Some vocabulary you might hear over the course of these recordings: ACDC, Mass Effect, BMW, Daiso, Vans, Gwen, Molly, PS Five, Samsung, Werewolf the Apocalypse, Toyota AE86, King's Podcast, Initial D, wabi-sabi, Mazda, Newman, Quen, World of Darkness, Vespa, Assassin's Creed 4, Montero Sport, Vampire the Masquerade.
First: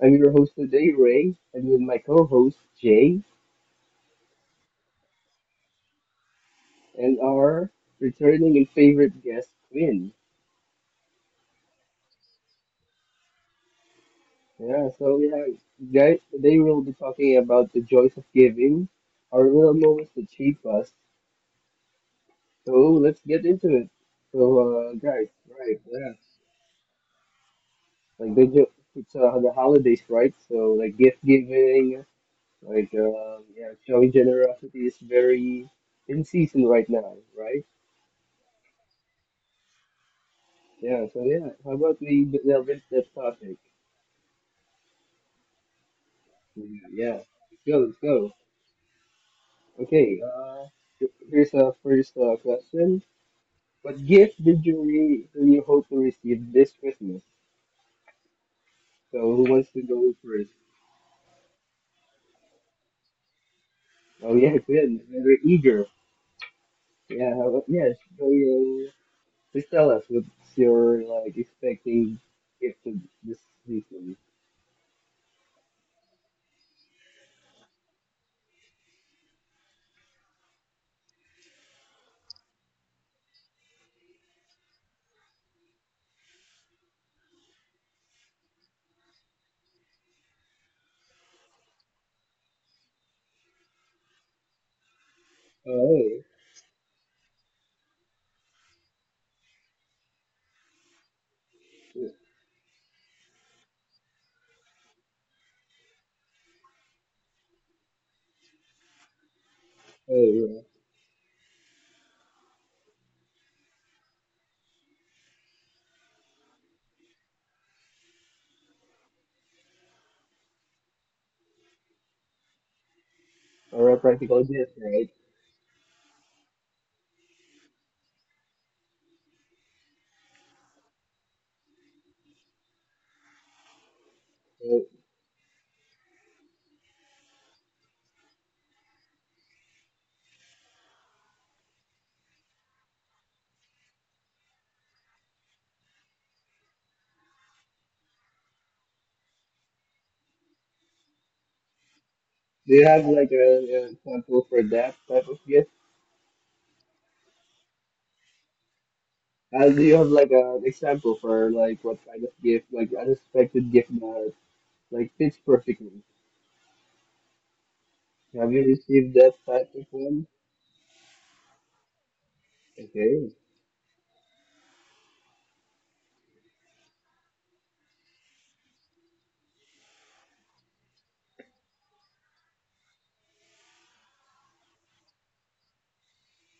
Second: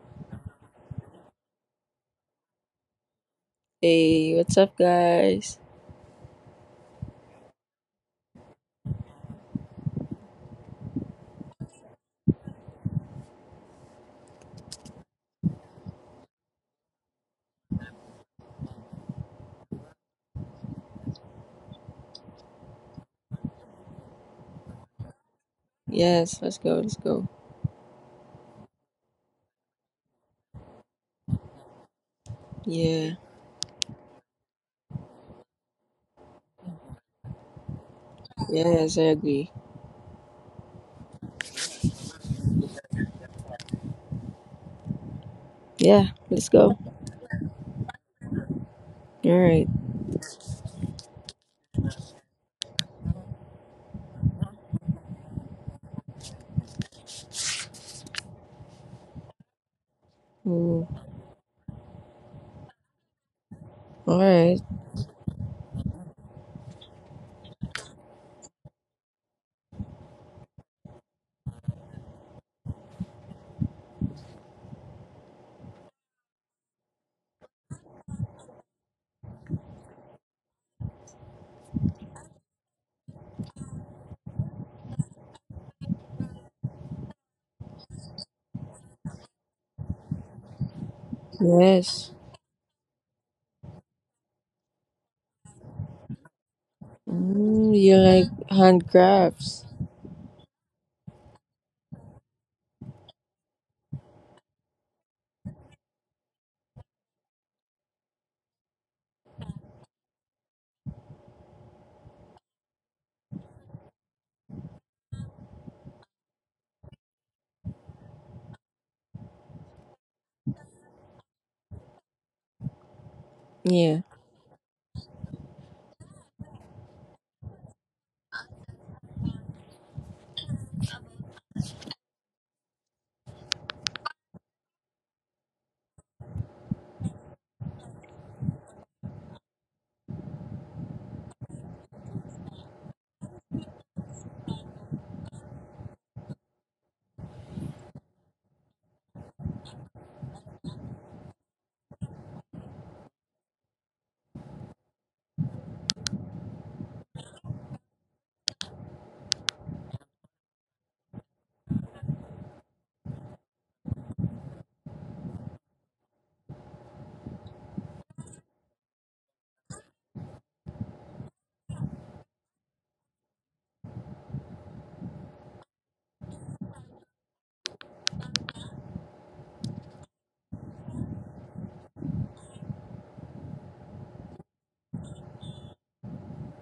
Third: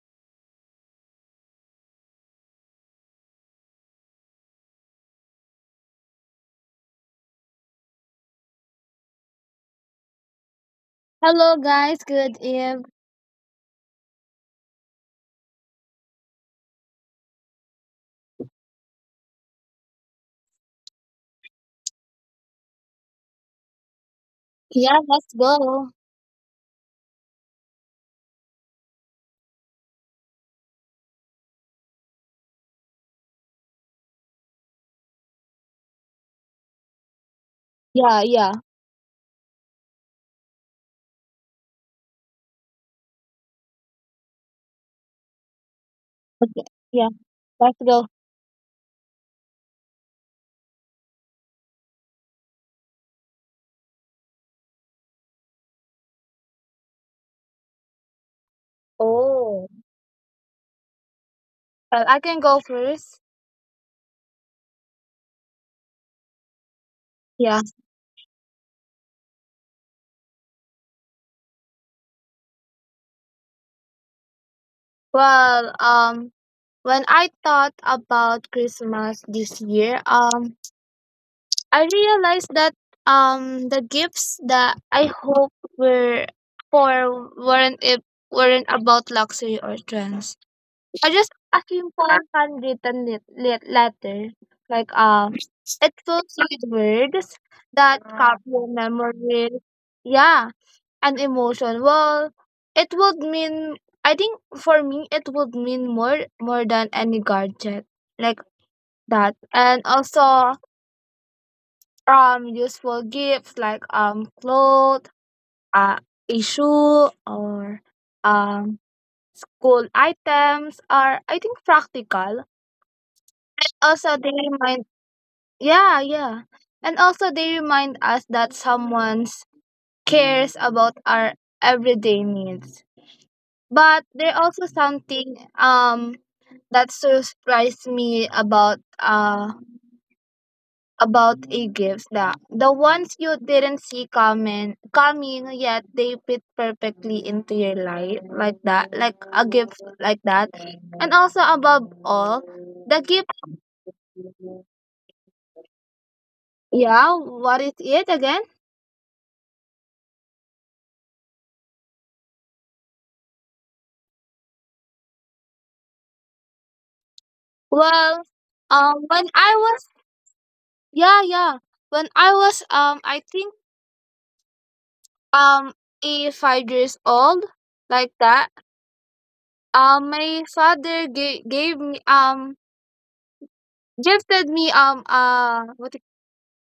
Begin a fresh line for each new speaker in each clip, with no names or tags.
I'm your host today, Ray, and with my co-host Jay
Hey, what's up, guys?
and our returning and favorite guest Quinn.
Hello, guys. Good eve.
Yeah, so yeah, guys, today we'll be talking about the joys of giving, our little moments that shape us. So let's get into it. So
Yeah,
guys,
let's
right,
go.
Yes, let's go, let's go.
like the jo- it's the holidays, right? So like gift giving.
Yeah,
Yeah, showing generosity is very in season right now, right?
Yeah, yeah.
yes, I agree.
How about we delve into that topic?
Yeah, let's
Okay.
Yeah,
go.
Yeah,
yeah, let's go,
let's
let's
go.
go.
All right.
Okay, here's our first question. What gift did you re do you hope to receive this Christmas? So who
Oh,
wants to go first?
Ooh,
well, I can go first.
all
Oh yeah,
right.
good. Very eager. Yeah, how
Yeah.
about, yeah, so uh, please tell us what's your like expecting gift of this season.
Well, when I thought about Christmas this year, I realized that the gifts that I hope were for weren't it weren't about luxury or trends. I just asking for
Yes.
a handwritten letter. Like it
Oh,
fills you with words
Mm, you
that
like
capture
hand
memories,
crafts?
yeah, and emotion.
hey.
Well, it would mean I think for me it would mean more than any gadget like that, and also
Hey,
useful gifts like clothes, uh, a shoe or um cool items are I think practical
or a
Yeah.
also they
practical gift,
remind.
right?
Yeah, yeah. And also, they remind us that someone cares about our everyday needs. But there also
So,
something that surprised me about a gifts, that the ones you didn't see coming yet they fit perfectly into your life, like that, like a gift like that, and also above all
do you
the
have
gift.
like a, an example for that type of gift?
Yeah, what is it again?
Do you have like an example for like what kind of gift, like unexpected gift that like fits perfectly?
Well,
Have you received
when
that
I
type
was,
of one?
yeah, yeah, when I was I
Okay.
think um, 8 or 5 years old, like that. My father gave gave me gifted me what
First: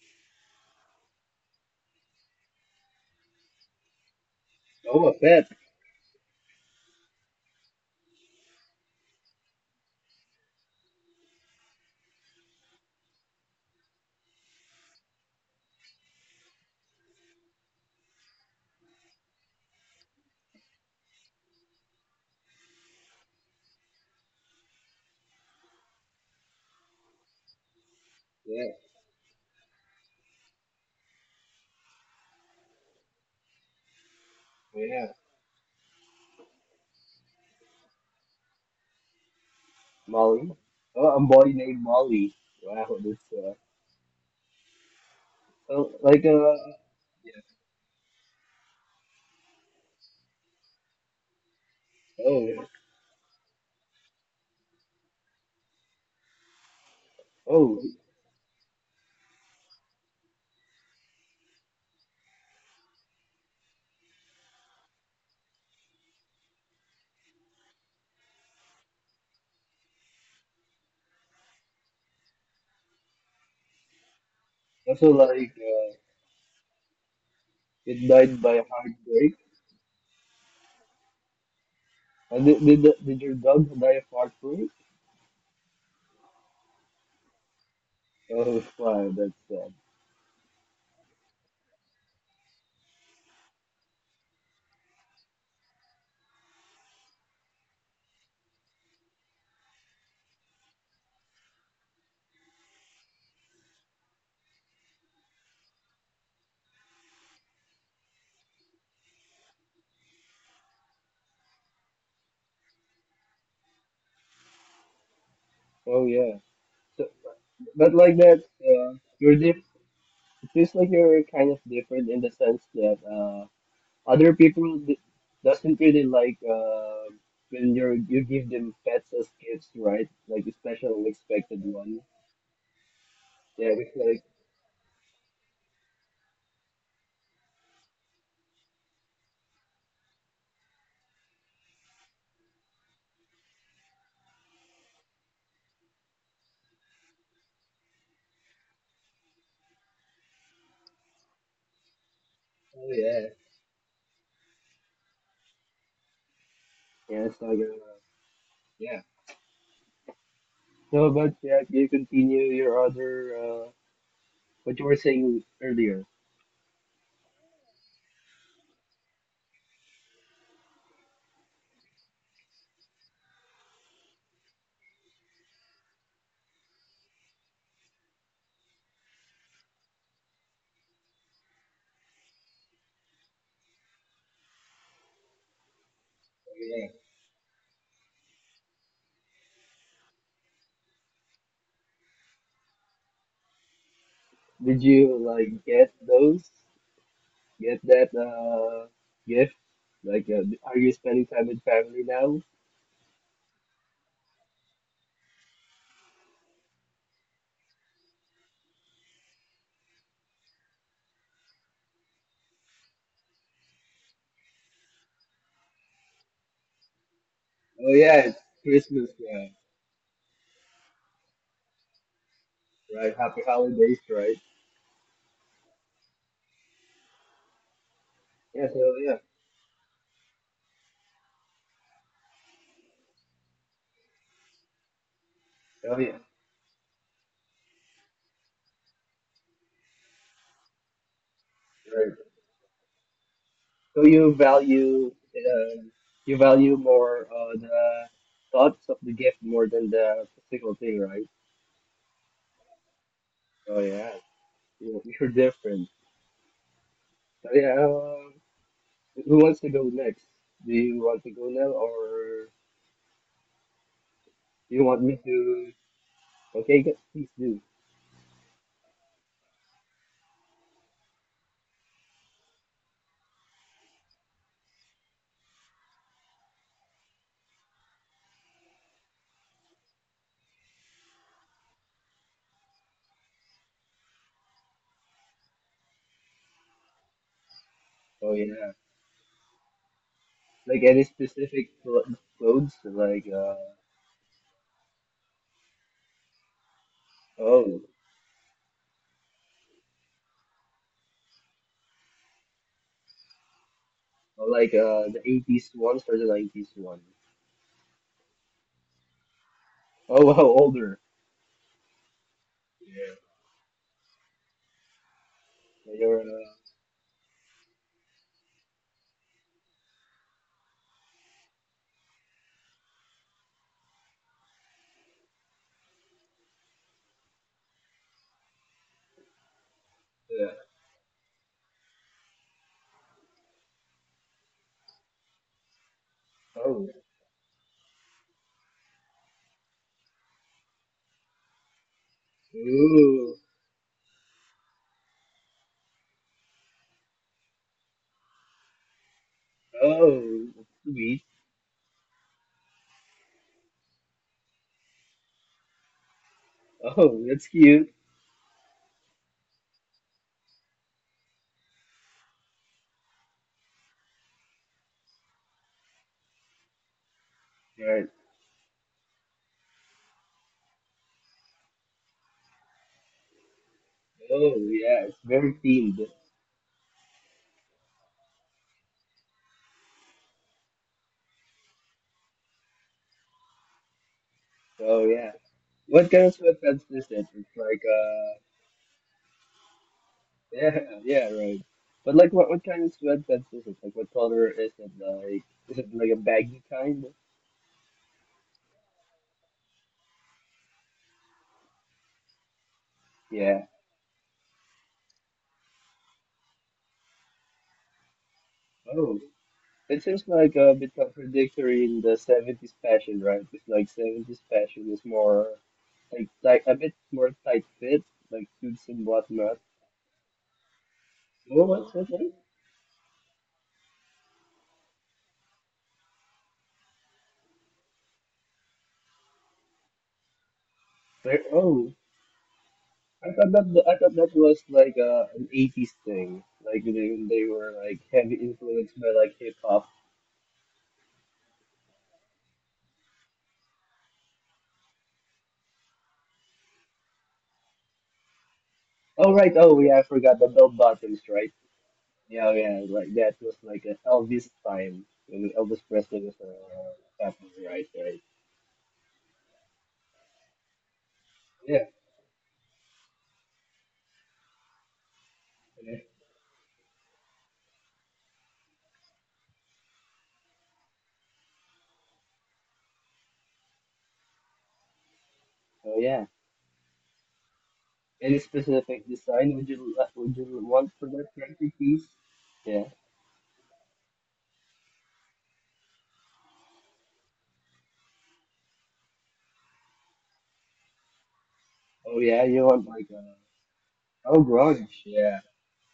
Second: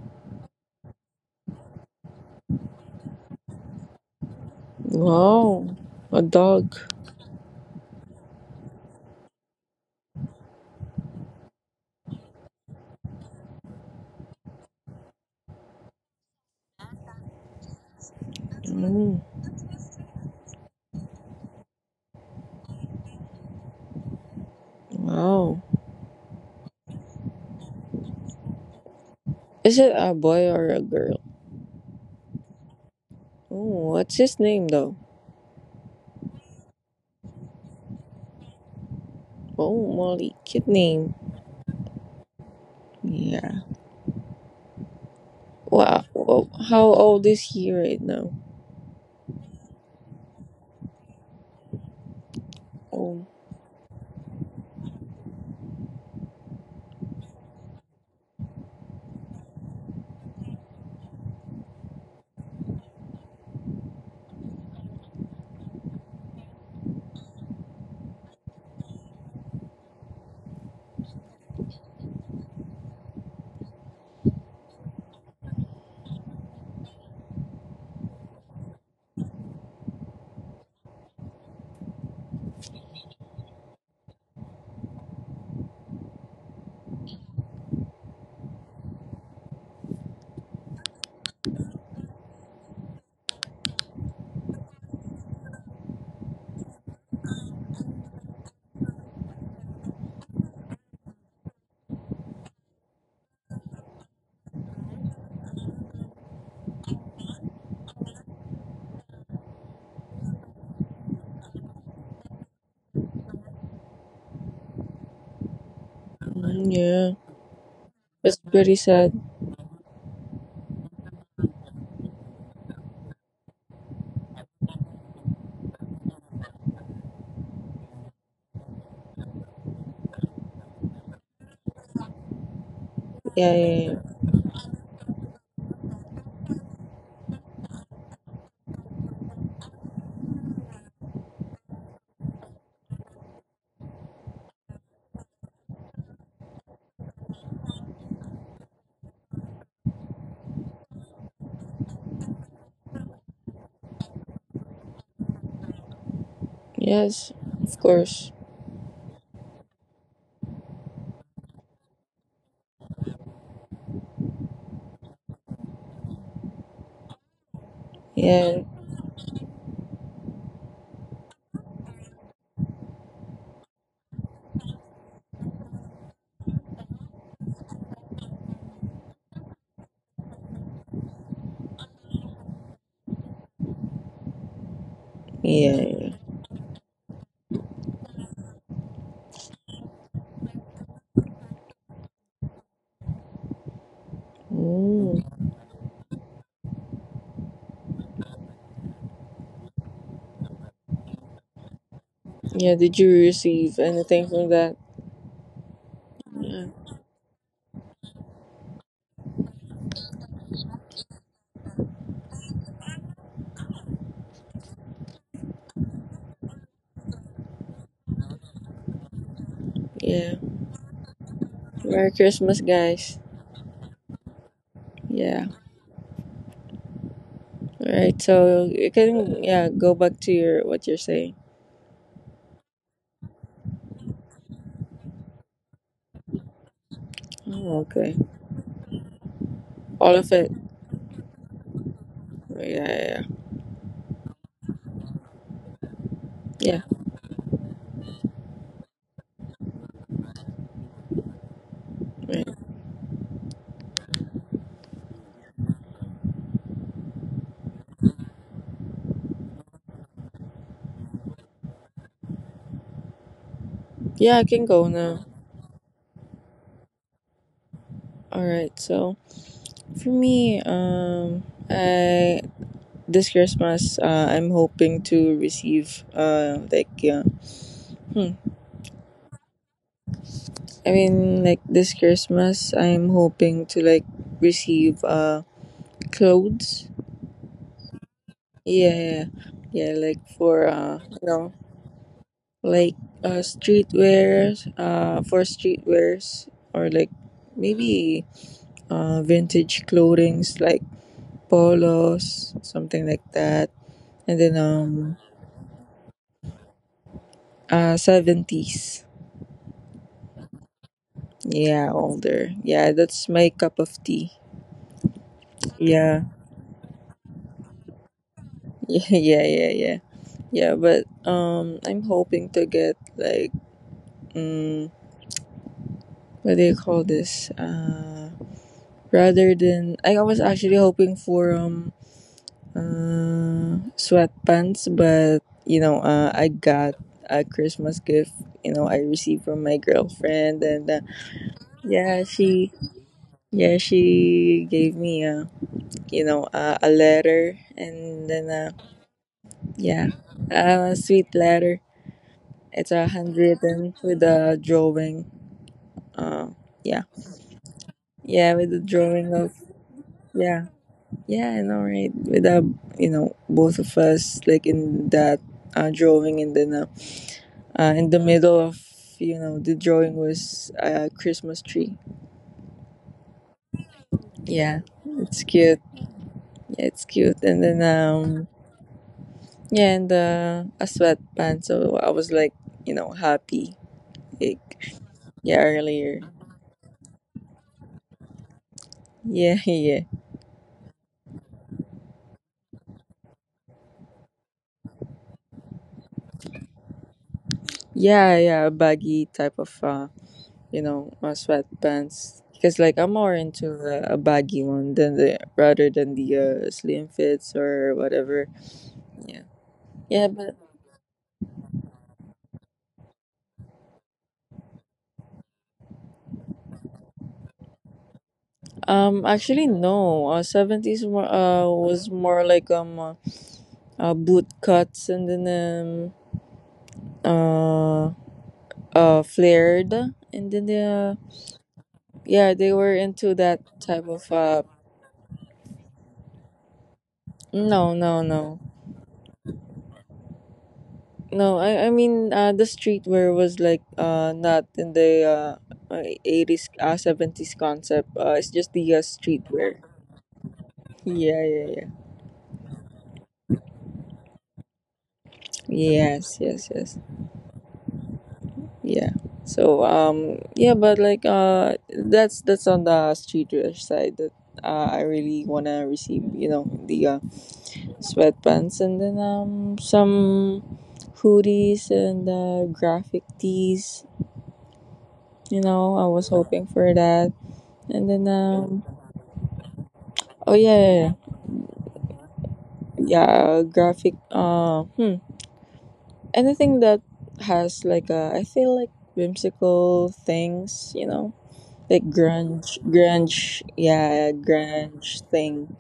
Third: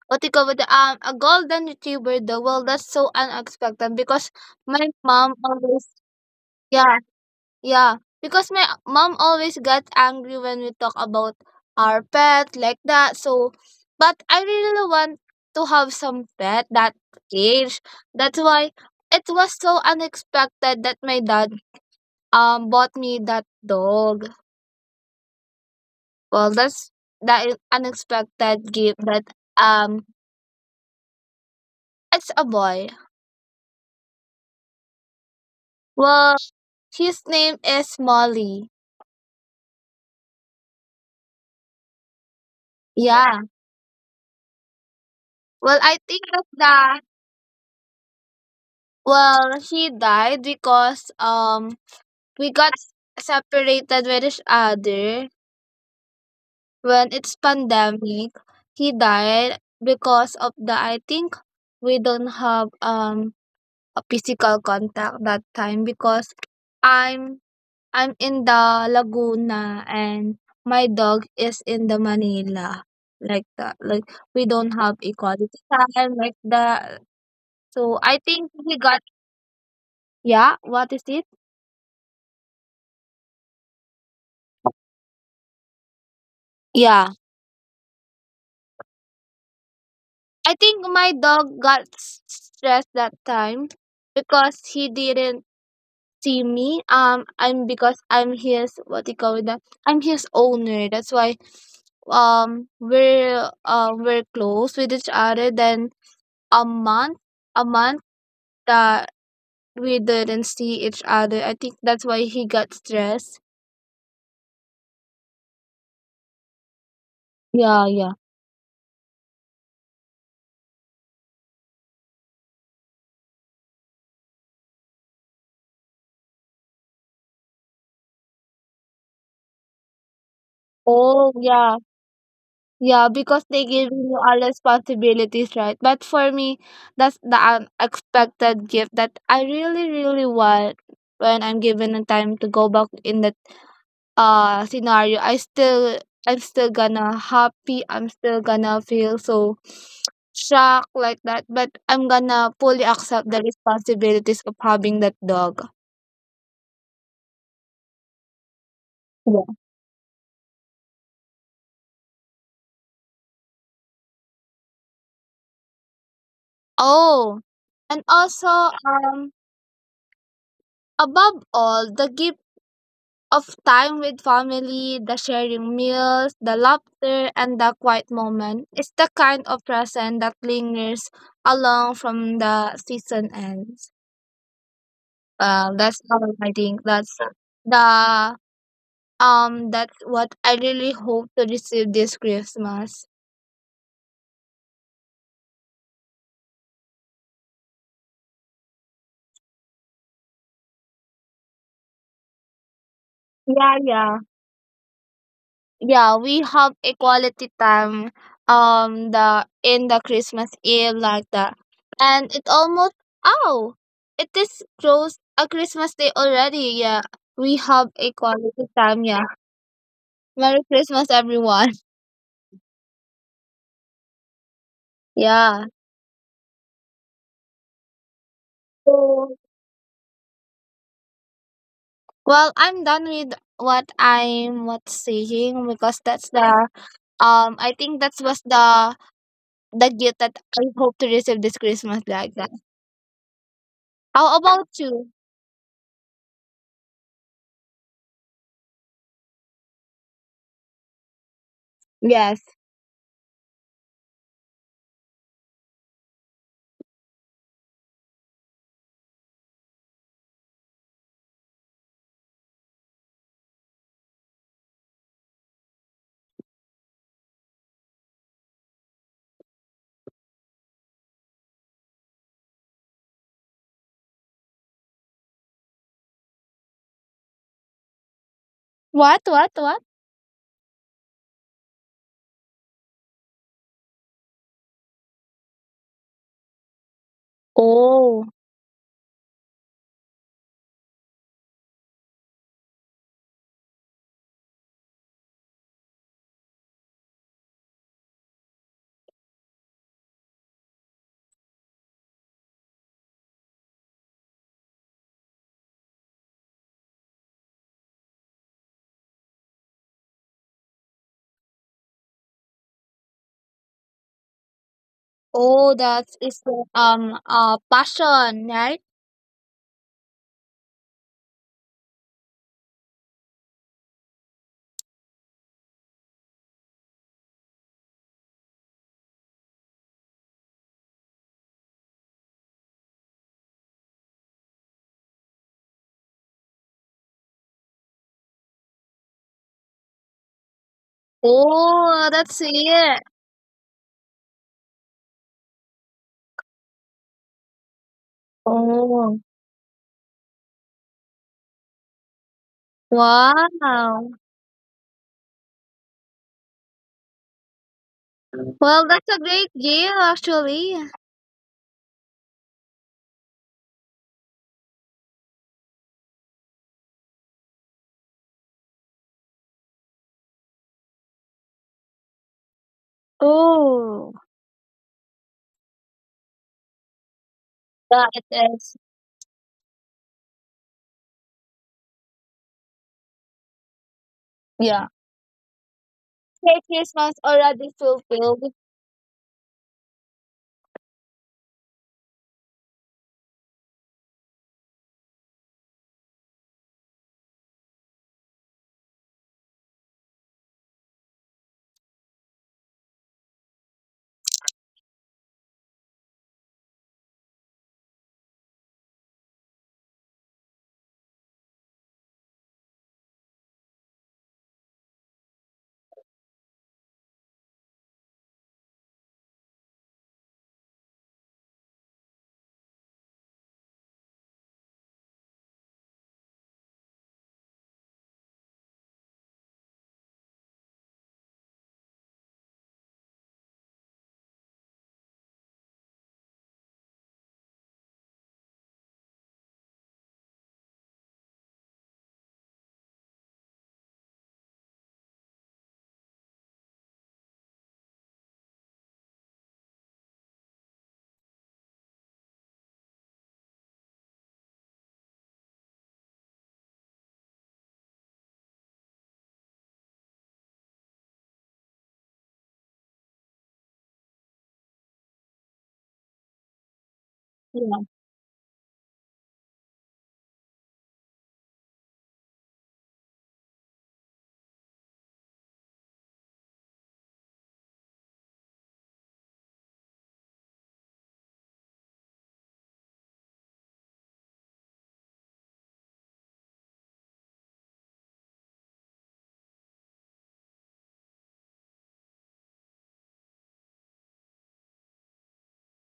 what you call it, um, a golden retriever. Though, well, that's so unexpected because my
Oh, a
mom
pet.
Wow,
always,
a dog.
yeah. Yeah, because my mom always got angry when we talk about our pet like that. So, but I really want to have some pet that cage. That's why
Mm,
it was so unexpected that my dad bought me that dog.
wow.
Well, that's, that is
Yeah.
unexpected gift that
Is it
um
a boy or a girl?
it's a boy.
Oh, what's his name
Oh,
though?
yeah.
Well, his name is Molly.
Oh, Molly,
Molly.
kid
Oh,
name.
a boy named Molly. Wow, this
Yeah.
Yeah.
Well,
oh,
I
Wow.
think that's
Oh, how
that.
old
yeah.
is he right now?
Well, he died because we
Oh,
got
Oh,
separated with each other when it's
oh.
pandemic. He died because of the, I think, we don't have a physical contact that time because I'm I'm in the Laguna and my dog is in the Manila, like that, like we don't have
Also,
a quality time like that, so
it
I
died by
think
a
he got,
heartbreak.
yeah, what is it.
And did your dog die of heartbreak?
Yeah,
Oh, wow, that's sad.
I think my dog got stressed that time because he didn't see me. I'm because I'm his, what do you call that? I'm his owner. That's why we're close with each other. Then a month that we didn't see each other. I think that's why he got stressed.
Oh, yeah.
mm,
So,
yeah.
Yeah,
but like
yeah.
that,
That's pretty sad.
you're diff. It feels like you're kind of different in the sense that other people d doesn't really like when you give them pets as gifts, right? Like a special
Oh,
unexpected
yeah.
one.
Yeah, because
Yeah,
they
Yeah,
yeah,
it's
give
yeah.
like
you all responsibilities, right? But for me, that's the unexpected gift that I really, really want. When I'm given a time to go back in that scenario, I still, I'm still gonna happy, I'm still gonna feel so shocked like that, but I'm gonna fully
oh yeah,
accept the responsibilities of having that dog.
yeah, it's
Yes,
like
of course.
yeah.
Yeah.
No, but yeah, you continue your other what you were saying earlier.
Oh, and also
Yeah,
um above all, the gift of time with family, the sharing meals, the laughter, and the quiet moment. It's the kind of present that lingers along from the season ends.
yeah,
That's how
yeah.
I think.
Yeah.
That's the That's what I really hope to receive this Christmas.
Did you
Mm.
like get those? Get that gift? Like, are you spending time with family now?
Yeah, did you
Yeah,
receive
yeah.
anything from that?
Yeah, we
Yeah,
have a quality time, the in the Christmas Eve like that, and it almost, oh, it is close a Christmas day already. Yeah, we have
Oh
a
yeah, it's
quality time.
Christmas
Yeah,
now,
yeah.
merry Christmas everyone.
Merry Christmas,
right?
guys.
Happy holidays, right?
Yeah.
Yeah,
All right, so
Yeah, so
you
yeah,
so,
can yeah go back to your what you're saying.
well, I'm done with what I'm what saying
oh
because
yeah,
that's the, I
Oh,
think that
okay.
was the gift
All of
that
it.
I hope to receive this Christmas,
right.
like that.
Yeah, yeah, yeah.
So
How about you?
um, you value
Yeah,
more the thoughts of the gift more than the physical thing, right?
Yes,
right.
Oh yeah, you're different. So yeah, who wants to go next? Do you want to go now, or
Yeah. I can
do you
go
want me
now.
to? Okay, please do.
All right. So for me, I this Christmas, I'm hoping to receive. Hmm,
what.
I mean, like this Christmas, I'm hoping to like receive clothes.
Oh,
Oh yeah.
Yeah, yeah, yeah, like for
Like any specific cl clothes,
like
like
streetwear, for streetwears, or like
oh,
maybe vintage clothings like polos, something like that, and then
like the 80s ones or the 90s one?
seventies.
Oh, wow, older.
Yeah, older. Yeah,
Yeah.
that's my cup of tea.
oh,
You're
that's
Yeah,
is the, passion, right?
yeah, yeah, yeah, yeah. Yeah, but I'm hoping to get like mm, what do you call this? Rather than I
yeah.
was actually hoping for sweatpants, but I
Oh,
got a Christmas gift. You know, I received from my girlfriend, and
Oh,
yeah,
that's
she
it.
ooh,
yeah she gave me a letter, and then
Oh,
yeah
oh, that's
a
sweet.
sweet letter. It's a handwritten
wow.
with a drawing. Um, yeah,
Oh, that's cute.
yeah, with
Well,
the
that's a
drawing
great
of,
game
yeah,
actually.
yeah, I know, right? With both of us, like, in that drawing, and then
Right.
in the middle of the drawing was a Christmas tree.
Oh,
Oh,
Yeah,
yeah, it's
it's
very
cute.
themed.
Yeah, it's cute, and then
that is,
yeah, and a sweatband. So I was like, happy.
yeah.
Like,
Oh, yeah.
yeah,
What kind
earlier.
of
Say
sweatpants is
Christmas
it? It's
already
like
fulfilled.
Yeah, yeah,
yeah, yeah, right. But like, what kind of sweatpants is it? Like, what color is it? Like, is it like a baggy kind?
yeah, yeah. A baggy type of sweatpants. Because like I'm more
Yeah.
into a baggy one than the rather than the slim fits or whatever.
Oh.
Yeah,
It seems
yeah,
like
but
a bit contradictory in the 70s fashion, right? It's like 70s fashion is more like a bit more tight fit, like suits and whatnot.
actually no. Seventies, more
Oh,
was more like boot cuts, and then um uh flared, and then
Where? Oh,
yeah, they were into that
I thought
type
that
of
was like an 80s thing, like they, when they were like
no,
heavy
no, no.
influenced by like hip hop.
No, I mean the streetwear was like not in the eighties, seventies concept. It's just the
Oh right, oh
streetwear.
yeah, I forgot the bell bottoms, right?
Yeah, yeah, yeah.
Yeah, oh, yeah, like that was like an Elvis time when Elvis Presley was
Yes, yes, yes.
popular, right? Right.
Yeah. So yeah, but like
Yeah.
that's on the streetwear side that I really wanna
yeah.
receive. You know, the
Yeah.
sweatpants, and then some hoodies and graphic tees. You
Oh
know, I
yeah.
was hoping for that, and then
Any specific design would would you
Oh yeah,
want for
yeah,
that
yeah.
character piece? Yeah.
Yeah, graphic. Uh hmm. Anything that has like a, I feel like, whimsical things, you know, like
Oh yeah, you want
grunge,
like a
grunge. Yeah,
oh grunge, yeah.
grunge thing,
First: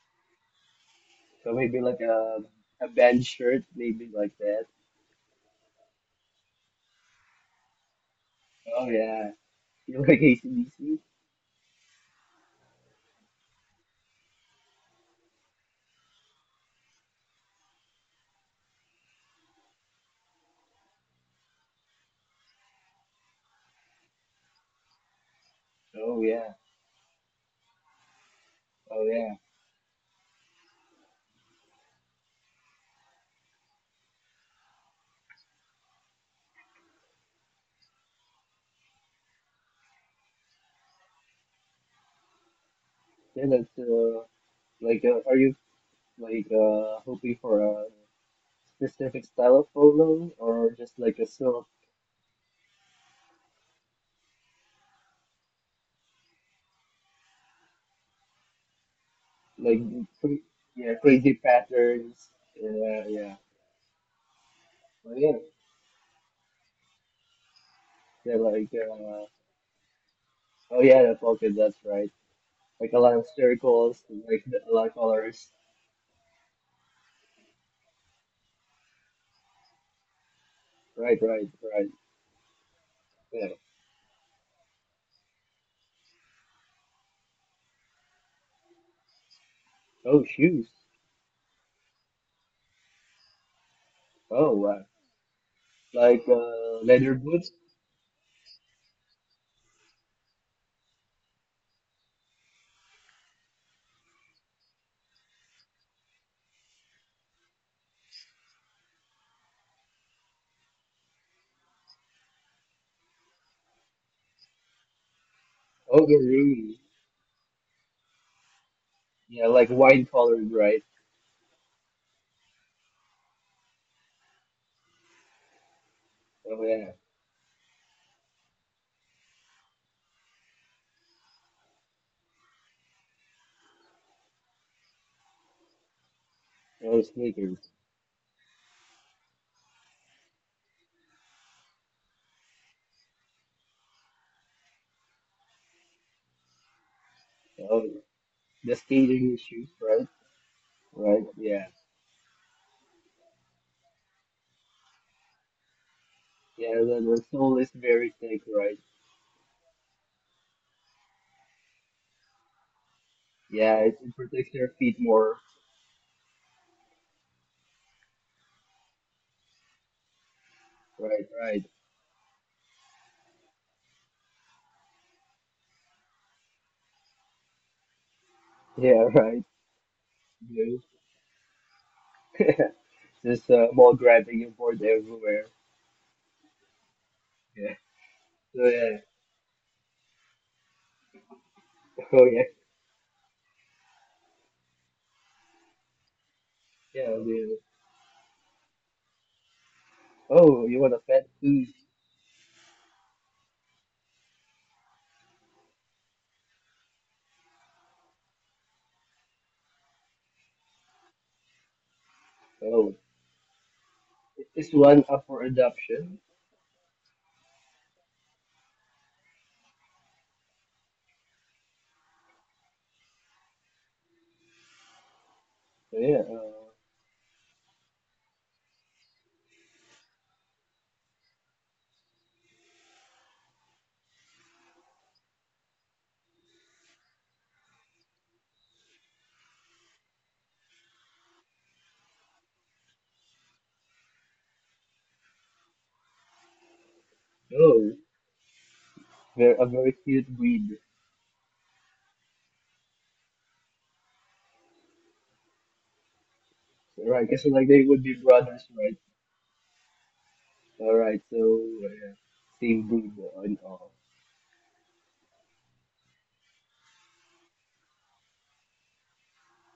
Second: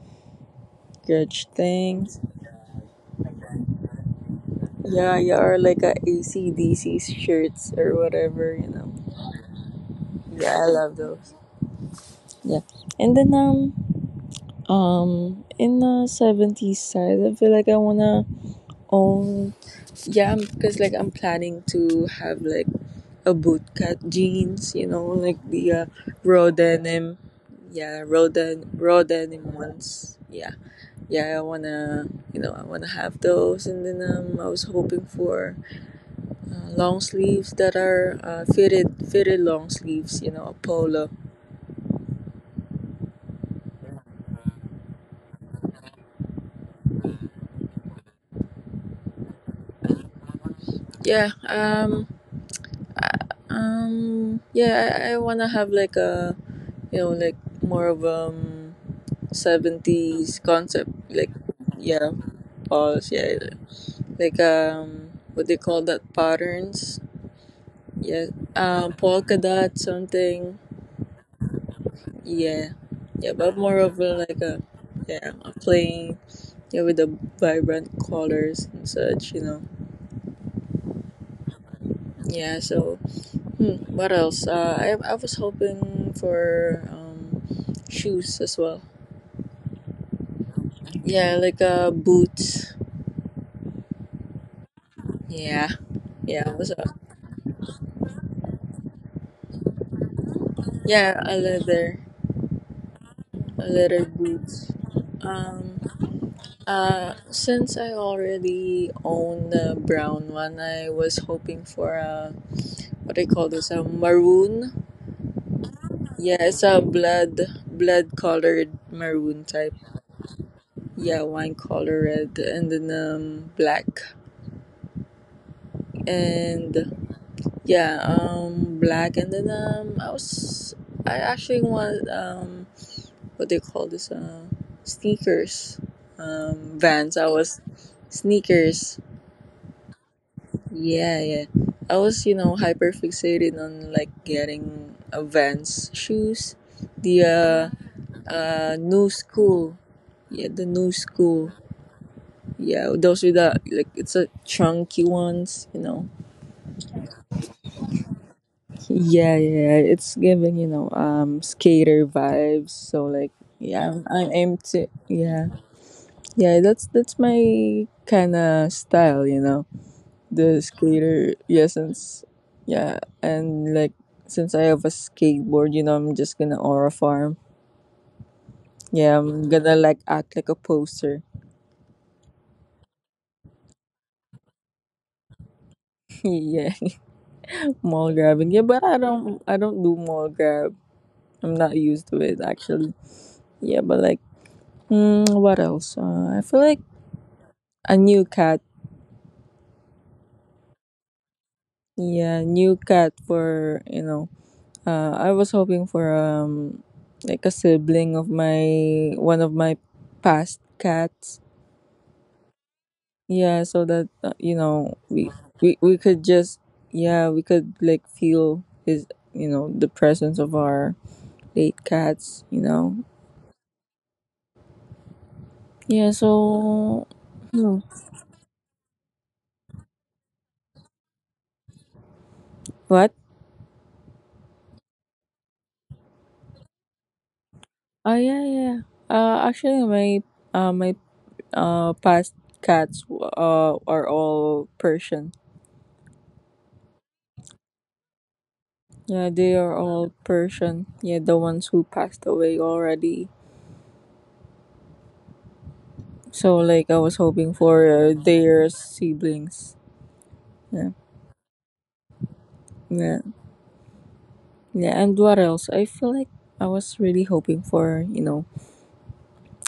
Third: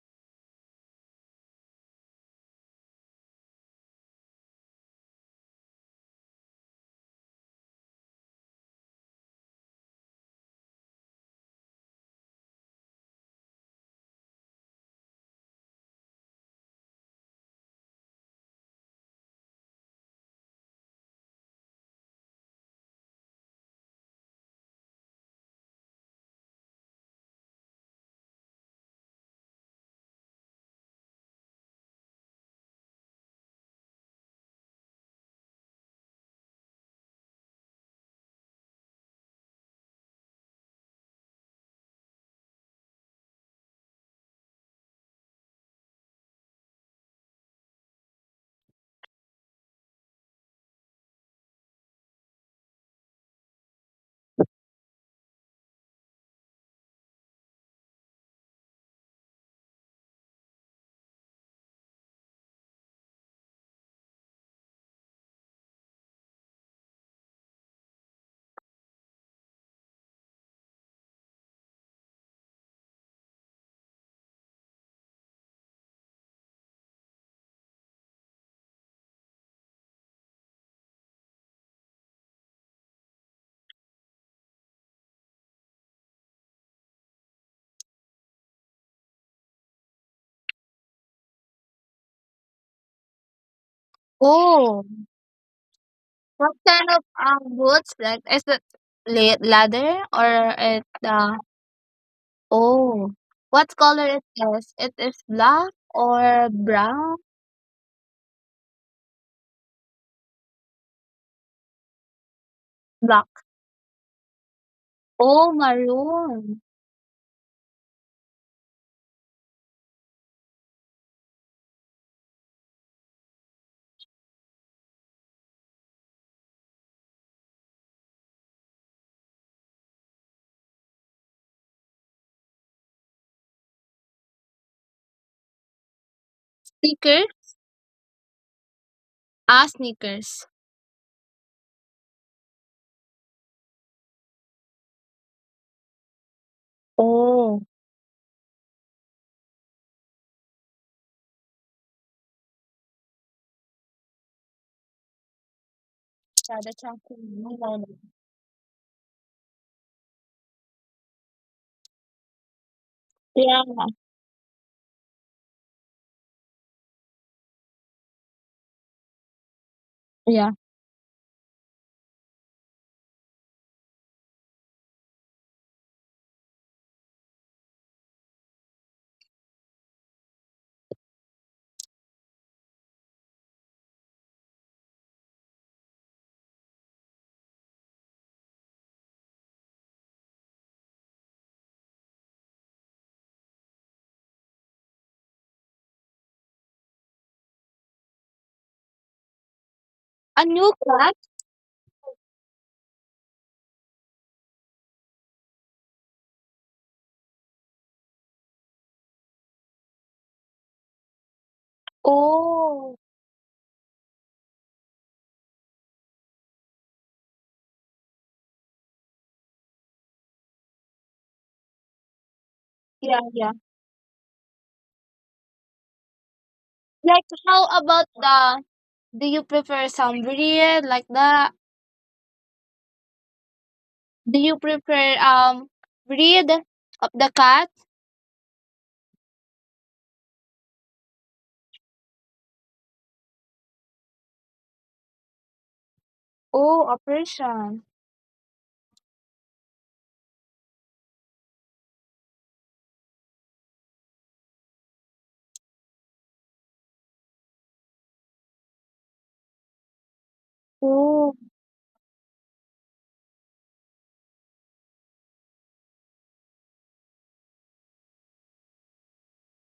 grunge
So maybe like
things.
a band shirt, maybe like that.
Yeah, yeah, or like a AC/DC shirts or whatever, you
Oh
know.
yeah. You like
Yeah, I love
AC/DC?
those. Yeah, and then in the 70s side, I feel like I wanna own. Yeah, because like I'm planning to have like a bootcut jeans, you know, like the
Oh
raw
yeah.
denim. Yeah, raw
Oh yeah.
denim ones. Yeah, yeah, I wanna have those. And then I was hoping for long sleeves that are fitted long sleeves, you know, a polo.
Then that's like are you like hoping for a specific style of polo or just like a
Yeah,
sort of
yeah, I wanna have like a, you know, like more of
like cra
70s concept,
yeah
like,
crazy
yeah,
patterns? Yeah
balls,
yeah.
yeah, like
Oh yeah.
what they call that patterns, yeah,
Yeah like.
polka dot something,
Oh yeah, the Falcon, that's right.
yeah,
Like a lot of
yeah, but more of
circles,
a, like
like
a,
a lot of
yeah,
colors.
a plain, yeah, with the vibrant colors and such, you know,
Right, right, right.
yeah. So
Yeah.
what else? I was hoping for shoes as well,
Oh, shoes.
yeah, like boots,
Oh, wow.
Oh,
yeah,
Like
yeah.
what
What's
kind
up?
of
leather boots.
boots, like, is it? Leather or it?
Yeah, a leather
Oh,
a
what color
leather
it
boots.
is? It is
um
black or brown?
Since I already own a brown one, I was hoping for a, what do you
Black.
call this? A maroon.
Oh,
Oh, yeah,
Yeah,
maroon.
it's
really.
a blood colored maroon
Yeah, like
type.
wine colored, right?
Yeah, wine color red, and then black,
Oh yeah.
and yeah, black, and then I was I actually want what do you call this? Sneakers.
Oh,
Vans.
Sneaker?
I was
sneakers.
sneakers.
Ah, sneakers.
Yeah, yeah. I was, hyper fixated on like getting a Vans shoes, the
Oh.
Oh, the
new
skating shoes,
school.
right?
Yeah, the new
Right.
school.
Yeah.
Yeah, those with the like, it's a chunky ones, you know.
Yeah,
Yeah,
that's actually
the
new
sole is
one.
very thick, right?
Yeah, yeah. It's giving, skater vibes. So like,
Yeah.
Yeah,
yeah, I'm,
it
I'm
protects your
amped.
feet more.
Yeah, yeah. That's my kind of style, you know. The
Yeah.
skater,
Right, right.
yeah. Since yeah, and like, since I have a skateboard, you know, I'm just gonna aura farm,
Yeah,
yeah.
right.
I'm gonna like act like a
Yeah.
poster.
Just ball grabbing and board everywhere.
Yeah,
Yeah.
mall grabbing,
Oh
yeah, but
yeah.
I don't, I don't do mall grab. I'm not used
Oh
to
yeah.
it, actually. Yeah, but like, what else? I feel like
Yeah. They,
a new cat,
A
oh,
new
you want a
class?
pet? Mm.
yeah. New cat, for you know, I was hoping for like a sibling of my one of my past cats.
Oh,
Oh.
Yeah, so that
it
you
is
know,
one up
we
for
we, we
adoption.
could just, yeah, we could like feel his, you know, the presence of our late cats, you know.
Yeah, yeah.
So
Yeah.
yeah.
So
Like, how
hmm,
about the, do you prefer some breed like that?
what?
Do you prefer breed of the cat?
Oh yeah, yeah, actually my my past cats are all Persian.
Oh, a Persian.
Oh,
Yeah,
they're
they
a
are
very
all
cute breed.
Persian, yeah, the ones who passed away already. So like I was
Right. Because
hoping
like they
for
would be brothers,
their
right?
siblings.
All
Yeah,
right.
Oh.
So yeah, same breed
yeah.
and all.
Yeah, and what else? I feel like I was really hoping for, you know,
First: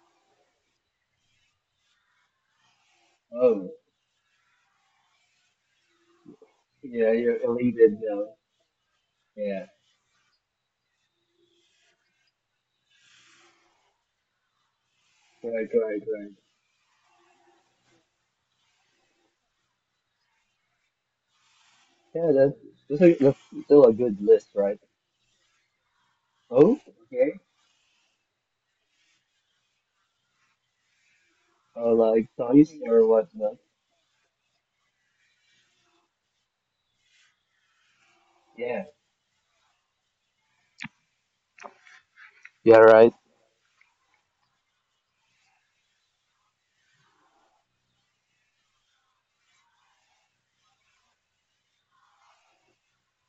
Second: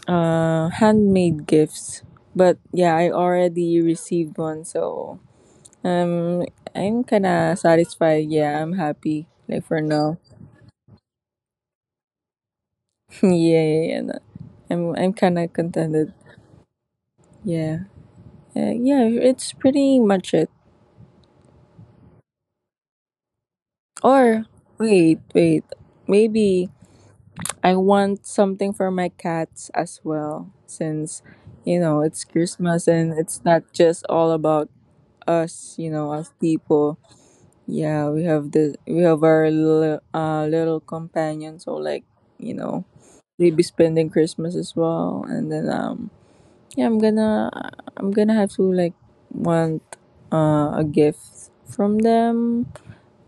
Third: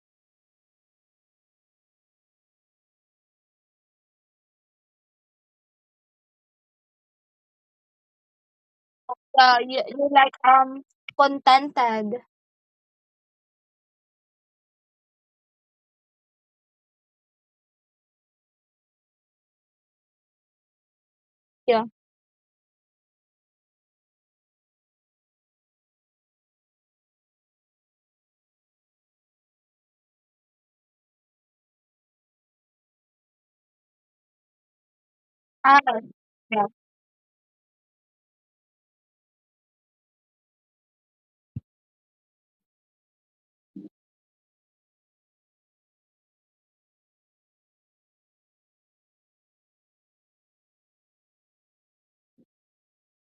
handmade gifts. But yeah, I
Oh,
already received one, so um I'm
yeah.
kind
You're
of
elated
satisfied.
now.
Yeah, I'm happy,
Yeah,
like,
Yeah.
you,
for
you
now.
like contented.
Yeah, yeah, yeah. No. I'm kind of
Right. Right.
contented.
Right.
Yeah. Yeah, it's pretty much it.
Yeah.
Yeah. A, that's still a good
Or
list, right?
wait, wait. Maybe
Oh. Okay.
I want something for my cats as well, since you know, it's
Like toys
Christmas
or
and it's
whatnot.
not just all about us,
Ah,
you know, us
yeah.
people. Yeah, we have the
Yeah.
we have our little little companion, so like, you
Yeah.
know,
Right.
we be spending Christmas as well, and then yeah, I'm gonna, I'm gonna have to like want a gift from them.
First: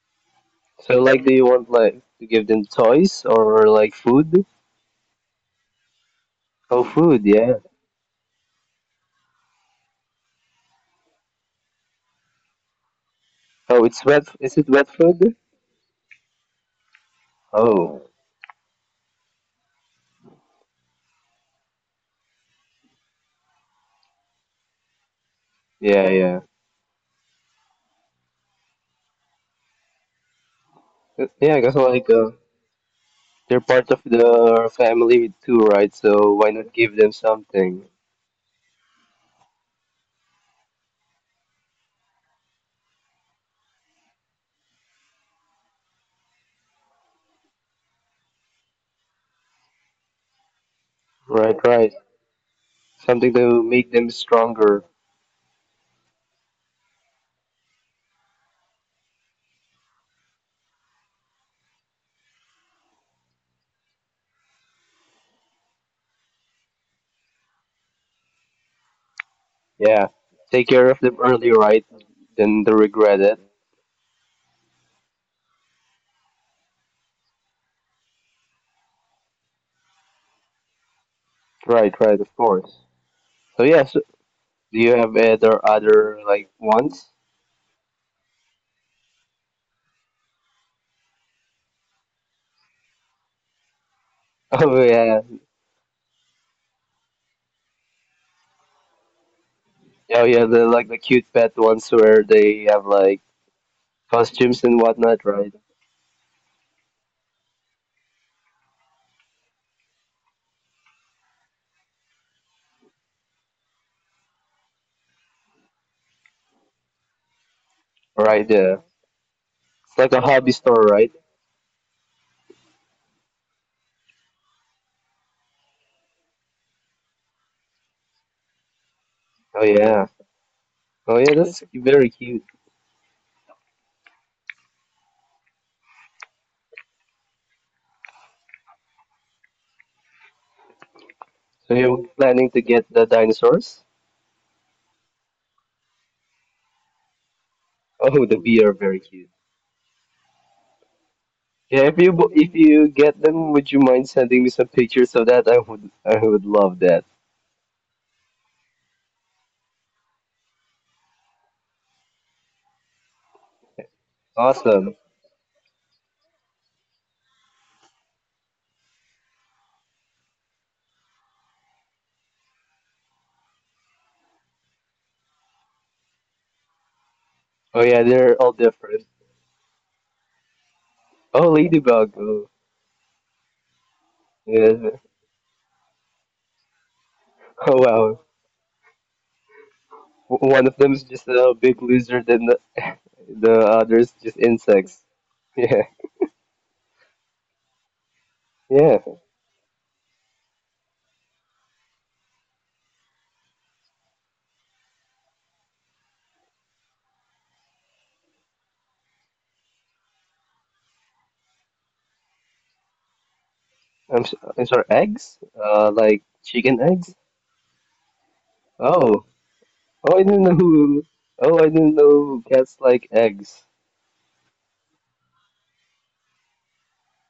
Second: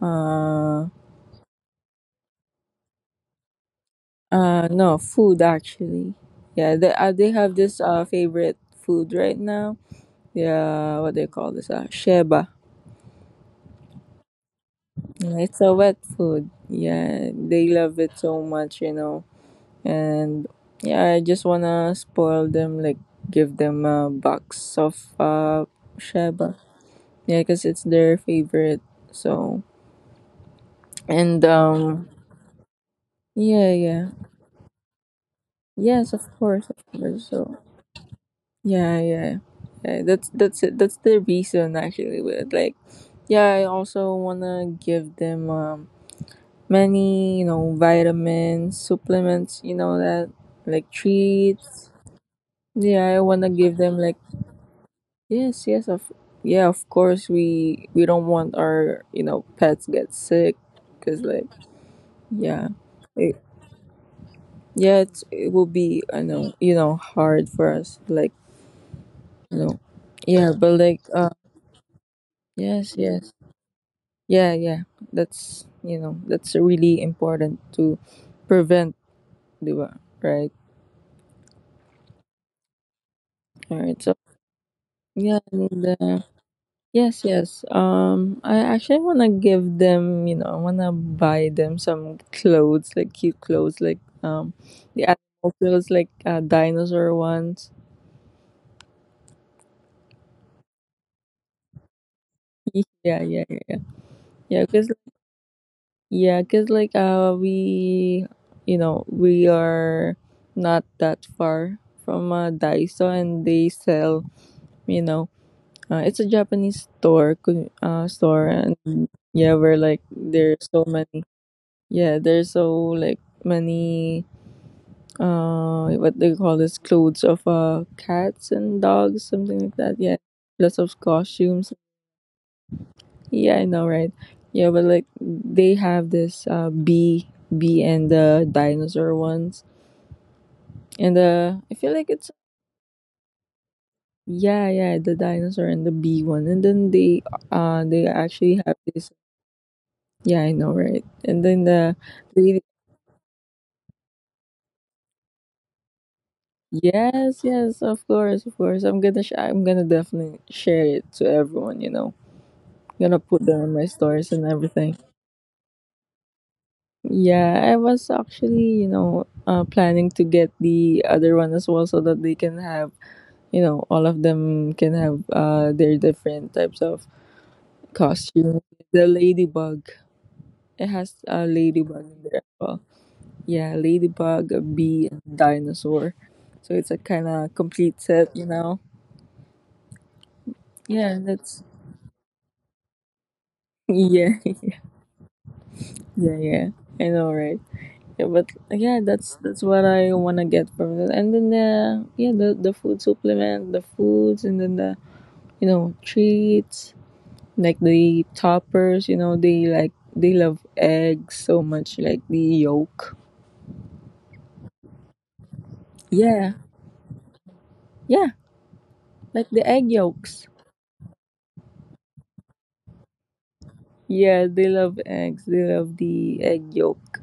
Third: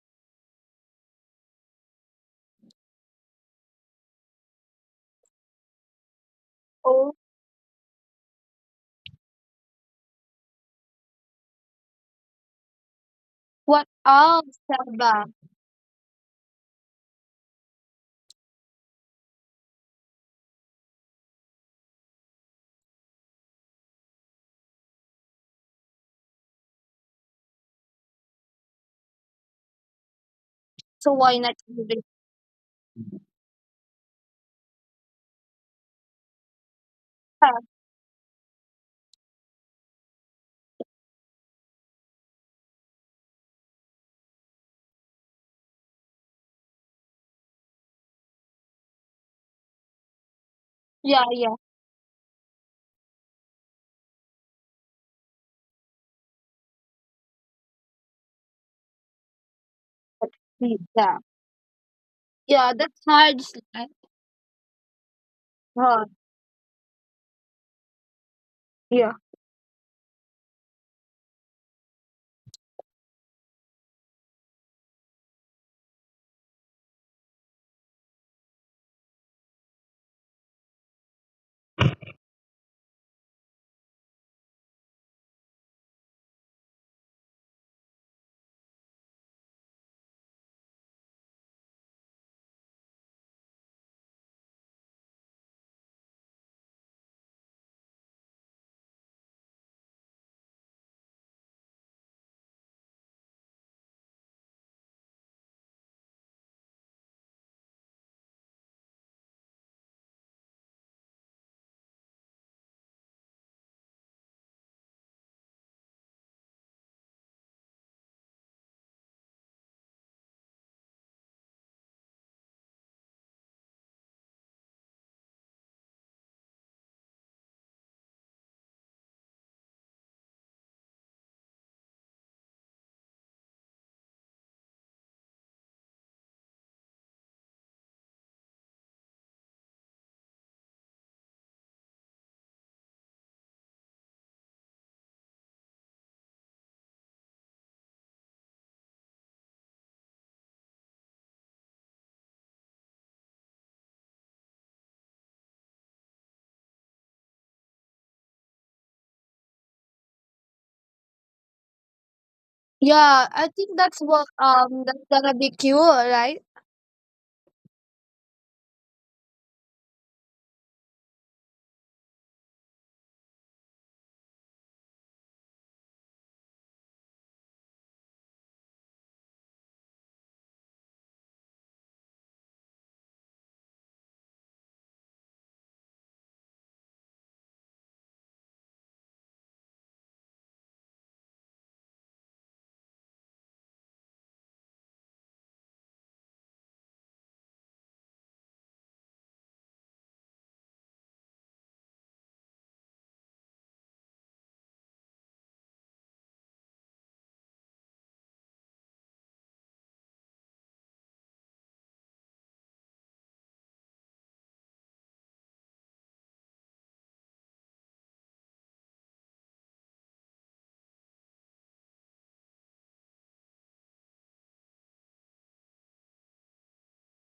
Uh,
So, like, do you want like to give them toys or like food?
No, food, actually. Yeah,
Oh,
Oh,
food,
they have
yeah.
this favorite food right now. Yeah, what they call this? Sheba.
Oh,
what
it's wet. Is
else?
it wet
Saba.
food?
Yeah, it's a wet food. Yeah, they love
Oh,
it so much, you know. And yeah, I just wanna spoil them, like give them a box of
yeah,
sheba. Yeah, cause it's their favorite. So
So why
and
not?
Yeah. Because
English?
like they're
yeah,
part of
yeah,
the family too, right?
yes, of
So why
course,
not
of
give them
course. So.
something?
Yeah, yeah, yeah. That's it. That's the reason, actually. With like, yeah, I also wanna give them many, you know, vitamins, supplements, you know, that like
Yeah, yeah,
Right,
treats.
right.
Yeah, I
Something
wanna
to
give
make
them,
them
like,
stronger.
yes, yes of, yeah. Of course, we don't want our, you know, pets get
that's,
sick because
yeah,
like, yeah,
yeah. That's
it,
hard,
yeah, it's, it will be,
hard.
I know, you know, hard for us, like,
Yeah,
you know.
Yeah.
Yeah,
Take
but
care of
like,
them early, right? Then they
yes,
regret
yes.
it.
Yeah, yeah. That's, you know, that's really important to prevent, di ba? Right?
Right, right. Of course. So
All
yeah.
right.
So,
So,
do you have
yeah,
other
and, uh,
other like wants?
yes, yes. I actually want to give them, you know, I want to buy them some clothes, like cute clothes, like
Oh
the
yeah.
animal clothes, like dinosaur ones.
Oh yeah, the like the cute pet ones where they have like
Yeah, yeah, yeah, yeah.
costumes
Yeah,
and
cause,
whatnot, right?
yeah, cause like we, you know, we are not that far from Daiso, and they sell, you know, it's a Japanese store, store,
Right,
and
yeah.
yeah, where
It's
like
like a hobby
there's
store,
so
right?
many, yeah, there's so like many what they call this, clothes of cats and dogs, something
Oh
like that, yeah,
yeah.
lots of
Oh yeah, that's
costumes,
very cute.
yeah, I know, right? Yeah, but like they have this bee and the dinosaur ones, and I
So
feel
you're
like it's,
planning to get the dinosaurs?
yeah, yeah, the dinosaur and the bee one, and then they
Oh, the
actually
bee are
have
very
this.
cute.
Yeah, I know, right? And then
Yeah,
the
if
lady,
you get them, would you mind sending me some pictures of that? I would love that.
yes, yes, of course, of course. I'm gonna, I'm gonna definitely share it to everyone. You know, gonna
yeah. I
put them
think
on my
that's what,
stories and
Awesome.
everything.
that's gonna be cure, right?
Yeah, I was actually, you know, planning to get the other one as well, so that they can have, you know, all of them can have their different types of
Oh yeah, they're all
costume.
different.
The ladybug, it has a
Oh,
ladybug
ladybug.
in there
Oh,
as well. Yeah, ladybug, a
yeah.
bee, and dinosaur. So it's a kind of
Oh
complete
wow.
set, you know?
One of them is
Yeah,
just a
that's
big lizard, and the others just
yeah,
insects.
yeah, yeah. I know, right? Yeah, but
Yeah,
yeah,
yeah.
that's what I wanna get from it. And then the, yeah, the food supplement, the foods, and then the, you know, treats, like the toppers. You know, they like they love eggs so much, like the yolk.
I'm sorry, eggs? Like
Yeah,
chicken eggs?
yeah,
Oh,
like the egg
oh, I didn't
yolks.
know who. Oh, I didn't know cats like eggs.
Yeah, they love eggs. They love the egg yolk.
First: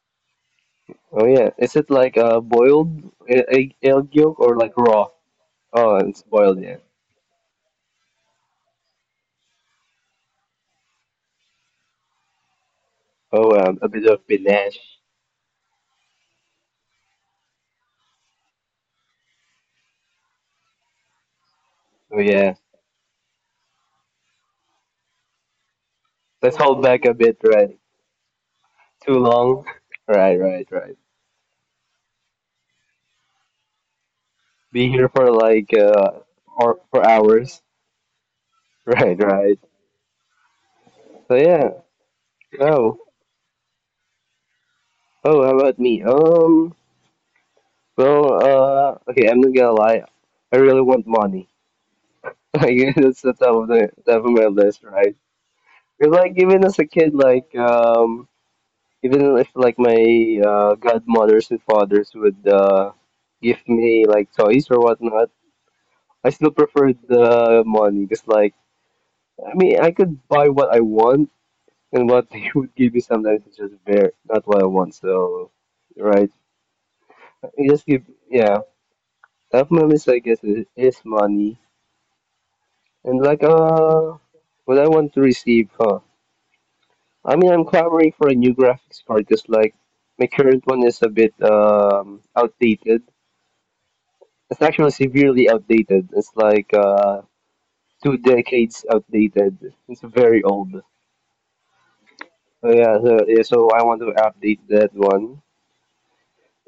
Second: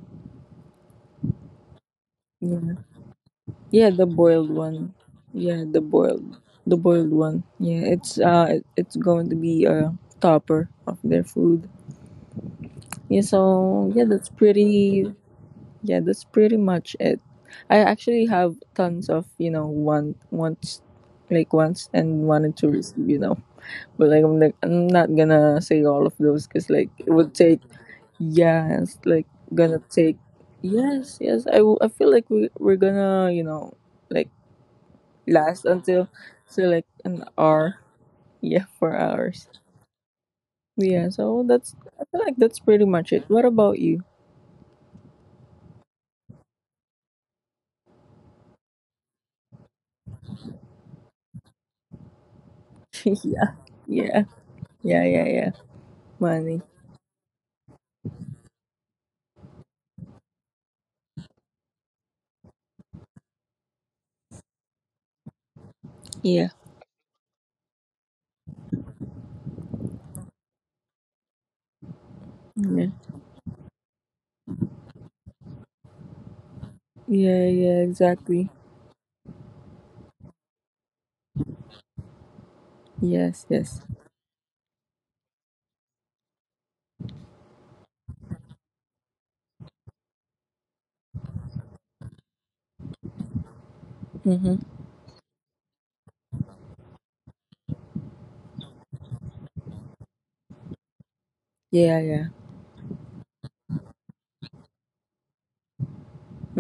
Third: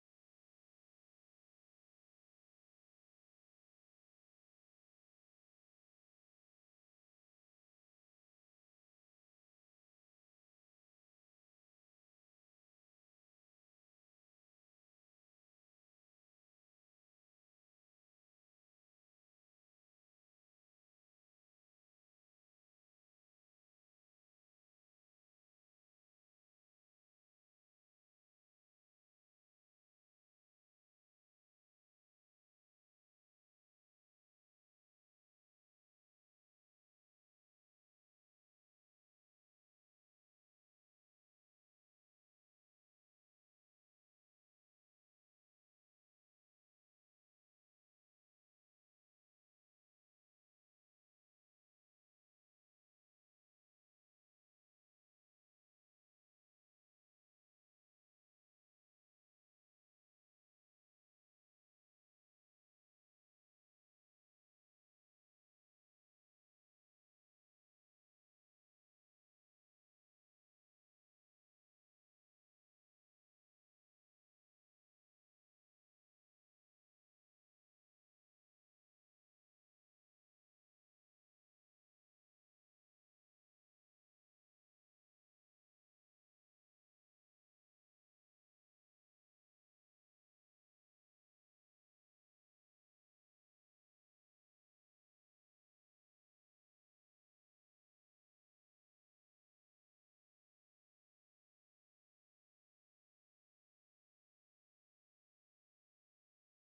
Oh yeah, is it like
Yeah.
boiled egg
Yeah, the
egg yolk
boiled
or like
one.
raw?
Yeah, the
Oh, it's
boiled
boiled, yeah.
the boiled one. Yeah, it's it's going to be a topper of their food. Yeah,
Oh, a
so
bit of panache.
yeah, that's pretty much it. I actually have tons of, you know, wants, like wants
Oh
and
yeah,
wanted to receive, you know. But like I'm not gonna say all of those
let's
because
hold
like
back
it
a
would
bit,
take.
right?
Yeah, it's
Too
like
long.
gonna take.
Right, right, right.
Yes, yes. I feel like we're gonna, you know, like
Be here for
last
like
until, so
or
like
for
an
hours.
hour. Yeah, four
Right,
hours.
right.
Yeah,
So
so
yeah.
that's, I feel like that's pretty
No.
much it. What about you?
Oh, how about me? Well, okay, I'm not gonna lie. I really want money. Like, that's
Yeah,
the
yeah,
top of my list,
yeah,
right?
yeah, yeah.
Because like even
Money.
as a kid, like even if like my godmothers and fathers would give me like toys or whatnot, I still
Yeah,
preferred the money because like I mean I could buy what I want, and what they would
yeah,
give me sometimes is just bare, not what I want. So, right?
yeah,
You just
yeah.
give,
Exactly.
yeah. Top moments, I guess, is money. And like,
Yes, yes.
what I want to receive, huh? I mean, I'm clamoring for a new graphics card because, like, my current one is a bit, outdated. It's
Mhm.
actually severely outdated. It's like, two decades outdated. It's very old.
Yeah, yeah.
So yeah, so, yeah, so I want to update that one.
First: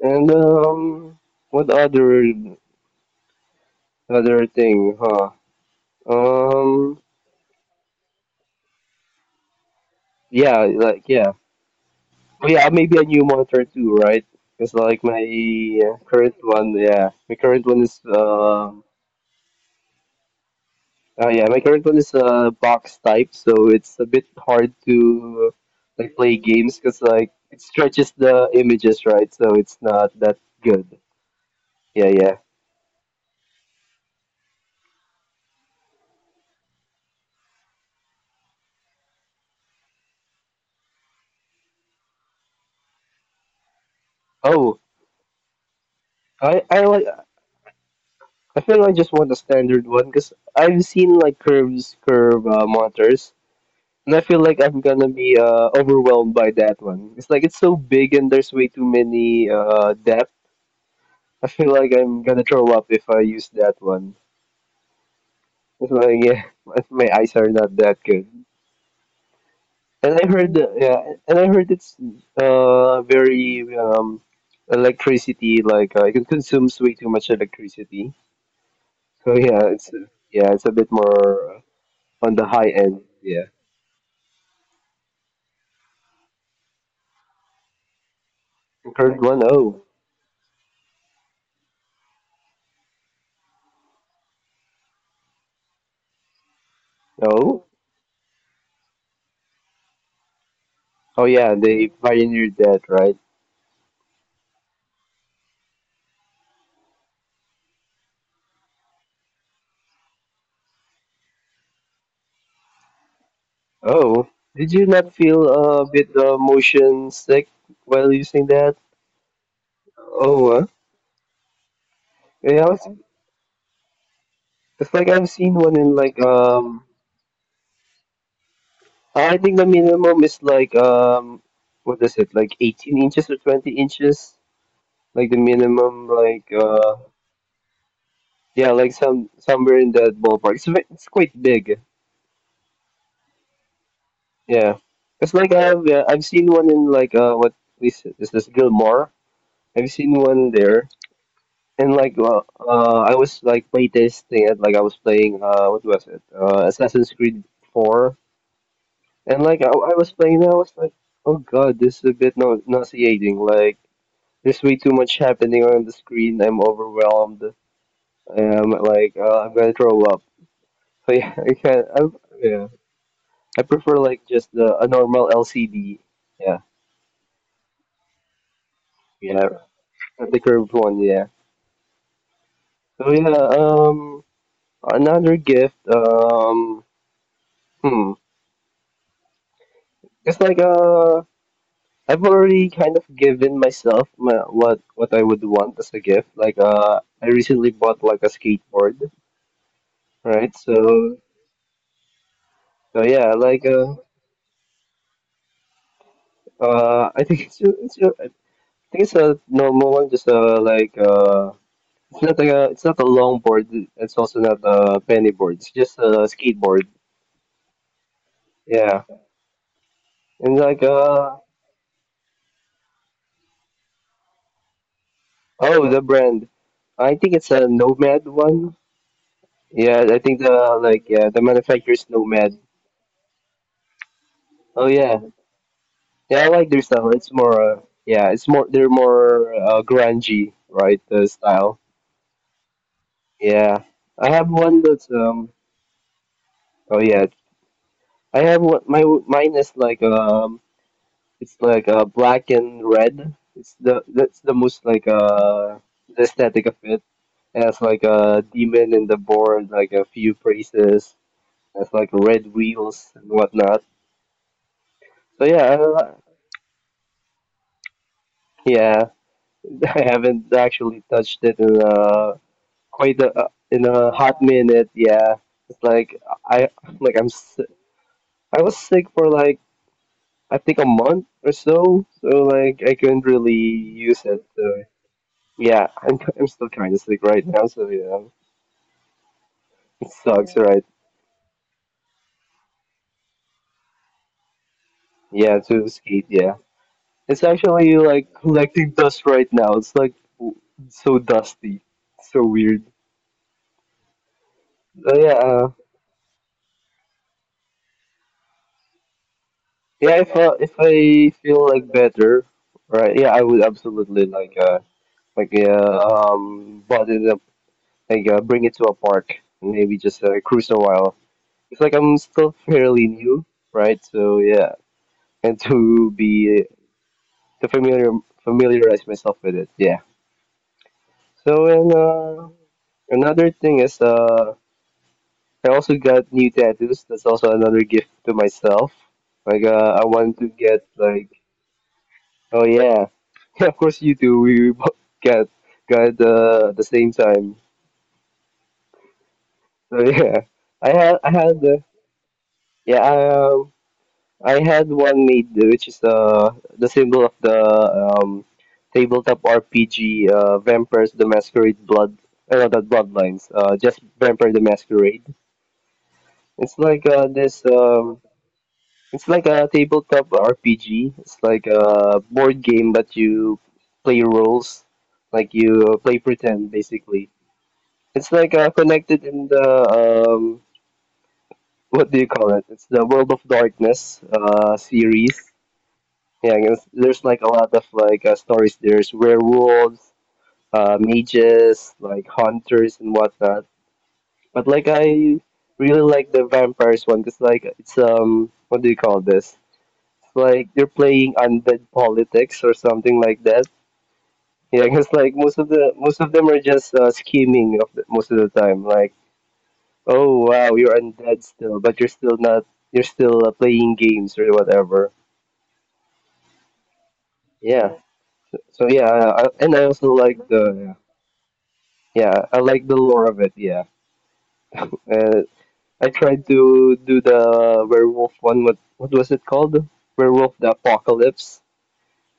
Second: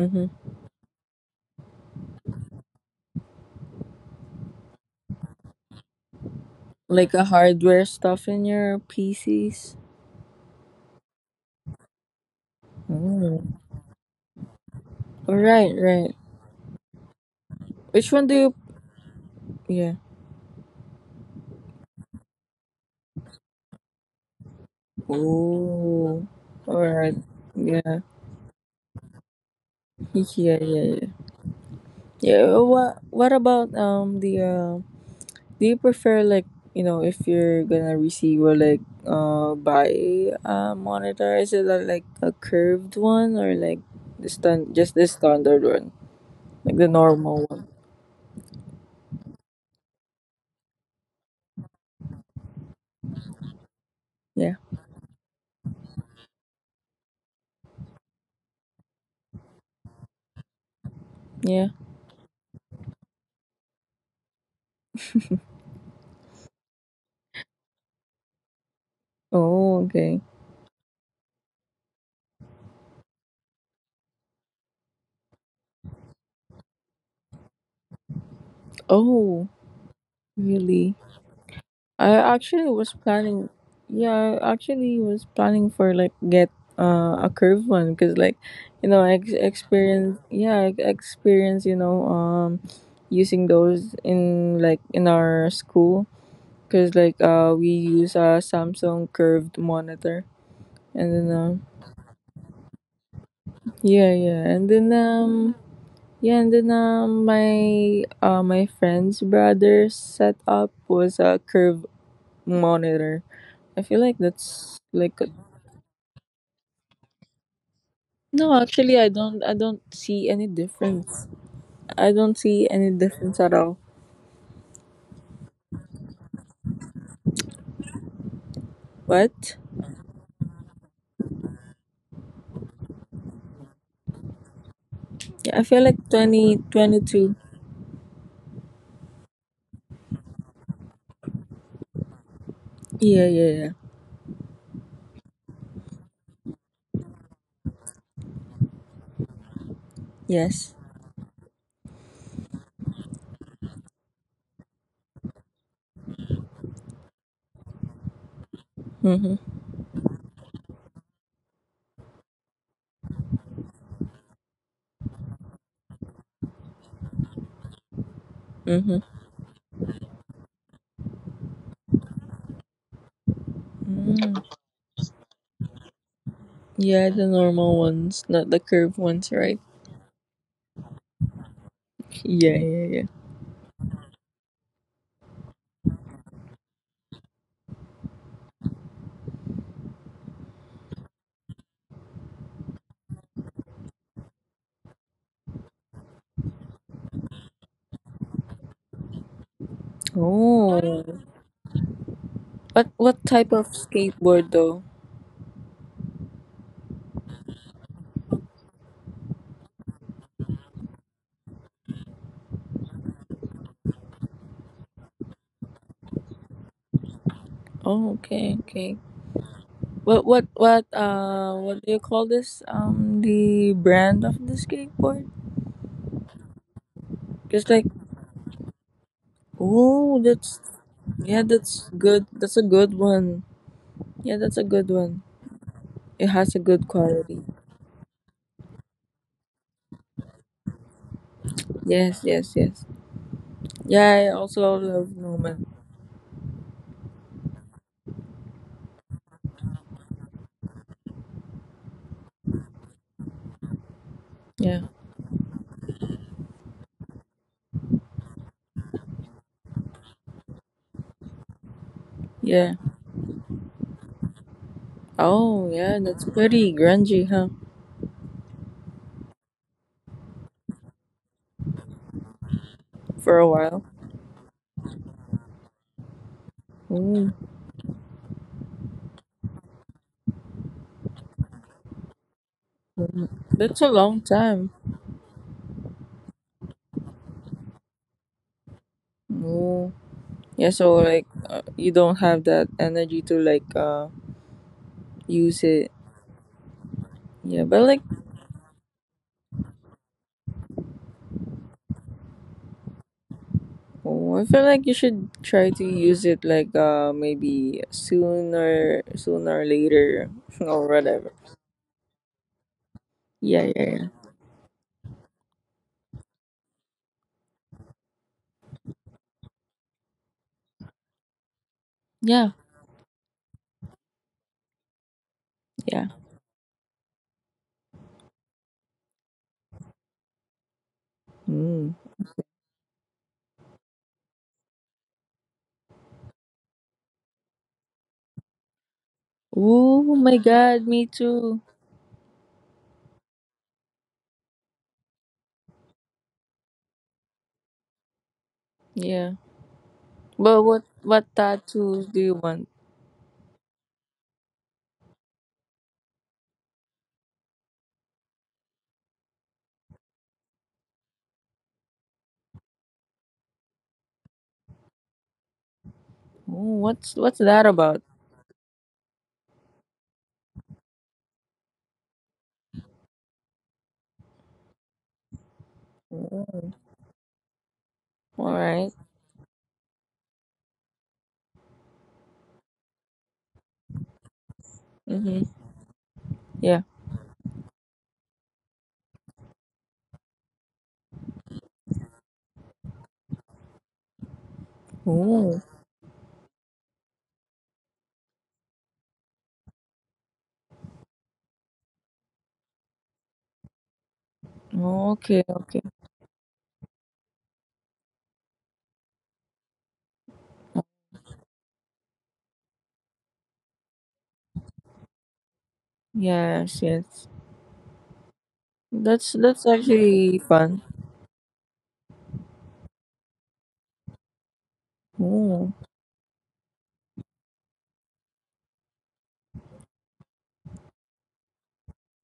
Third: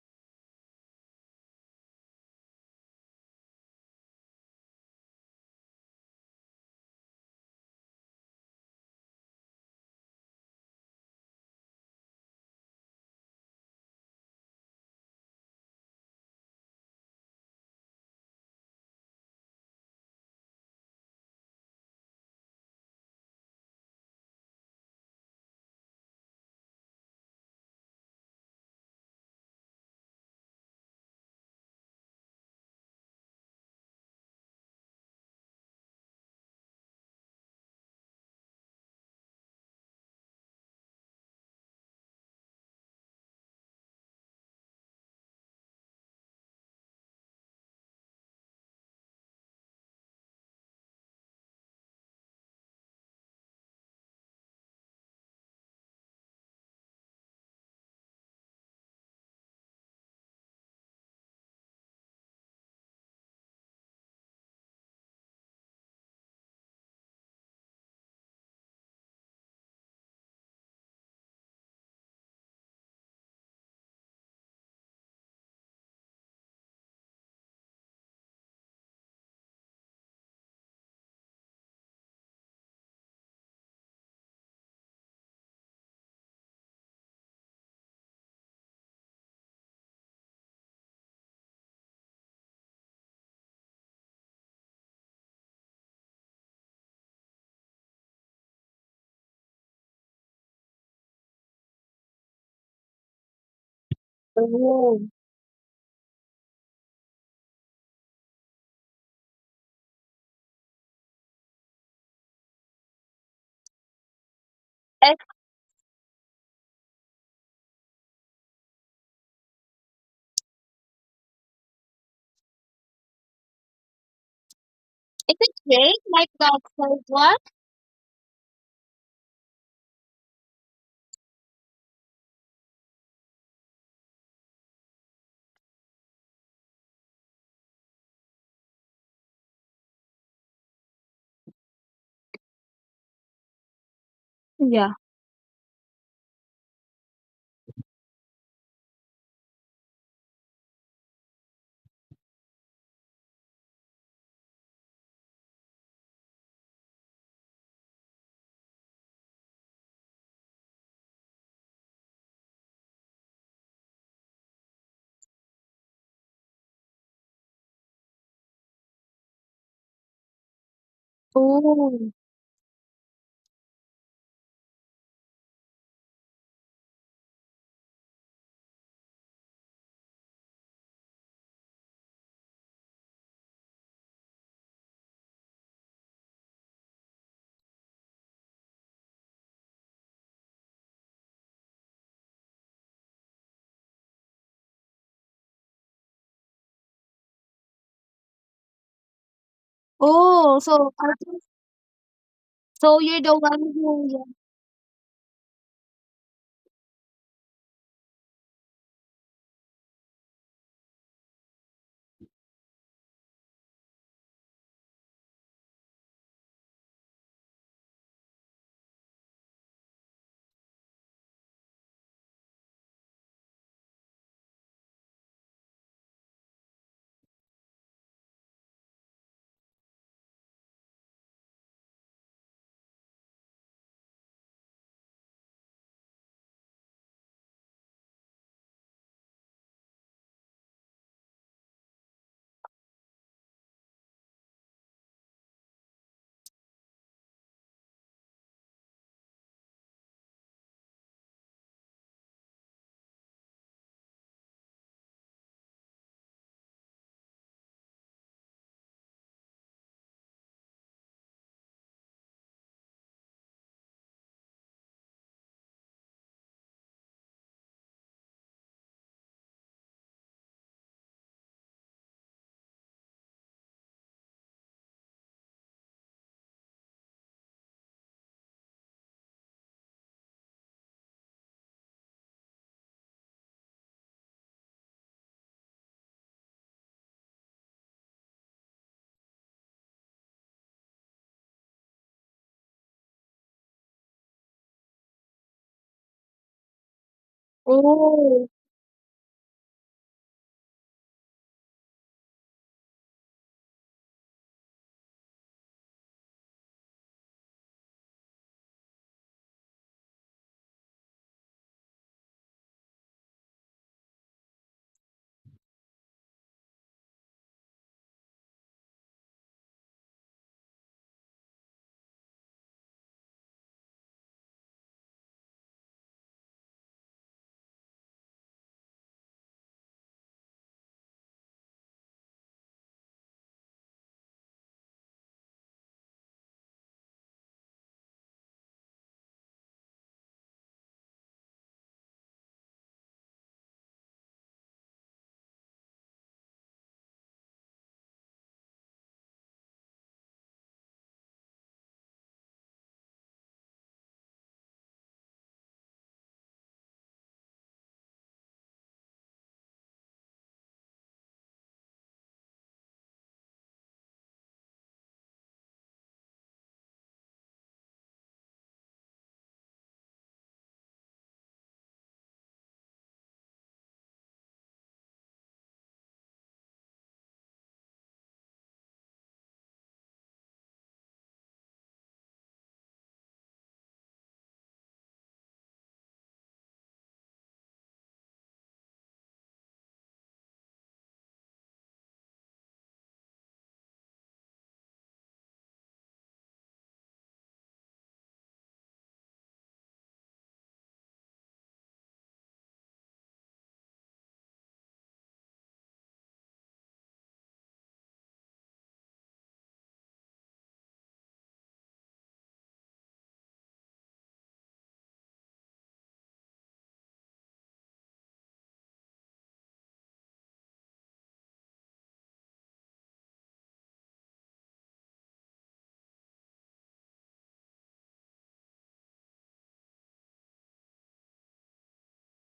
And, what other, other thing, huh? Um,
Like a hardware stuff in your PCs.
yeah, like, yeah. But yeah, maybe a new
Oh.
monitor too, right? Because like my
Right, right.
my current one is
Which one do you? Yeah.
box type, so it's a bit hard to like
Oh.
play games
All
because
right.
like it
Yeah.
stretches the images, right? So it's not that
Yeah, yeah,
good.
yeah.
Yeah, yeah.
Yeah, what about the do you prefer like, you know, if you're gonna receive or like buy a monitor, is it like a curved one, or like the stand
Oh,
just the standard one,
I
like the
like.
normal one?
I feel like I just want a standard one because I've seen like curve monitors. And I feel
Yeah,
like I'm gonna be overwhelmed by that one. It's like it's so big and there's way too many depth. I feel
yeah.
like I'm gonna throw up if I use that one. It's like yeah, my eyes are not that good.
Oh,
And I
okay.
heard the yeah, and I heard it's very electricity like it consumes way too much electricity. So
Oh,
yeah, it's a bit
really?
more
I
on the high
actually
end.
was
Yeah,
planning, yeah, I actually was planning for like get a curved one, because like, you know,
current
I
one oh
experience, yeah, experience, you know, using those in like in our school, because like
no
we use a Samsung curved monitor, and
oh
then
yeah, they pioneered that right.
yeah, yeah, and then
Oh,
yeah, and then my friend's brother set up was a curved monitor. I feel like
Oh, did
that's
you not
is,
like
feel a bit motion sick while using
no,
that?
actually, I don't. I don't see any
Oh,
difference. I don't
yeah,
see
I was,
any difference at all.
it's like I've
is
seen
it
one in
fake
like
like that
um.
first one?
I think
What?
the minimum is like what is it? Like 18 inches or 20 inches? Like the
Yeah, I feel like
minimum, like
twenty twenty two.
yeah, like somewhere in that ballpark. It's it's quite big.
Yeah, yeah, yeah.
Yeah,
Yeah.
it's like I've yeah, I've seen one in like what is it? Is this Gilmore? I've seen one
Yes.
there. And like I was like playtesting it, like I was playing what was it? Assassin's Creed 4.
Mhm.
And like I was playing that, I was like, "Oh god, this is a bit no nauseating. Like there's way too much happening on the screen. I'm overwhelmed. I'm
Mhm.
like I'm gonna throw up." So yeah, I can I
Oh,
yeah. I prefer like
Mm.
just the a normal LCD. Yeah.
Yeah, the normal ones, not the curved ones,
Yeah. Yeah.
right?
Not the curved one, yeah.
Yeah, yeah, yeah.
So yeah, um another gift. Hmm it's like I've already kind of given myself my, what I would want as a gift. Like I recently bought like a skateboard, right?
oh. So
Oh.
I
So
think
What
so.
so
You're
what
yeah,
the
type
one
like
of
who. Yeah.
skateboard though?
I think I think it's a normal one, just like it's not like a it's not a long board. It's also not a penny board. It's just a skateboard.
Oh, okay, okay.
Yeah,
What what
and
what
like
uh what do you call this? The brand of the skateboard?
oh, the brand, I think it's a
Cause like,
Nomad one. Yeah, I
oh,
think the
that's
like yeah
yeah,
the
that's
manufacturer is
good. That's
Nomad.
a good one. Yeah, that's a
Oh
good
yeah.
one. It
Yeah, I
has a
like their
good
style. It's
quality.
more, yeah, it's more. They're more grungy, right? The style.
Yes, yes, yes.
Yeah,
Yeah,
I
I
have
also
one that's
love
um.
Newman.
Oh yeah, I have one. My mine is like. It's like black and red. It's the that's the most
Yeah,
like the aesthetic of it. It has like a demon in the board, like a few praises. That's like red
yeah.
wheels and whatnot. So yeah,
Oh, yeah, that's pretty grungy, huh?
yeah. I haven't actually touched it in quite a,
For a
in
while.
a hot minute. Yeah, it's like I like
Ooh,
I was sick for like I think a month or so, so like I couldn't really
that's a
use
long
it. So
time.
yeah, I'm still kind of sick right now. So yeah,
Ooh.
it sucks. Yeah,
Yeah,
right?
so like, you don't have that energy to like
Yeah,
use
to
it.
skate. Yeah, it's
Yeah,
actually
but like.
like
Oh,
collecting dust right now. It's like w- so dusty, so weird.
Oh, I feel like you
So yeah,
should try to use it like maybe sooner or
yeah.
later
If
or
I
whatever.
feel like better, right? Yeah, I would
Yeah, yeah, yeah.
absolutely like. Like but it up like bring it to a park and maybe just cruise a while, it's like I'm still
Yeah,
fairly new, right? So yeah, and to
yeah.
be to familiar familiarize myself with it, yeah. So and
Mm.
another thing is I also got new tattoos. That's also another gift to myself. Like I
Oh
want to
my
get
god, me
like
too.
oh yeah. Yeah, of course you do, we both got got at the same time,
Yeah.
so yeah.
But what
I
what
had the,
tattoos do you want?
yeah, I had one made, which is the symbol of the tabletop RPG, Vampires the Masquerade Blood, not that Bloodlines, just Vampire the Masquerade. It's
Oh,
like
what's
this,
that about?
it's like a tabletop RPG. It's like a board game, but you play roles, like you play pretend,
Oh,
basically. It's like
all right.
connected in the what do you call it? It's the World of Darkness series.
Mm-hmm.
Yeah, I guess
Yeah.
there's like a lot of like stories. There's werewolves, mages, like hunters and whatnot. But like I
Oh.
really like the vampires one because like it's what do you call this? It's like you're playing undead politics or something like that. Yeah, because like
Okay, okay.
most of them are just scheming most of the time. Like oh wow, you're undead still, but you're still not. You're still playing games or whatever.
Yes, yes.
Yeah. So yeah,
That's
and
that's
I also like
actually
the,
fun.
yeah, I like the lore of it. Yeah, uh,
Oh.
I tried to do the werewolf one. What was it called? Werewolf the Apocalypse,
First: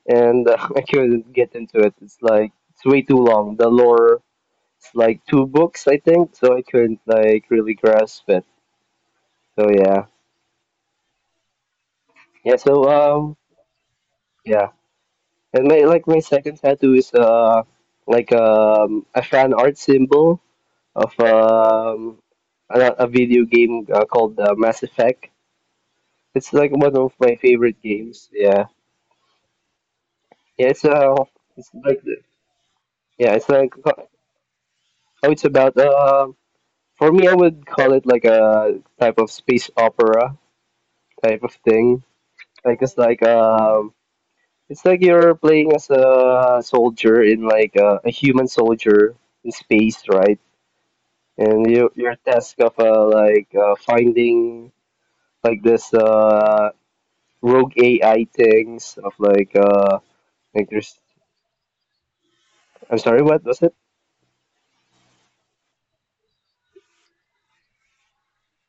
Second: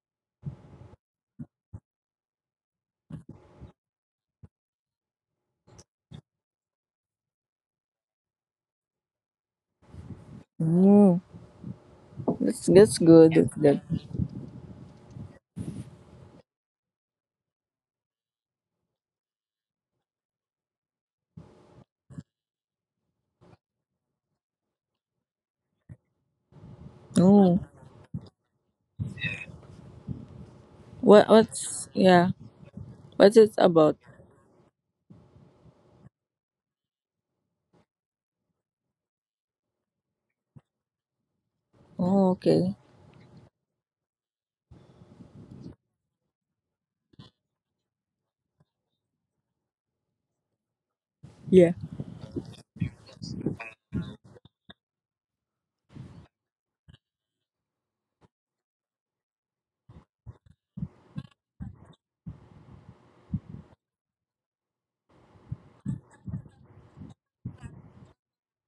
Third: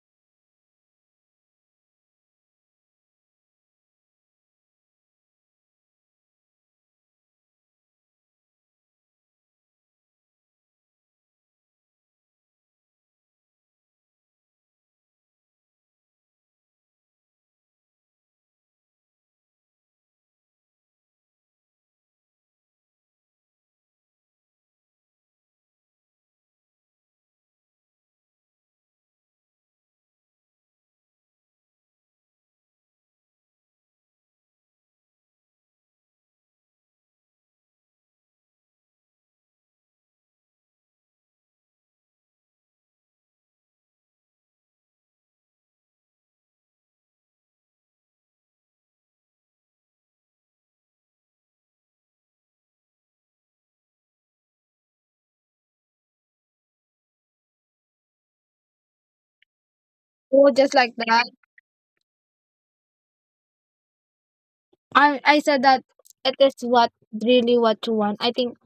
and I couldn't get into it. It's like it's way too long. The lore is like two books, I think, so I couldn't like really grasp it. So yeah,
Oh.
yeah.
That's
So
that's good. That's good.
yeah, and my second tattoo is like a fan art symbol of a video game called Mass Effect. It's like one of my
Oh.
favorite games. Yeah, yeah. It's
What
it's
what's
like
yeah?
yeah,
What's
it's
it
like oh,
about?
it's about for me, I would call it like a type of space opera type of thing.
Oh, okay.
Like it's like it's like you're playing as a soldier in like a human soldier in space, right? And
Yeah.
you your task of like finding like this rogue AI things of
oh,
like
just like
there's
that.
I'm sorry, what was it?
I said that it is what really what you want. I think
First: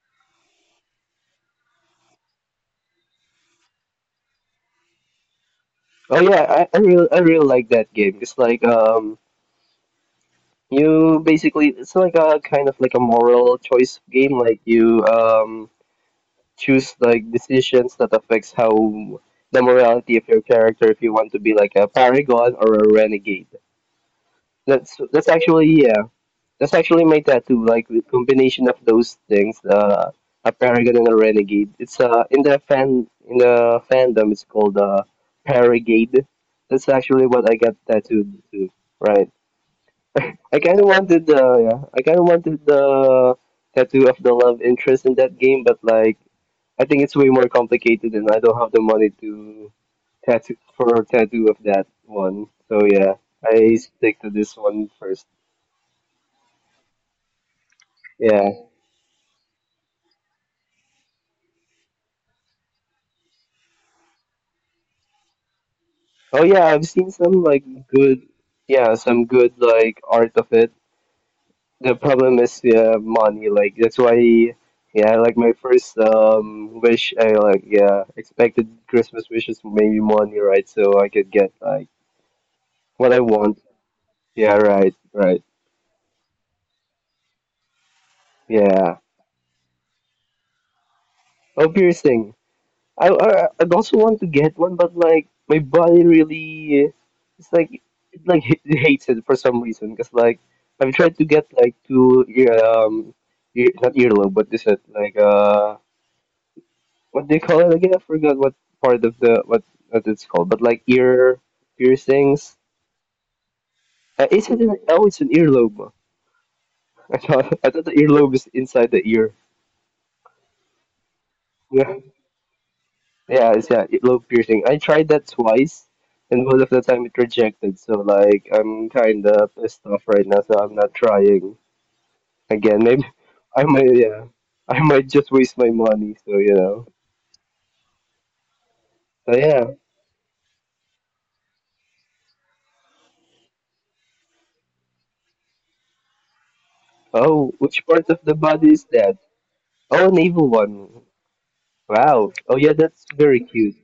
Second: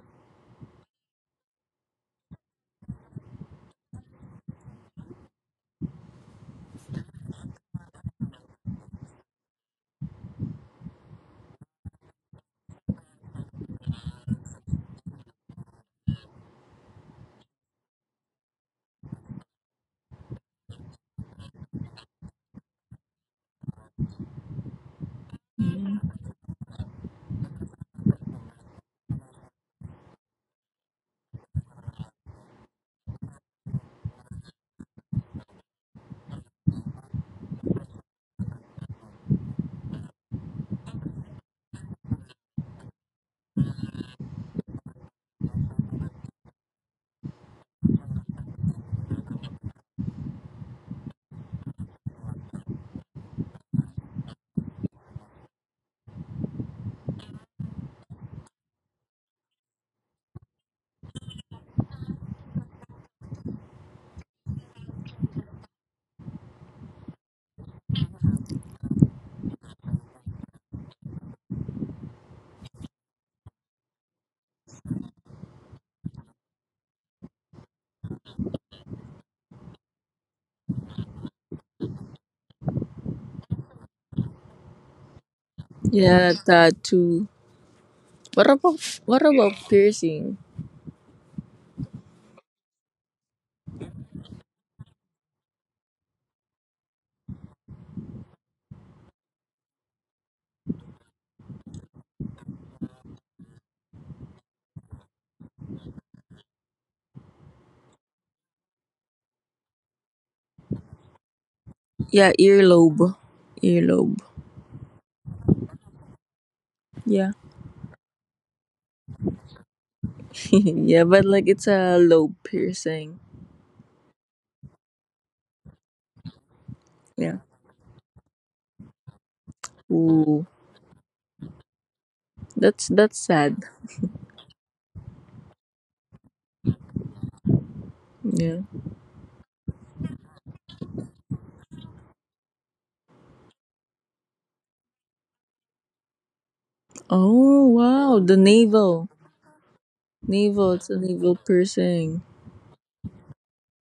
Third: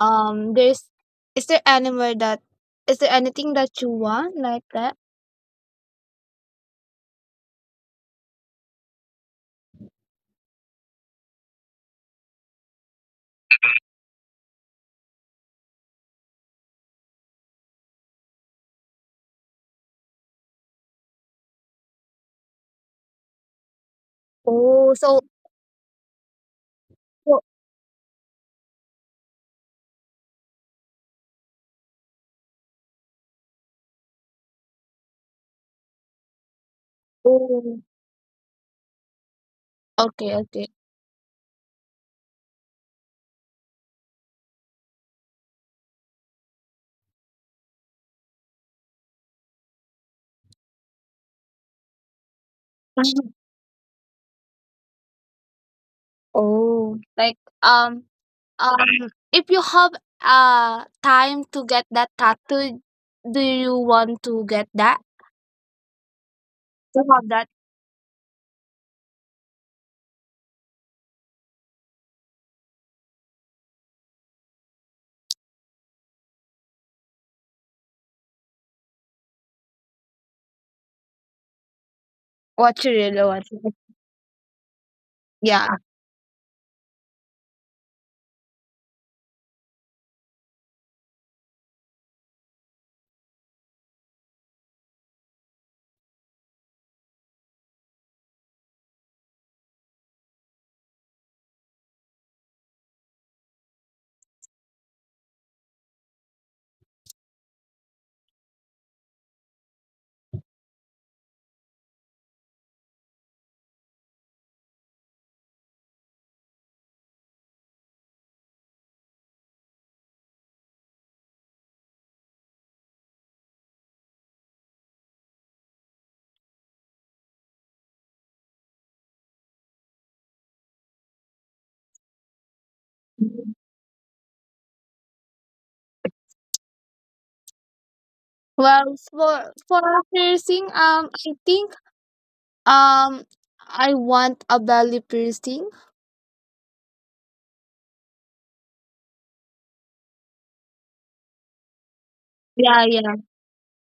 there's, is there anywhere that, is there anything that you want like that?
Oh yeah, I really like that game. It's like you basically it's like a kind of like a moral choice game. Like you choose like decisions that affects how the morality of your character if you want to be like a paragon or a renegade.
Oh,
That's
so.
that's actually yeah. That's actually my tattoo, like the combination of those things, a paragon and a renegade. It's in the fandom it's called paragade. That's actually what I got
Oh,
tattooed to, right?
okay,
I
okay.
kinda wanted the yeah, I kinda wanted the tattoo of the love interest in that game, but like I think it's way more complicated and I don't have the money to tattoo for a tattoo of that one. So yeah,
Mhm.
I stick to this one first.
Oh, like um
Yeah.
um if you have time to get that tattoo, do you want to get that?
Oh yeah, I've
To
seen
have
some
that
like good, yeah, some good like art of it. The problem is yeah, money. Like that's why, yeah, like my first wish, I like yeah expected Christmas wishes maybe money, right? So I could get like
what you
what I
really want to
want.
get.
Yeah, right, right.
Yeah.
Yeah, tattoo. What about
Yeah.
what about piercing?
Oh, piercing. I'd also want to get one, but like my body really, it's like it hates it for some reason. Because like I've tried to get like two ear ear, not earlobe, but this is like what they call it again? I forgot what part of the what it's called, but like ear
Yeah,
piercings.
earlobe. Earlobe.
Is it an, oh, it's an earlobe.
Yeah.
I thought the earlobe is inside the ear.
Yeah, but like it's
Yeah.
a lobe piercing.
Yeah, it's yeah, low piercing. I tried that twice, and both of the time it
Yeah.
rejected. So like, I'm kind of pissed off right now.
Ooh.
So I'm not trying again.
That's
Maybe
that's
I
sad.
might, yeah, I might just waste my money. So you know.
Yeah.
Well,
So yeah.
for a piercing, I think um, I want a belly piercing.
Oh,
Oh
which part of
wow,
the
the
body is
navel.
that? Oh, an evil
Navel, it's a
one.
navel piercing.
Wow. Oh yeah,
Yeah,
that's
yeah.
very cute.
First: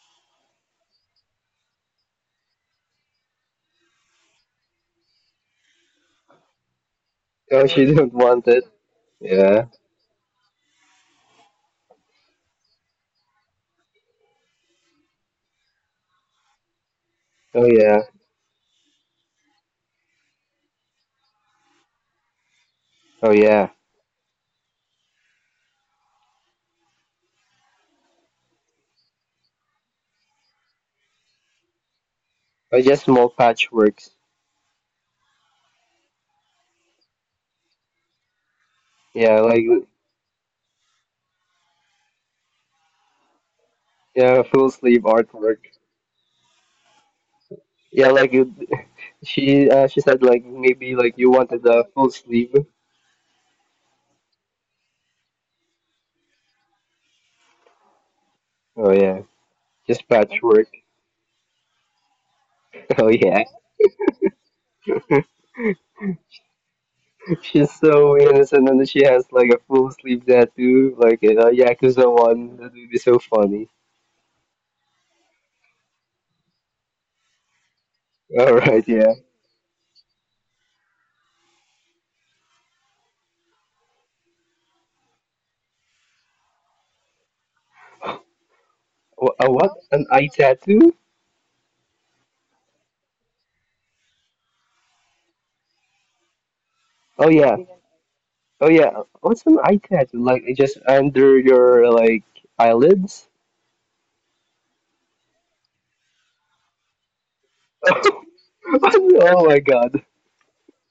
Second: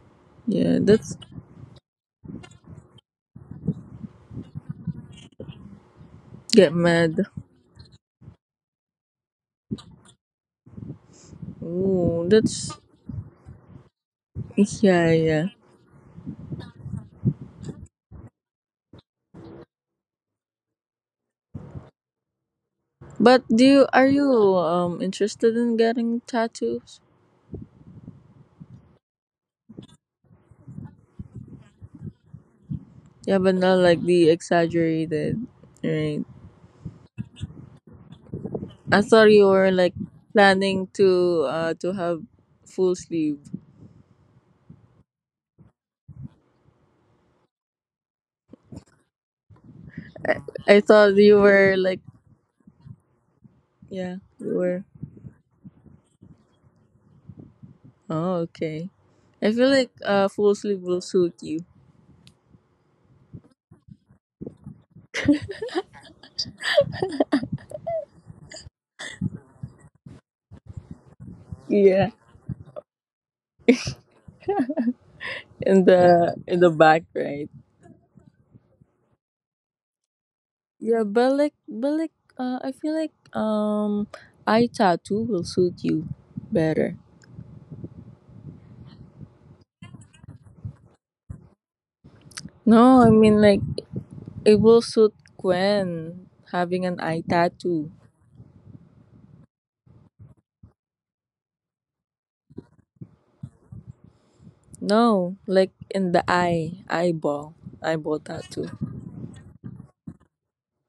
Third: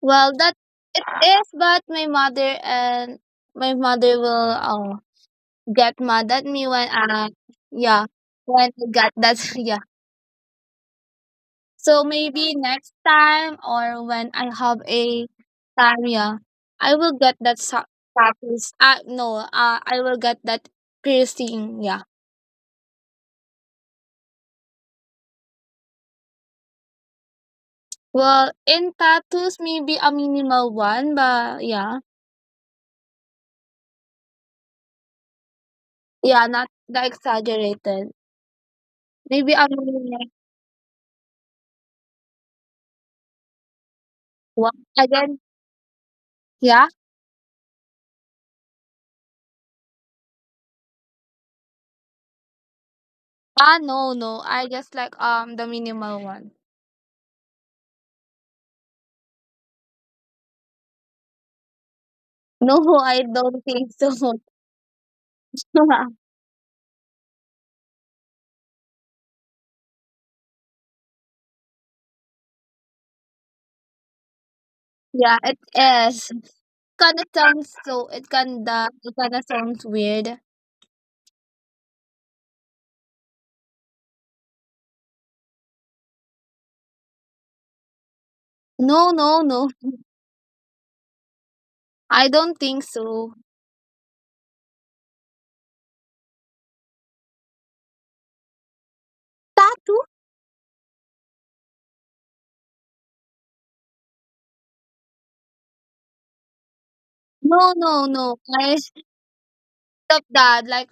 Well, that
Yeah,
it
that's
is, but my mother will get mad at me
get
when
mad.
I,
Oh, she
yeah,
didn't want it.
when I get that,
Yeah.
yeah. So
Ooh,
maybe
that's
next time or when I have
yeah,
a
yeah.
time, yeah, I will get that
Oh
sa-
yeah.
tattoos. No, I will get that piercing, yeah.
Oh
But do
yeah.
you are you interested in getting tattoos?
Well, in tattoos, maybe a minimal one, but yeah,
Oh, just small
Yeah, but not like
patchworks.
the exaggerated, right?
yeah, not the exaggerated.
I thought
Yeah,
you
Maybe
like
a
were like
minimal
planning to have full sleeve.
yeah, full
one.
sleeve
Again,
artwork.
yeah.
Yeah, like you, she said
I,
like
I
maybe like
thought
you
you
wanted
were
a
like,
full sleeve.
Ah, no,
yeah,
no.
you
I
were.
just like the minimal one.
Oh,
Oh
okay.
yeah,
I feel like
just
full
patchwork.
sleeve will suit you.
No,
Oh
I
yeah,
don't think so.
she's so innocent and she has like a full sleeve tattoo, like a Yakuza
Yeah.
one. That would be so funny.
Yeah, it
In
is.
the in the back,
Kinda
right?
sounds so. It
All
kinda,
right,
it
yeah.
kinda sounds weird.
Yeah, but like, I feel like eye tattoo will suit you better.
No, no,
A
no.
what? An eye tattoo?
I don't think
No, I
so.
mean like. It will suit Gwen having an eye
Oh yeah,
tattoo.
oh yeah. What's an eye
Tattoo?
tattoo? Like just under your like eyelids?
No, like in the eye, eyeball,
No, no,
eyeball
no.
tattoo.
I
Oh my god.
stop that. Like,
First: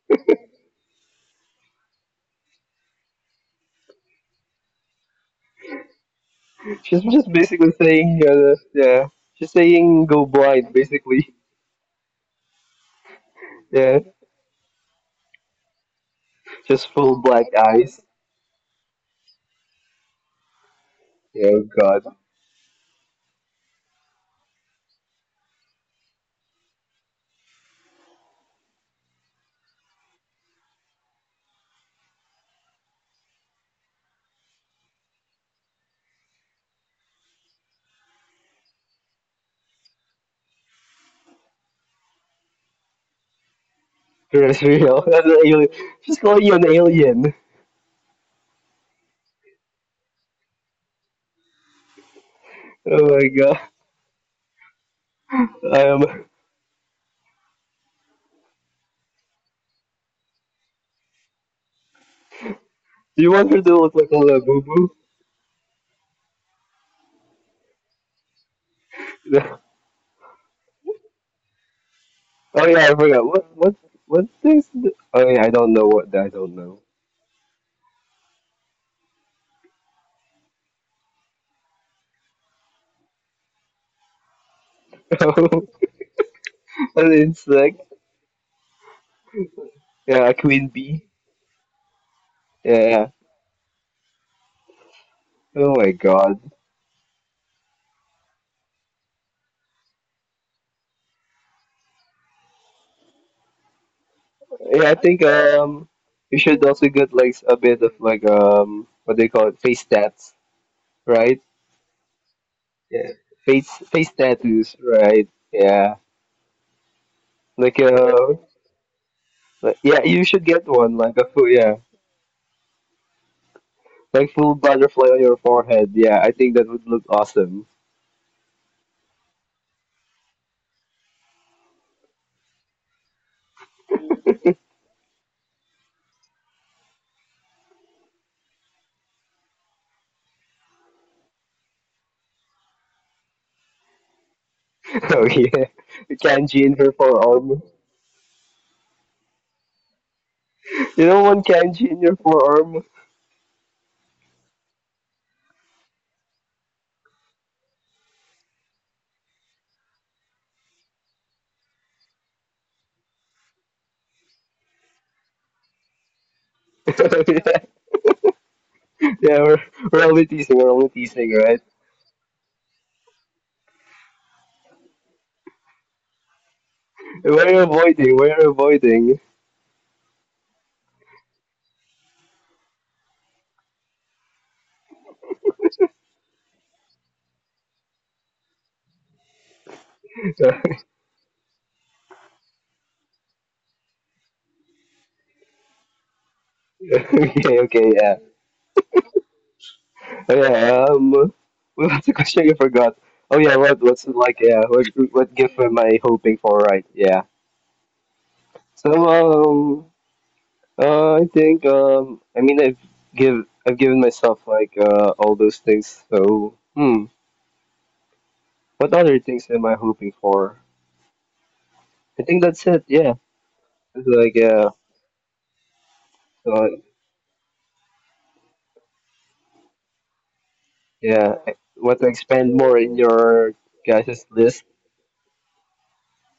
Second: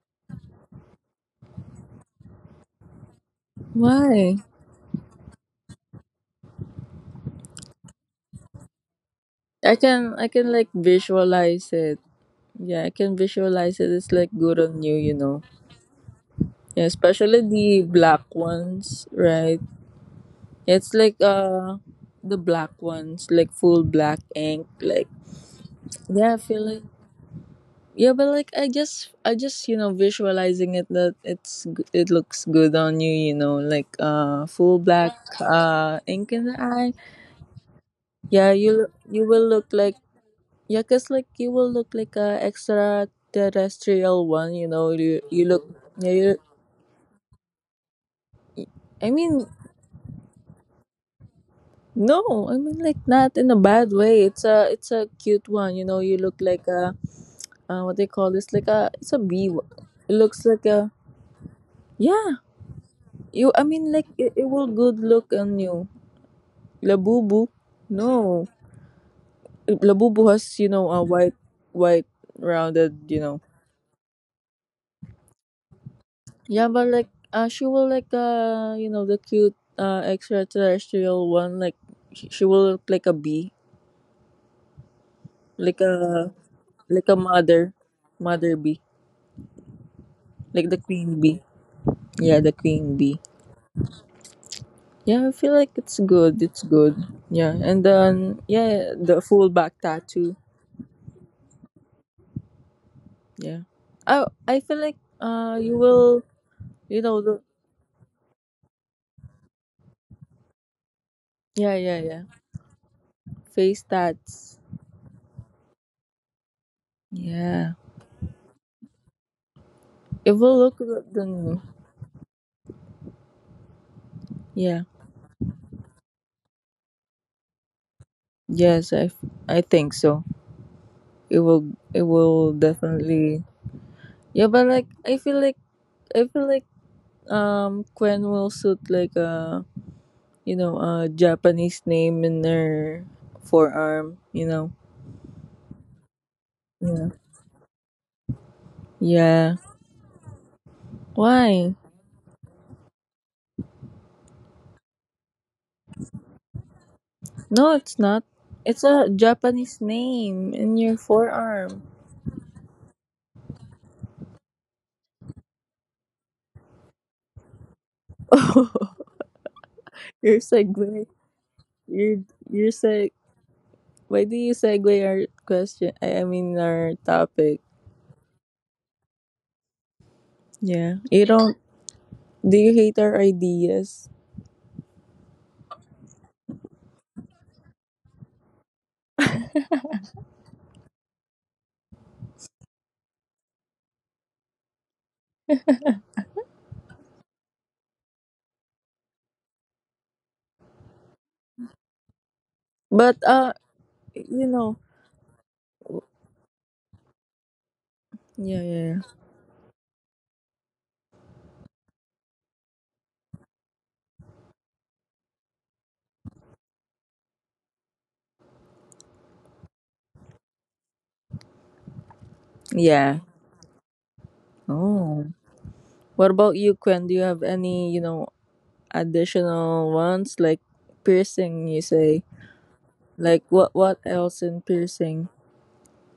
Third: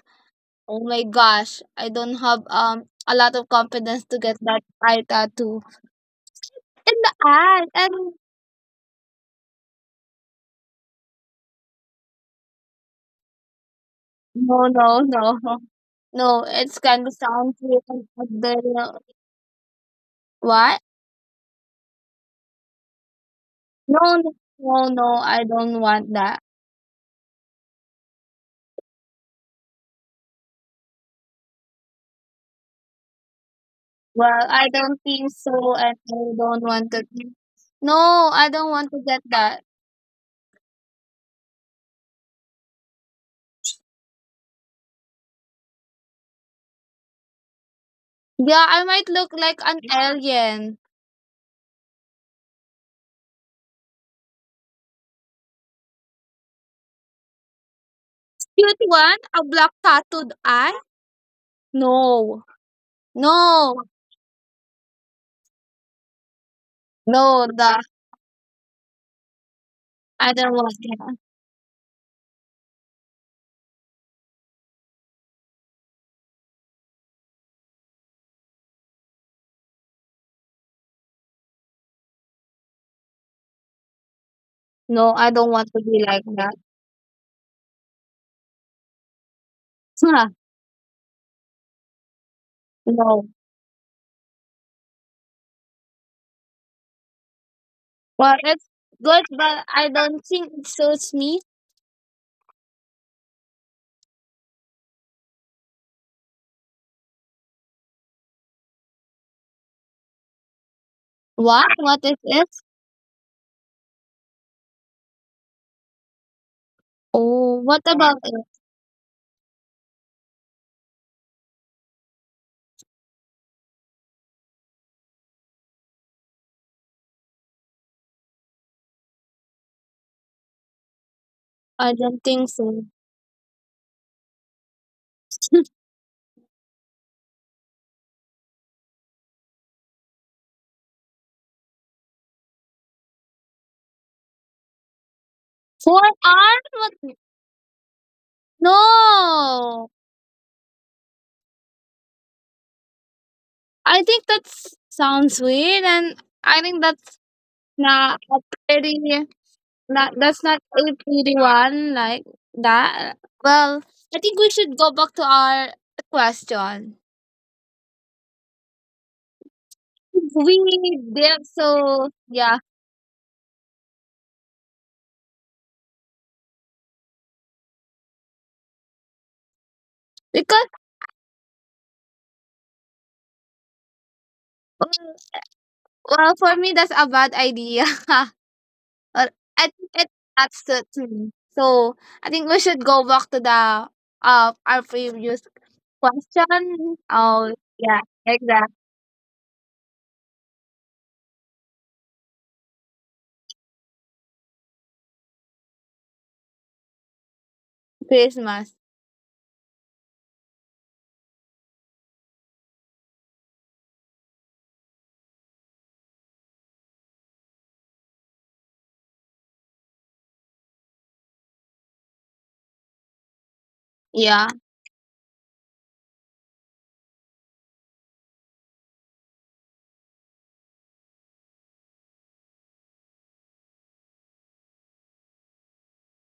oh my gosh, I don't have a lot of confidence to get
Why?
that eye tattoo in
She's
the
just
eye.
basically
And
saying, yeah, she's
I can
saying go
I can like
blind, basically.
visualize it. Yeah, I can visualize it.
Yeah,
It's like good
no,
on you,
no,
you know.
no, no. It's
just
Yeah,
kinda
full black
especially
sounds weird.
the
eyes.
black
But the,
ones, right?
what?
It's like
Yeah, oh god,
the black ones, like full
No,
black
no,
ink,
no, no.
like
I don't want
yeah,
that.
I feel like. Yeah, but like I just you know visualizing it that it looks good on you, you know, like
Well, I
full
don't
black
think so, and I
ink in the
don't want
eye.
to. No, I
Yeah,
don't want to get
you will
that.
look like, yeah, cause like you will look like a extraterrestrial one, you know.
terrestrial.
You
That's an
you
alien.
look, yeah,
She's calling you an alien.
Yeah, I might
I
look
mean,
like an alien.
no, I mean like
Oh my
not in
god.
a bad way. It's a cute one, you know.
Um,
You look like a what they call this, like
Cute
a,
one,
it's a
a
bee.
black
It
tattooed
looks like
eye.
a, yeah.
No,
do you want
You,
her
I
to
no,
look
mean,
like
like
a
it,
little
it
boo
will
boo?
good look on you.
no.
Labubu,
The,
no,
I
Labubu
don't
has, you
want
know, a
that.
white, white
Oh yeah, I
rounded,
forgot.
you
What
know.
what what is the? Oh yeah, I don't know what I don't know.
Yeah, but like, she will like you know, the cute extraterrestrial one. Like, she will look like a bee,
No, I don't want to
like
be
a
like that.
An
like a
insect.
mother bee,
Yeah,
Huh,
a queen
like the
bee.
queen bee. Yeah, the
Yeah, yeah.
queen
no.
bee. Yeah, I feel
Oh
like
my
it's
god.
good. It's good. Yeah, and
Well,
then
it's
yeah,
good,
the
but
full
I
back
don't think
tattoo.
it suits me.
Yeah. Oh, I feel
Yeah, I
like
think
you will,
you should also
you
get
know,
like
the,
a bit of like what do you call it, face tats, right?
What?
yeah,
What
yeah,
is
yeah,
it?
Yeah,
face
face
tats.
tattoos, right? Yeah,
Oh,
Yeah.
like
what about
uh,
it?
like, yeah, you
It
should
will
get
look
one like a
the
full
new.
yeah, like full
Yeah.
butterfly on your forehead. Yeah, I think that would look awesome.
Yes, I think so. It will
I
it
don't think
will
so.
definitely, yeah, but like I feel like Quen will suit like a you know a Japanese name in their forearm. You know.
Oh yeah,
Four
kanji in her
arms?
Yeah.
What?
forearm.
Yeah.
No.
You don't want kanji
Why?
in your forearm.
I think that sounds weird, and I think that's
No, it's
not a
not.
pretty.
It's a Japanese
That, that's not
name
a
in your
pretty one
forearm.
like that. Well, I think we should go back to our question.
Yeah, yeah, we're,
Your
we're only
We
teasing,
segue.
did
right?
so
Your
yeah
your seg. Why do you segue our question? I mean our
We're
topic.
avoiding, we're avoiding.
because
Yeah. You don't. Do you hate our ideas?
well, well, for me that's a bad idea. Or I think it that suits me. So I think we should go back to the our previous question. Oh
Okay, okay,
yeah,
yeah.
exactly
Oh, yeah, well, that's a question I forgot. Oh
But
yeah, what what's it like? Yeah,
you
what
know.
what gift am I hoping for? Right? Yeah.
Christmas.
Yeah,
So
yeah, yeah.
I think I've given myself like all those things. So hmm, what other things am I hoping for? I think that's it. Yeah,
Yeah.
it's like
Yeah.
yeah,
Oh. What
so,
about you, Quen? Do you have any, you know, additional ones, like
yeah. I
piercing?
want
You
to
say
expand more in your
like what? What
guys' list.
else in piercing?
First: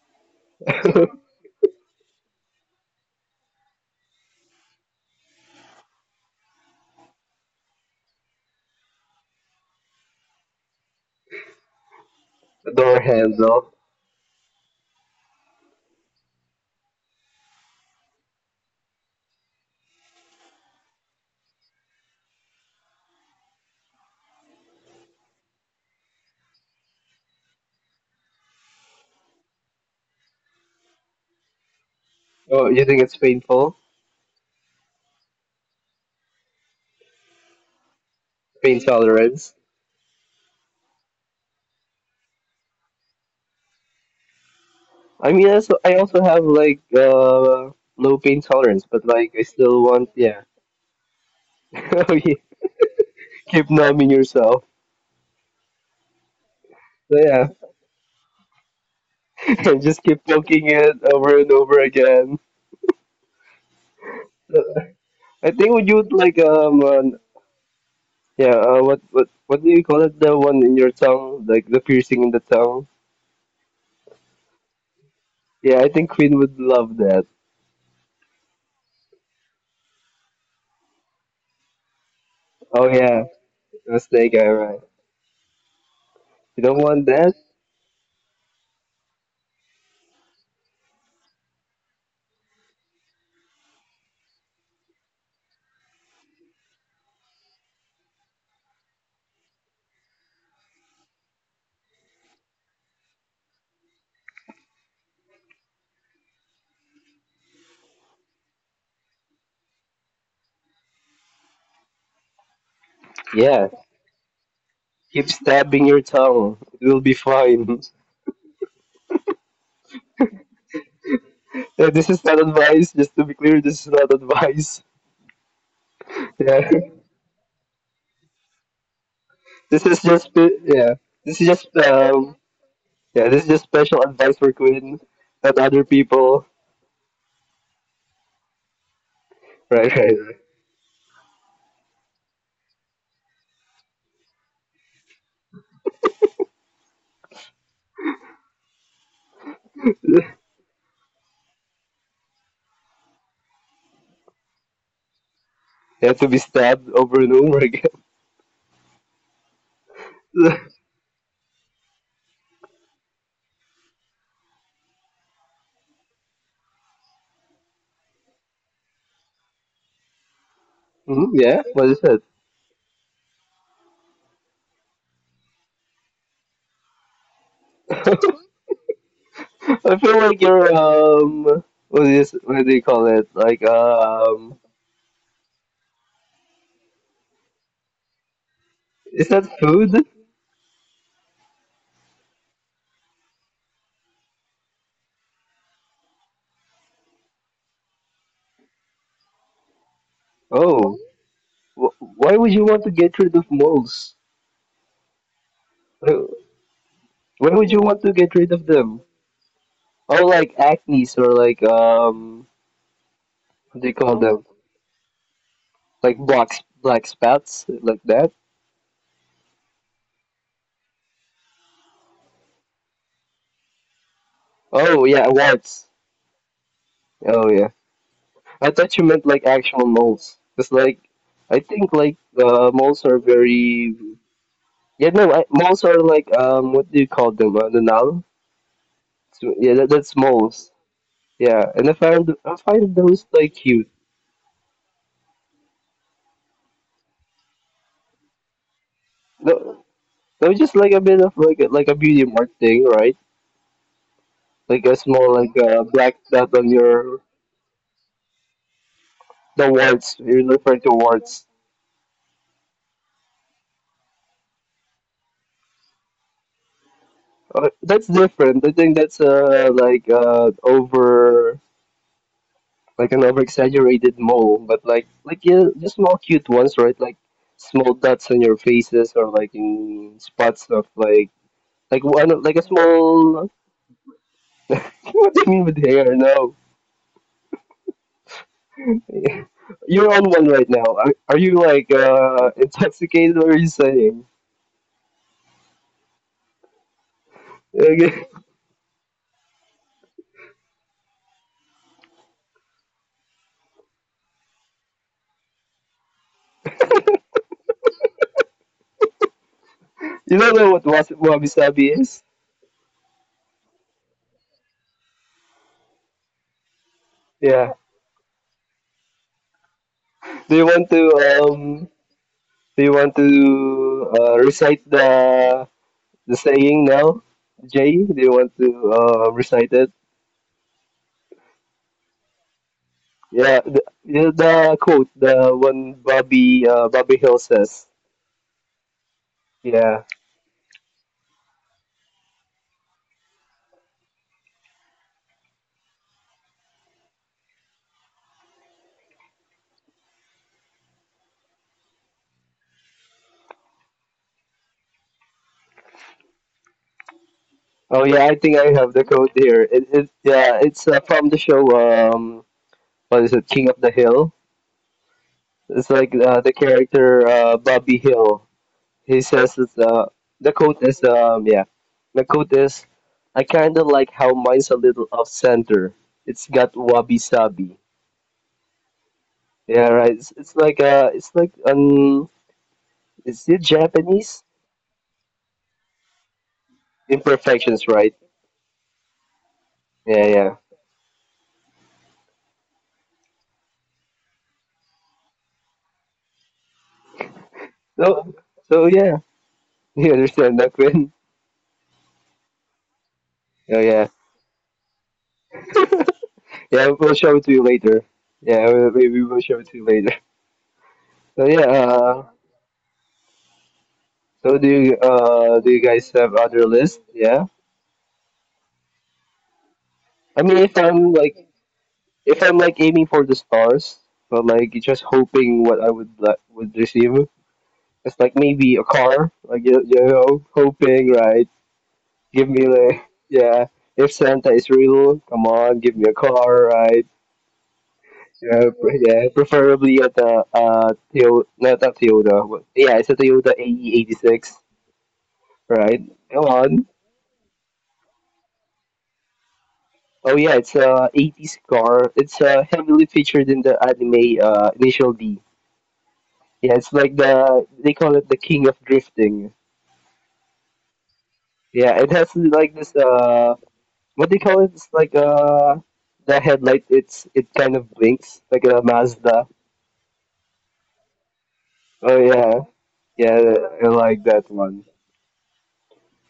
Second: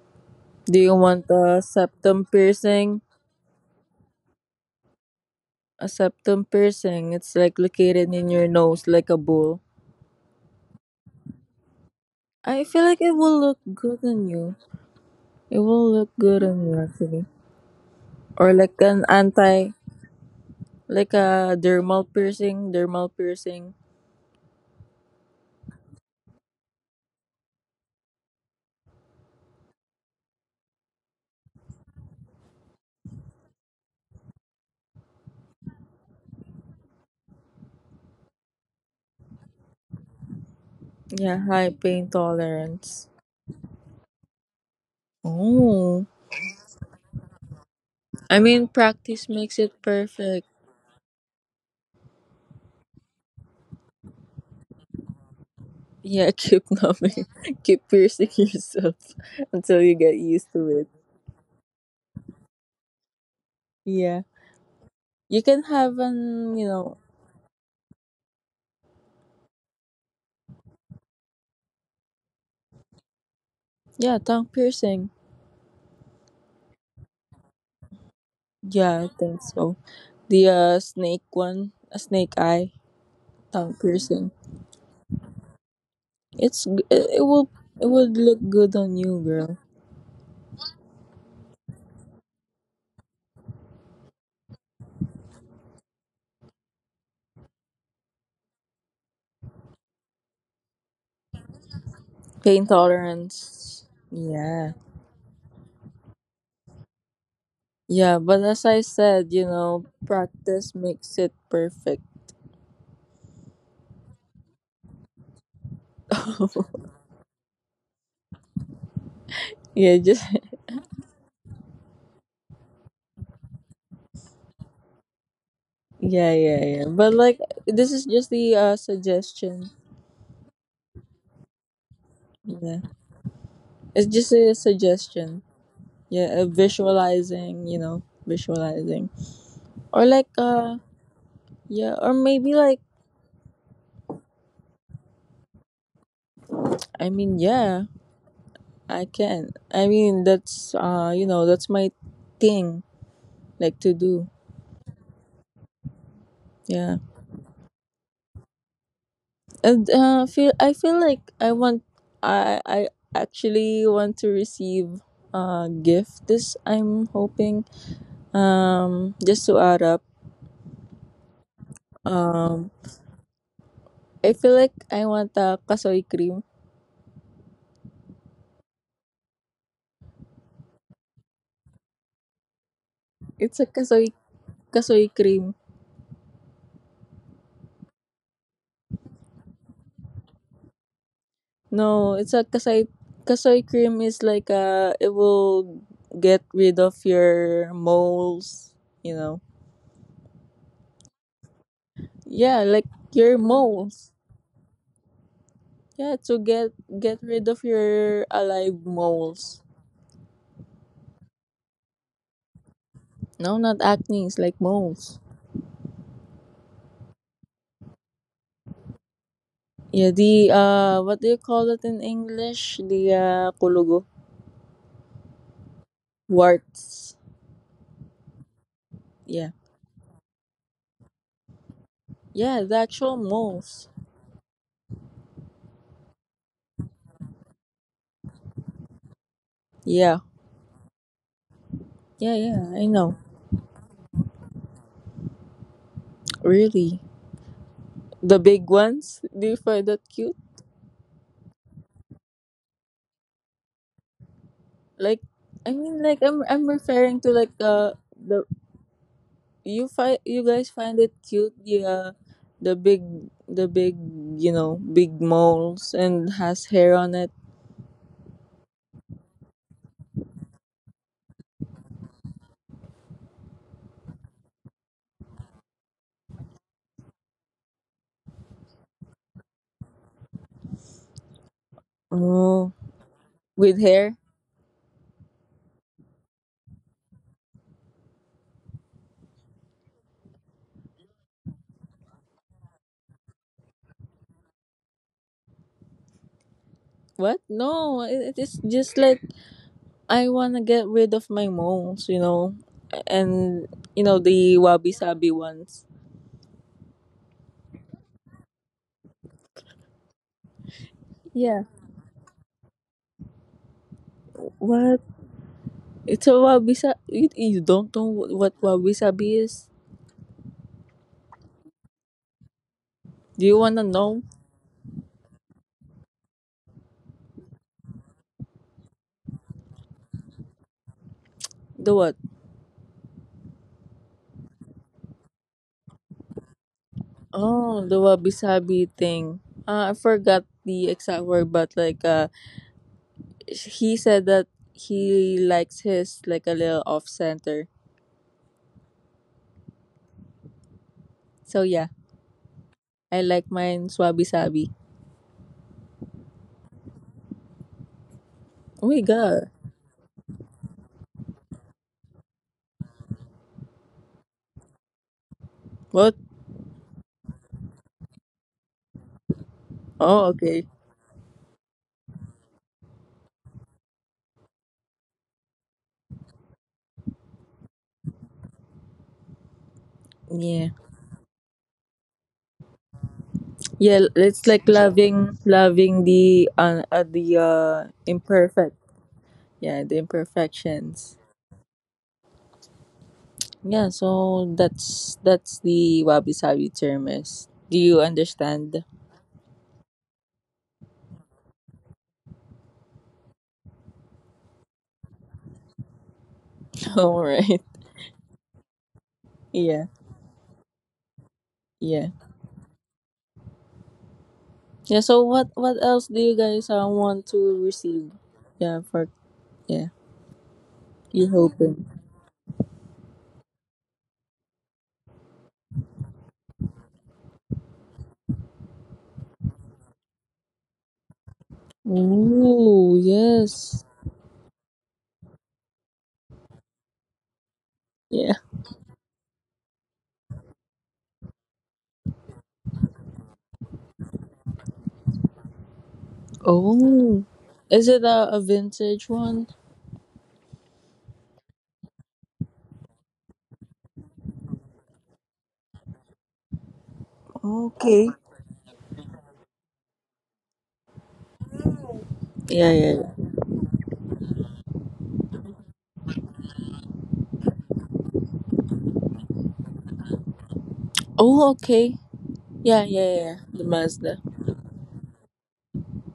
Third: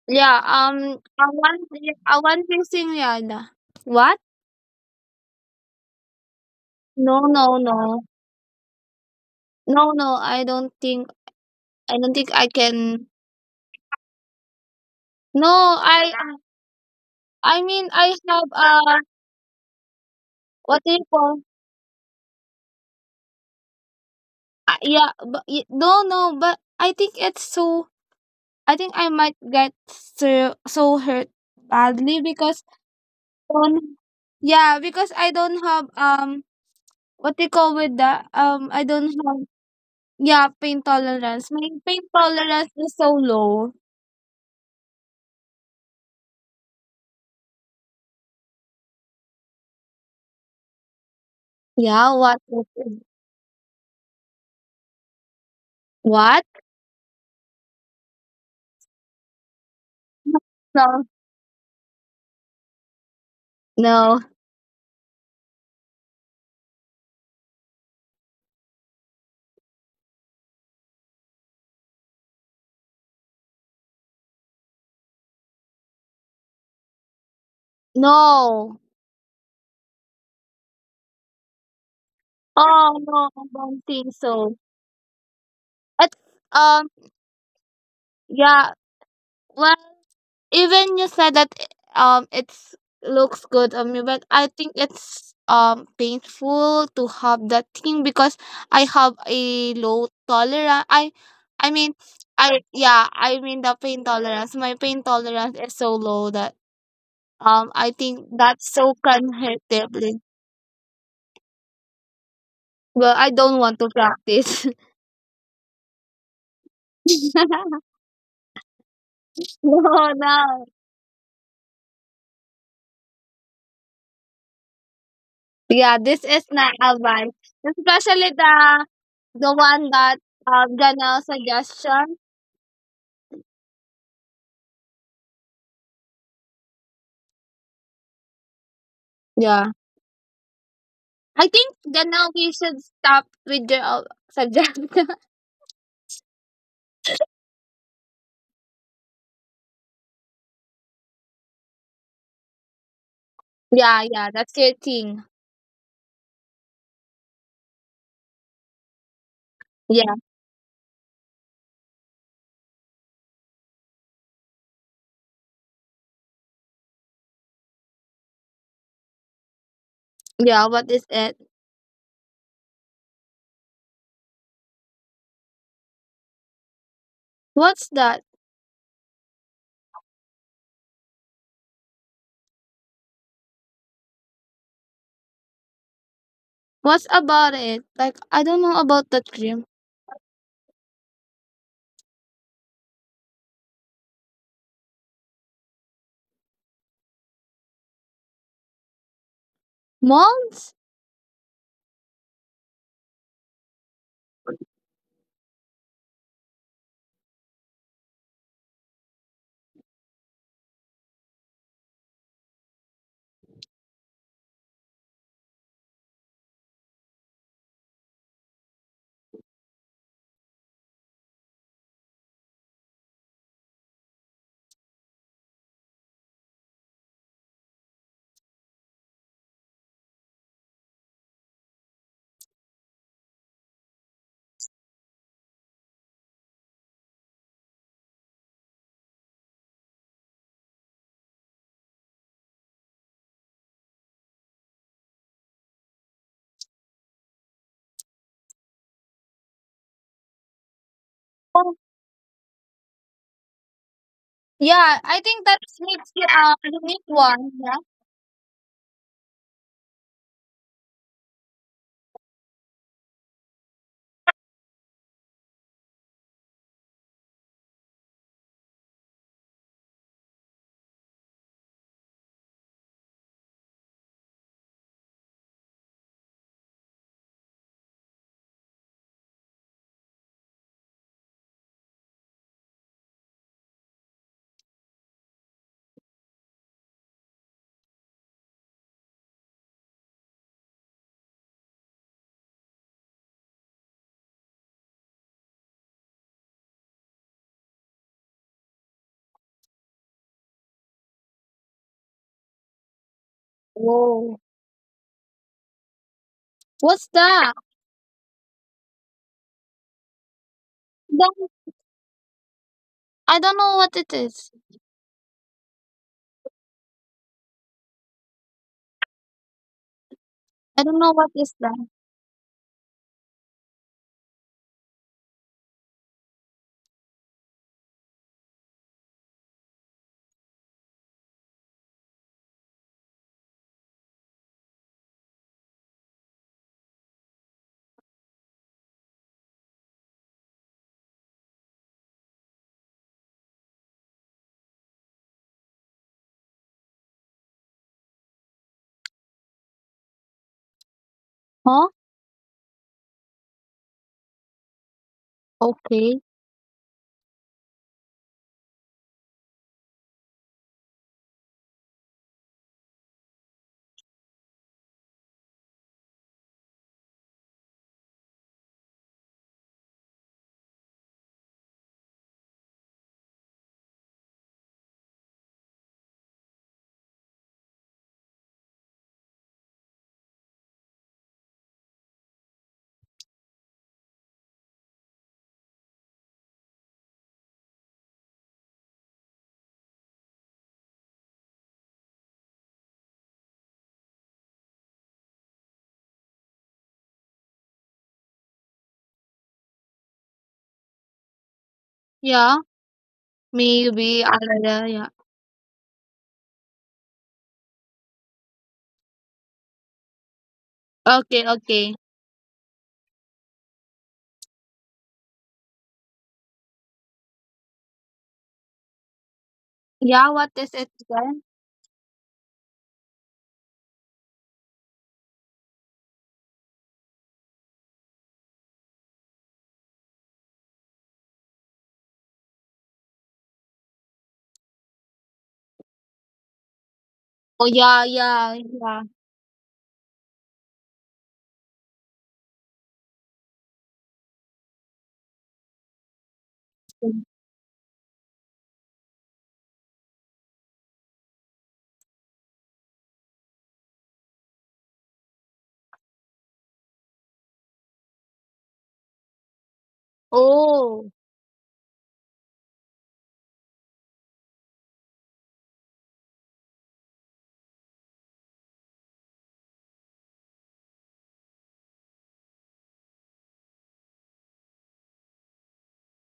Yeah,
Do you
Door
want
awan,
a septum
awan
piercing?
Quinceañera. What?
A septum piercing,
No,
it's
no,
like
no,
located in your nose like a bull.
no, no. I don't think. I don't think I
I feel like
can.
it will look
handle.
good on you.
No,
It will look
I.
good on you actually.
I mean, I have
Or like an anti,
what do you
like
call?
a dermal piercing,
Yeah, but no, no. But I think it's so. I think I might get so so hurt badly because
Oh, you think it's painful?
don't. Yeah, because I don't have what they call with that
Pain
I don't have,
tolerance.
yeah, pain
Yeah,
tolerance. My
high
pain
pain
tolerance is
tolerance.
so low.
I mean, also, I
Oh.
also have like low
I
pain
mean
tolerance, but
practice
like I
makes it
still want yeah.
perfect.
Yeah,
You
what? What is it?
keep numbing yourself.
Yeah,
What?
keep
So
numbing.
yeah,
Keep piercing yourself until
and
you
just
get
keep
used
poking
to it.
it
No,
over and over again.
no,
Yeah.
So,
You
I
can
think would
have
you like
an, you know.
yeah what do you call it, the one in your tongue, like the piercing in the tongue?
Yeah, tongue piercing.
Yeah, I think Queen would love that.
no.
Yeah, I think so. The snake one, a snake eye
Oh
Oh
yeah,
no, I
tongue
don't think
piercing.
mistake.
so.
All right,
It's,
you
It's
don't
um,
g- it,
want
it
that?
will it would look
yeah.
good on you, girl.
Well, even you said that it's looks good on me, but I think it's painful to have that thing because I have a low tolerance. I mean,
Pain
I mean the
tolerance.
pain tolerance. My
Yeah.
pain tolerance is so low that, I
Yeah,
think
but as
that's
I
so can
said, you
hurt.
know, practice makes it perfect.
Well, I don't
Yeah,
want to practice.
keep stabbing your tongue. It will be fine.
Yeah,
No,
just
no.
Yeah, this is not advice. Just to be clear, this is not advice.
Yeah, this
yeah,
is
yeah,
Yeah,
not
yeah. But
advice.
like this is
Especially
just the
the
suggestion.
one
this is
that,
just spe- yeah.
Janelle
This is just
suggestion.
Yeah.
yeah. This is just special
It's just
advice for
a
Quinn,
suggestion.
not other
Yeah,
people.
visualizing, you know, visualizing.
Yeah.
Right,
Or
right,
like
right.
I think
yeah, or
Janelle, we
maybe
should
like,
stop with your, suggestion.
I mean, yeah, I can. I mean, that's you know, that's my thing, like to
Yeah, yeah,
do.
that's your thing.
You have to be
Yeah,
stabbed over and over again.
and
Yeah,
feel I feel like I actually want to receive a gift. This I'm hoping. Just to add up.
yeah. What is
Hmm,
it?
yeah, what is that?
Um, I feel like I want a kasoy cream.
What's
I
that?
feel like you're what do you call it?
It's
Like,
a kasoy cream.
What's about it? Like I don't know about that
is that
cream.
food?
No, it's a kasai cream. Is like it will get rid of your moles, you know.
Molds?
Oh, why would you
Yeah,
want to
like
get rid of
your
moles?
moles.
Why
Yeah, to get
why would
rid
you
of
want to get rid
your
of them?
alive moles.
Or like acne's or like, what
No,
do you
not
call, oh, them?
acne, it's like moles.
Like black spots like that?
Yeah, the what do you call it in English? The kulugo.
Oh yeah, warts.
Warts.
Oh yeah. I thought you meant like
Yeah.
actual moles. It's like. I think like,
Yeah, the
moles are
actual
very.
moles.
Yeah, no, moles are like, what do you call them? The null? So, yeah, that's
Yeah.
moles. Yeah, and I find I
Yeah, yeah,
find
I
those
know.
like cute.
Really. The big ones? Do you
No,
find that
no,
cute?
just like a bit of like a,
Oh,
like a beauty mark thing, right? Like a
yeah. I
small
think
Like,
like,
that
I
makes
black
you
mean, like
dot
a
on
I'm
unique
your.
referring
one.
to
Yeah.
like the
The
you
warts. You're
find you
referring to
guys find it
warts.
cute, the the big the big, you know, big moles and has hair on it.
That's different. I think that's like over, like an over exaggerated mole, but like yeah, the small cute ones, right? Like small dots on your faces or like in spots of like one like a
Oh,
small.
with hair.
What do you mean with hair? No, you're on one right now. Are you like, intoxicated? What are you saying?
What?
Okay.
No, it is just like, I want to get rid of my moles, you know, and you
Whoa.
know the wabi sabi ones.
What's that?
You don't know what
Then
wabi
Yeah.
sabi is?
I don't know what it is.
What? It's a wabi sabi.
Yeah.
You don't know what wabi sabi is?
Do you
I
want
don't
to
know what is
um?
that.
Do you want to,
Do you want to know
recite the saying now, Jay? Do you want to, recite it?
the what?
Yeah, the quote, the one Bobby Hill says.
Oh, the wabi-sabi thing. I
Yeah.
forgot the exact word, but like he said that he likes his like a little off center. So
Huh?
yeah, I like mine wabi-sabi.
Okay.
Oh yeah, I think I have
Oh
the
my
quote
god,
here. It's from the show. What is it? King of the Hill. It's like,
what?
the character, Bobby Hill. He says it's
Oh
the
okay,
quote is yeah. The quote is, "I kinda like how mine's a little off center. It's got wabi sabi." Yeah, right. It's like,
yeah,
is it
yeah.
Japanese?
It's like loving the
Imperfections, right?
imperfect, yeah, the
Yeah, yeah.
imperfections. Yeah, so that's the wabi-sabi term is. Do you
So so
understand?
yeah. You understand that, Quinn?
Yeah.
Oh yeah.
Maybe. Yeah. Yeah.
Yeah, we'll
All
show it to you
right.
later. Yeah, maybe we'll show it to you
Yeah.
later.
Okay.
So yeah,
Okay.
Yeah.
so do you
Yeah. So
uh do you
what
guys
else do
have
you
other
guys
list?
want
Yeah,
to receive? Yeah. For, yeah.
Yeah.
I
What
mean
is
if
it
I'm like
then?
You hoping?
If I'm like aiming for the stars, but like just hoping what I would like would receive, it's like maybe a car, like you, hoping, right. Give me like.
Ooh
Yeah,
yes.
if Santa is real, come on, give me a car, right?
Oh yeah.
Yeah.
Yeah.
Yeah,
Yeah.
yeah, preferably at the, Toyota, not a Toyota, but yeah, it's a Toyota AE86, right? Come on.
Oh. Is it a vintage one?
Oh yeah, it's a 80s car. It's, heavily featured in the anime, Initial D. Yeah, it's like they call
Okay.
it the king of drifting.
Oh.
Yeah, it has like
Yeah,
this,
yeah, yeah.
what do you call it? It's like, the headlight, it kind of blinks like a Mazda.
Oh, okay.
Oh yeah.
Yeah, yeah, yeah.
Yeah,
The
I like
Mazda.
that one.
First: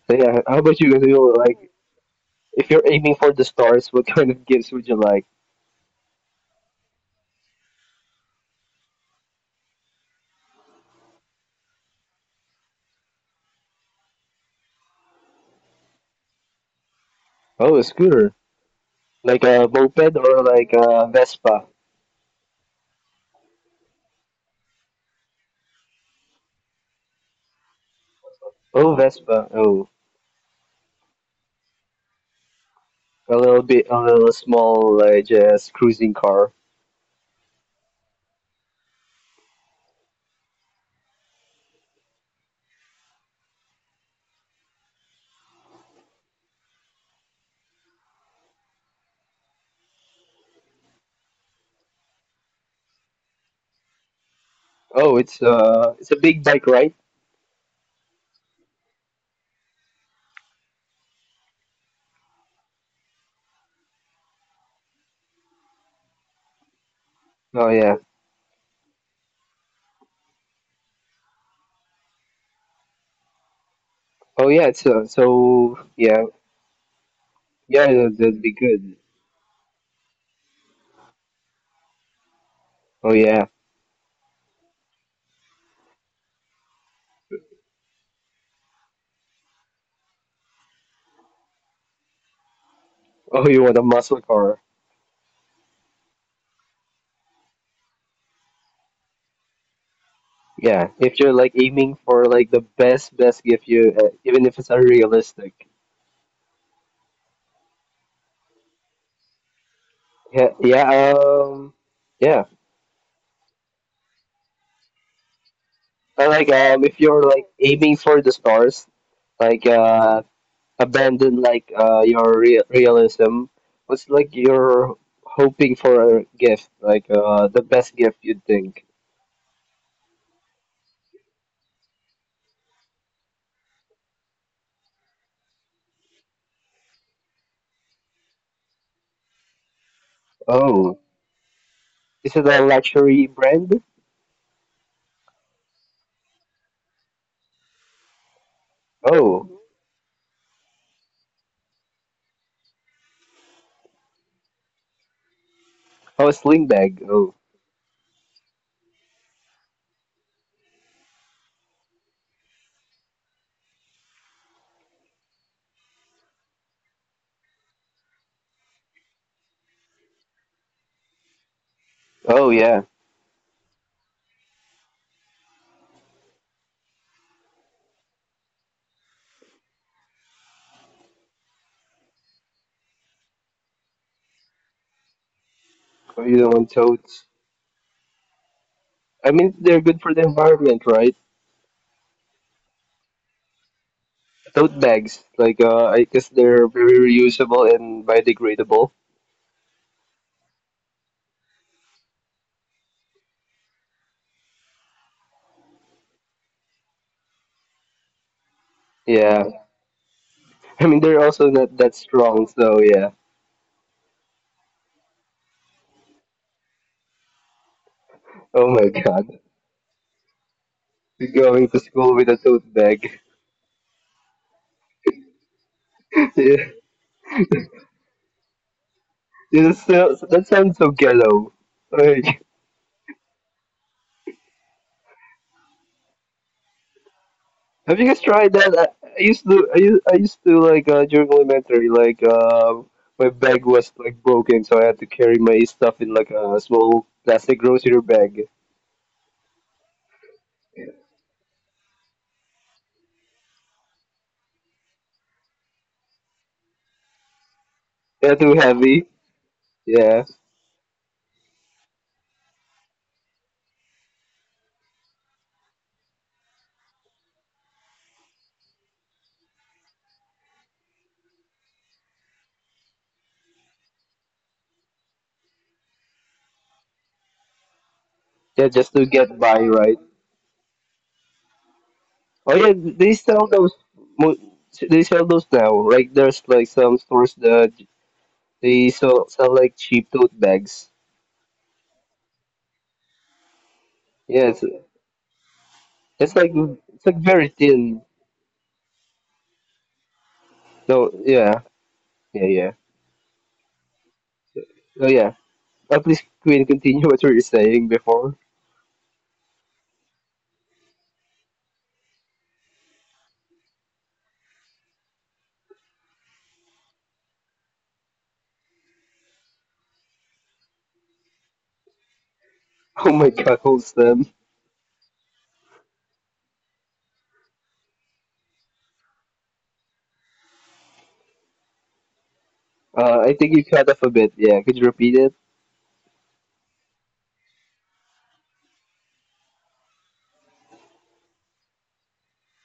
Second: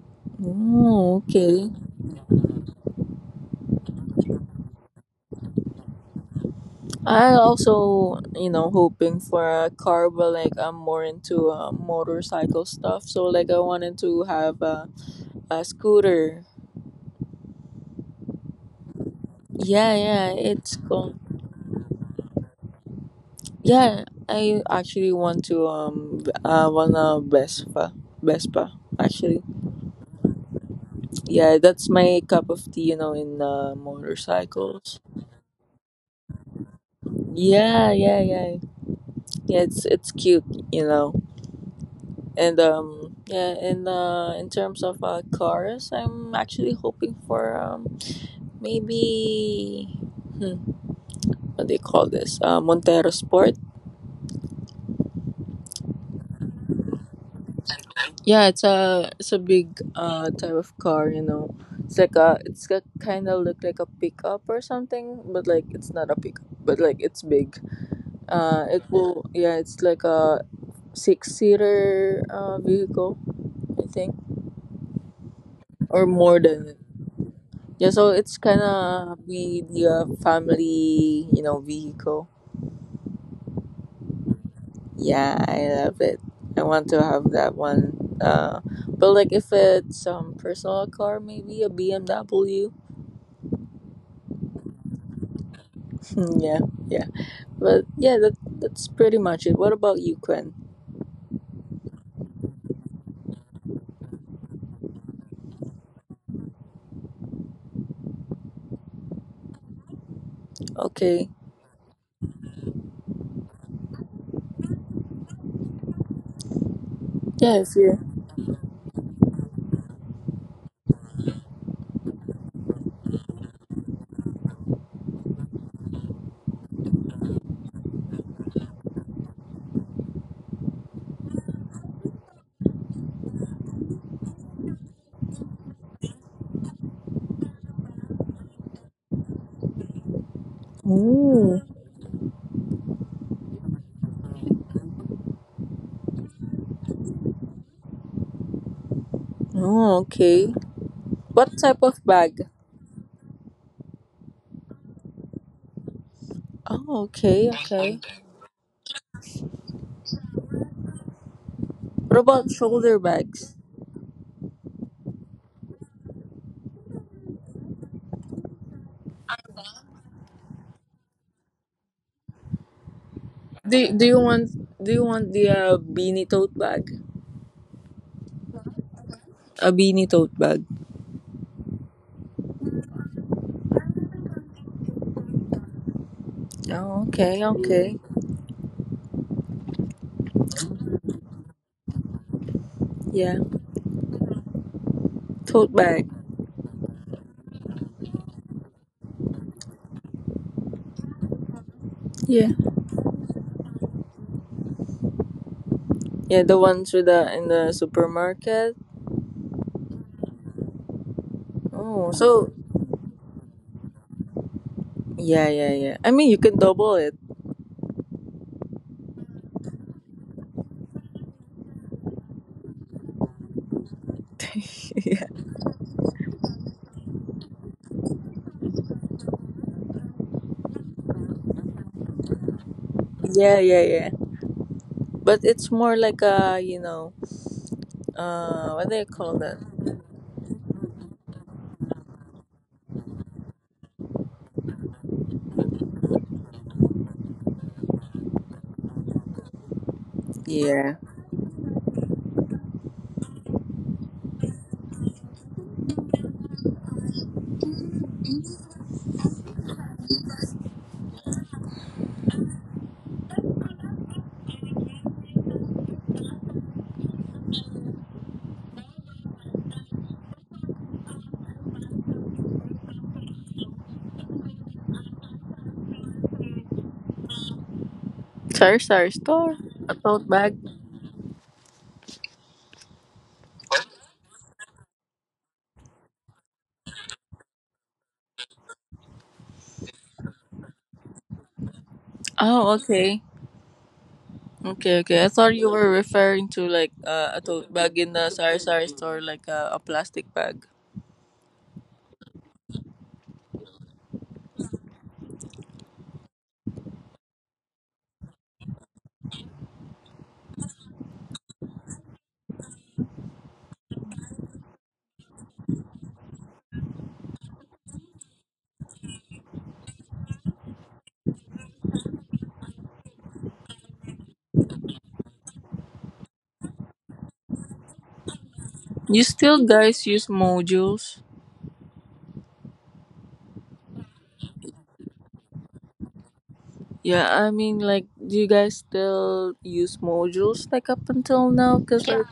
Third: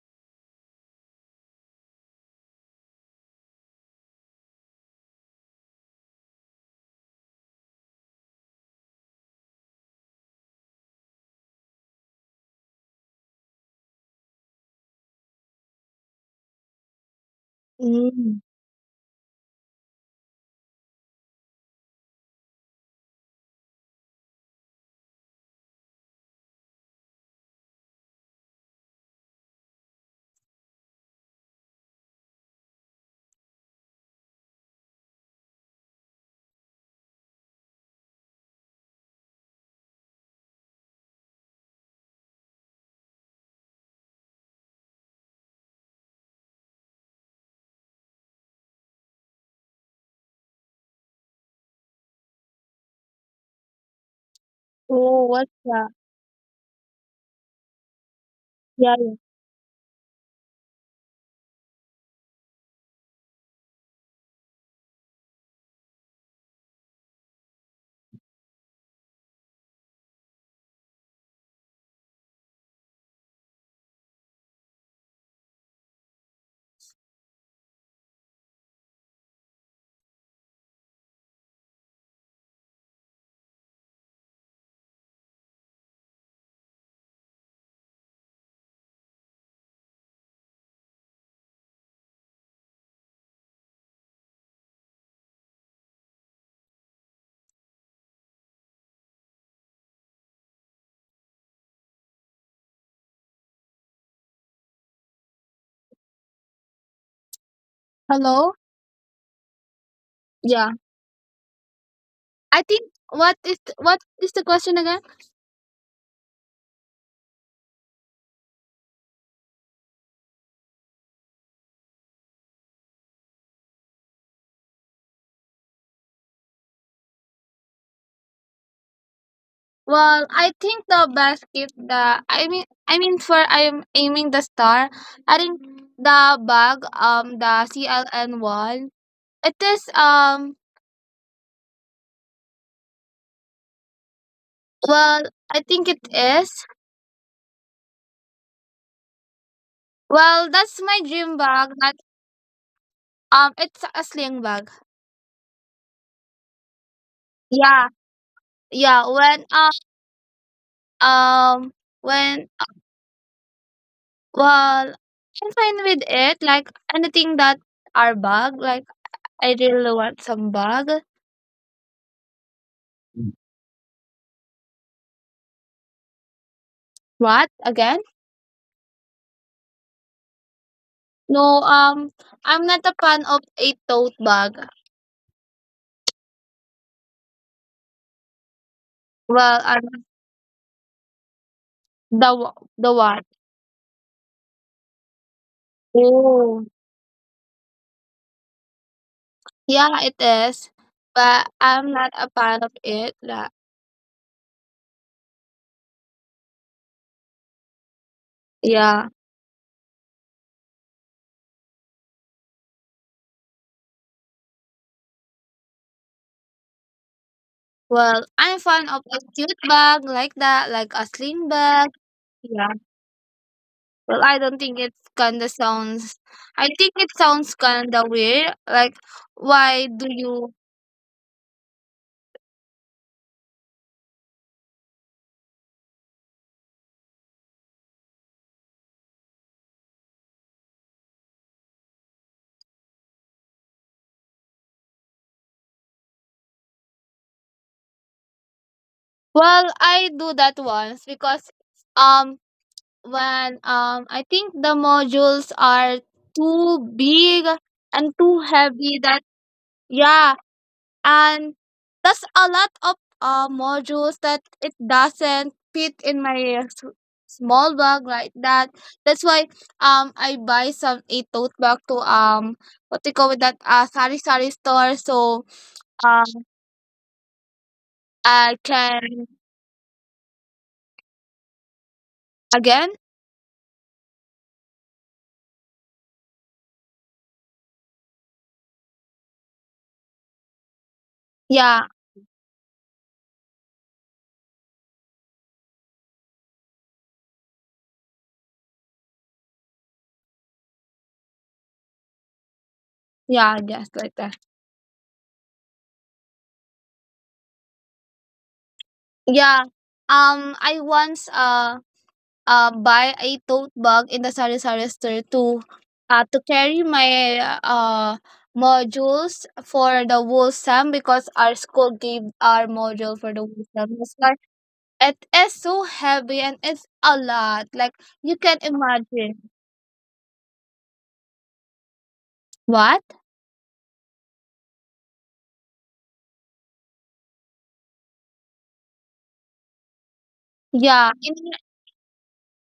So yeah, how about you guys?
Oh,
You like,
okay.
if you're aiming for the stars, what kind of gifts would you like?
I also, you know, hoping for a car, but like I'm more into motorcycle stuff. So like I wanted to have a scooter.
Oh, a scooter.
Mm.
Like a
Yeah,
moped
yeah.
or like
It's
a
called.
Vespa.
Yeah, I actually want to I want a Vespa. Vespa,
Oh,
actually.
Vespa. Oh,
Yeah, that's my cup of tea, you know,
a
in
little bit, a little small,
motorcycles.
like just cruising car.
Yeah, yeah, yeah. Yeah, it's cute, you know. And in terms of cars, I'm actually hoping for maybe hmm, what do you call this? Montero Sport.
Oh,
Oh.
it's
What's that?
uh, it's a big bike, right?
Yeah,
Yeah. Yeah.
it's a big type of car, you know. It's like a it's a kind of look like a pickup or something, but like it's not a pickup, but like it's big.
Oh yeah.
It's like a six seater vehicle, I think,
Oh yeah. So
or
yeah.
more than. It.
Yeah,
Yeah, so it's
that'd be
kind
good.
of be the family, you know, vehicle.
Oh yeah.
Yeah, I love it. I want to have that one. But like if it's personal car, maybe a BMW.
Oh, you want a muscle car?
Yeah. Yeah. But yeah, that's pretty much it. What about you, Gwen?
Yeah. If you're like aiming for like the best gift you, even if it's unrealistic.
Hello.
Yeah. Yeah.
Yeah.
Okay.
Yeah.
I think what is the question again?
And like, if you're like
Yeah, if
aiming for the
you.
stars, like, abandon like, your realism. What's like you're hoping for a gift, like, the best gift you'd think.
Well, I think the basket. The I mean for I'm aiming the star. I think the bag. The CLN one. It is
Oh,
Mm.
is it a luxury brand?
well I think it is.
Oh,
Oh,
Well
okay.
that's my dream bag
What
that
type of bag?
it's a sling bag.
oh, a sling bag.
Oh,
Oh,
okay,
Yeah.
okay.
Yeah. When um
What
when,
about shoulder bags?
well, I'm fine with it. Like anything that our bag, like I really want some bag.
oh yeah.
Do you want the beanie tote bag?
What? Again?
A beanie tote bag.
No, I'm not a fan of a tote bag.
Or you not want totes.
Oh, okay, okay.
I mean,
Well,
they're good for the environment, right?
the the what?
Yeah,
Tote bags, like, I
tote
guess
bag.
they're
Oh.
very reusable and biodegradable.
Yeah, it is. But I'm not a fan of
Yeah.
it, like.
Yeah, the ones with the in the supermarket.
Yeah.
Yeah. I mean, they're also not that
Oh,
strong, so
so
yeah.
yeah, yeah, yeah. I mean, you can double it.
Well, I'm
Oh my
fond of a
God,
cute bag like that, like a sling
going to
bag.
school with a tote
Yeah.
bag.
Well, I don't think it kinda sounds. I
Yeah.
think it sounds kinda weird. Like,
It is
why do
so, that
you?
sounds so ghetto. Like,
Yeah, yeah, yeah, yeah. But it's more like a, you know,
have you guys tried that? I
what do
I
you
used
call
to,
that?
I used to like, during elementary, like, my bag was like broken, so I had to carry my stuff in like a small plastic grocery bag.
Well, I do that once
Yeah.
because um when I think the modules are too big and
Yeah,
too
too
heavy
heavy.
that
Yeah,
yeah and that's a lot of modules that it doesn't fit in my uh, s- small bag like that, that's why I buy some a tote bag to what they call it that sari sari store so um I
yeah, just to
Sorry,
can
get
sorry,
by,
store?
right?
A tote bag?
Oh yeah,
again.
they sell those. mo- They sell those now. Like there's like some stores that they sell like cheap tote bags.
Yeah.
Oh, okay.
Yeah, it's,
Okay, okay. I thought you were
it's like
referring to
it's like
like
very
a
thin.
tote bag in the sorry, sorry store, like a plastic bag.
No, yeah, yeah, yeah.
Yeah, I guess like that.
Oh yeah. Please, Queen, continue what you were saying before.
Yeah, I once buy a tote bag in the sari-sari store to carry my uh, modules for the whole sem, because our school gave our
Oh
module
my
for the
God, hold
whole sem. That's
wholesome.
why it is so heavy and it's a lot. Like, you can imagine.
You still guys use modules?
What?
I think you cut off a bit. Yeah, could you repeat it?
Yeah, I mean, like, do you guys still use modules
Yeah,
like up
in
until now? Cause like,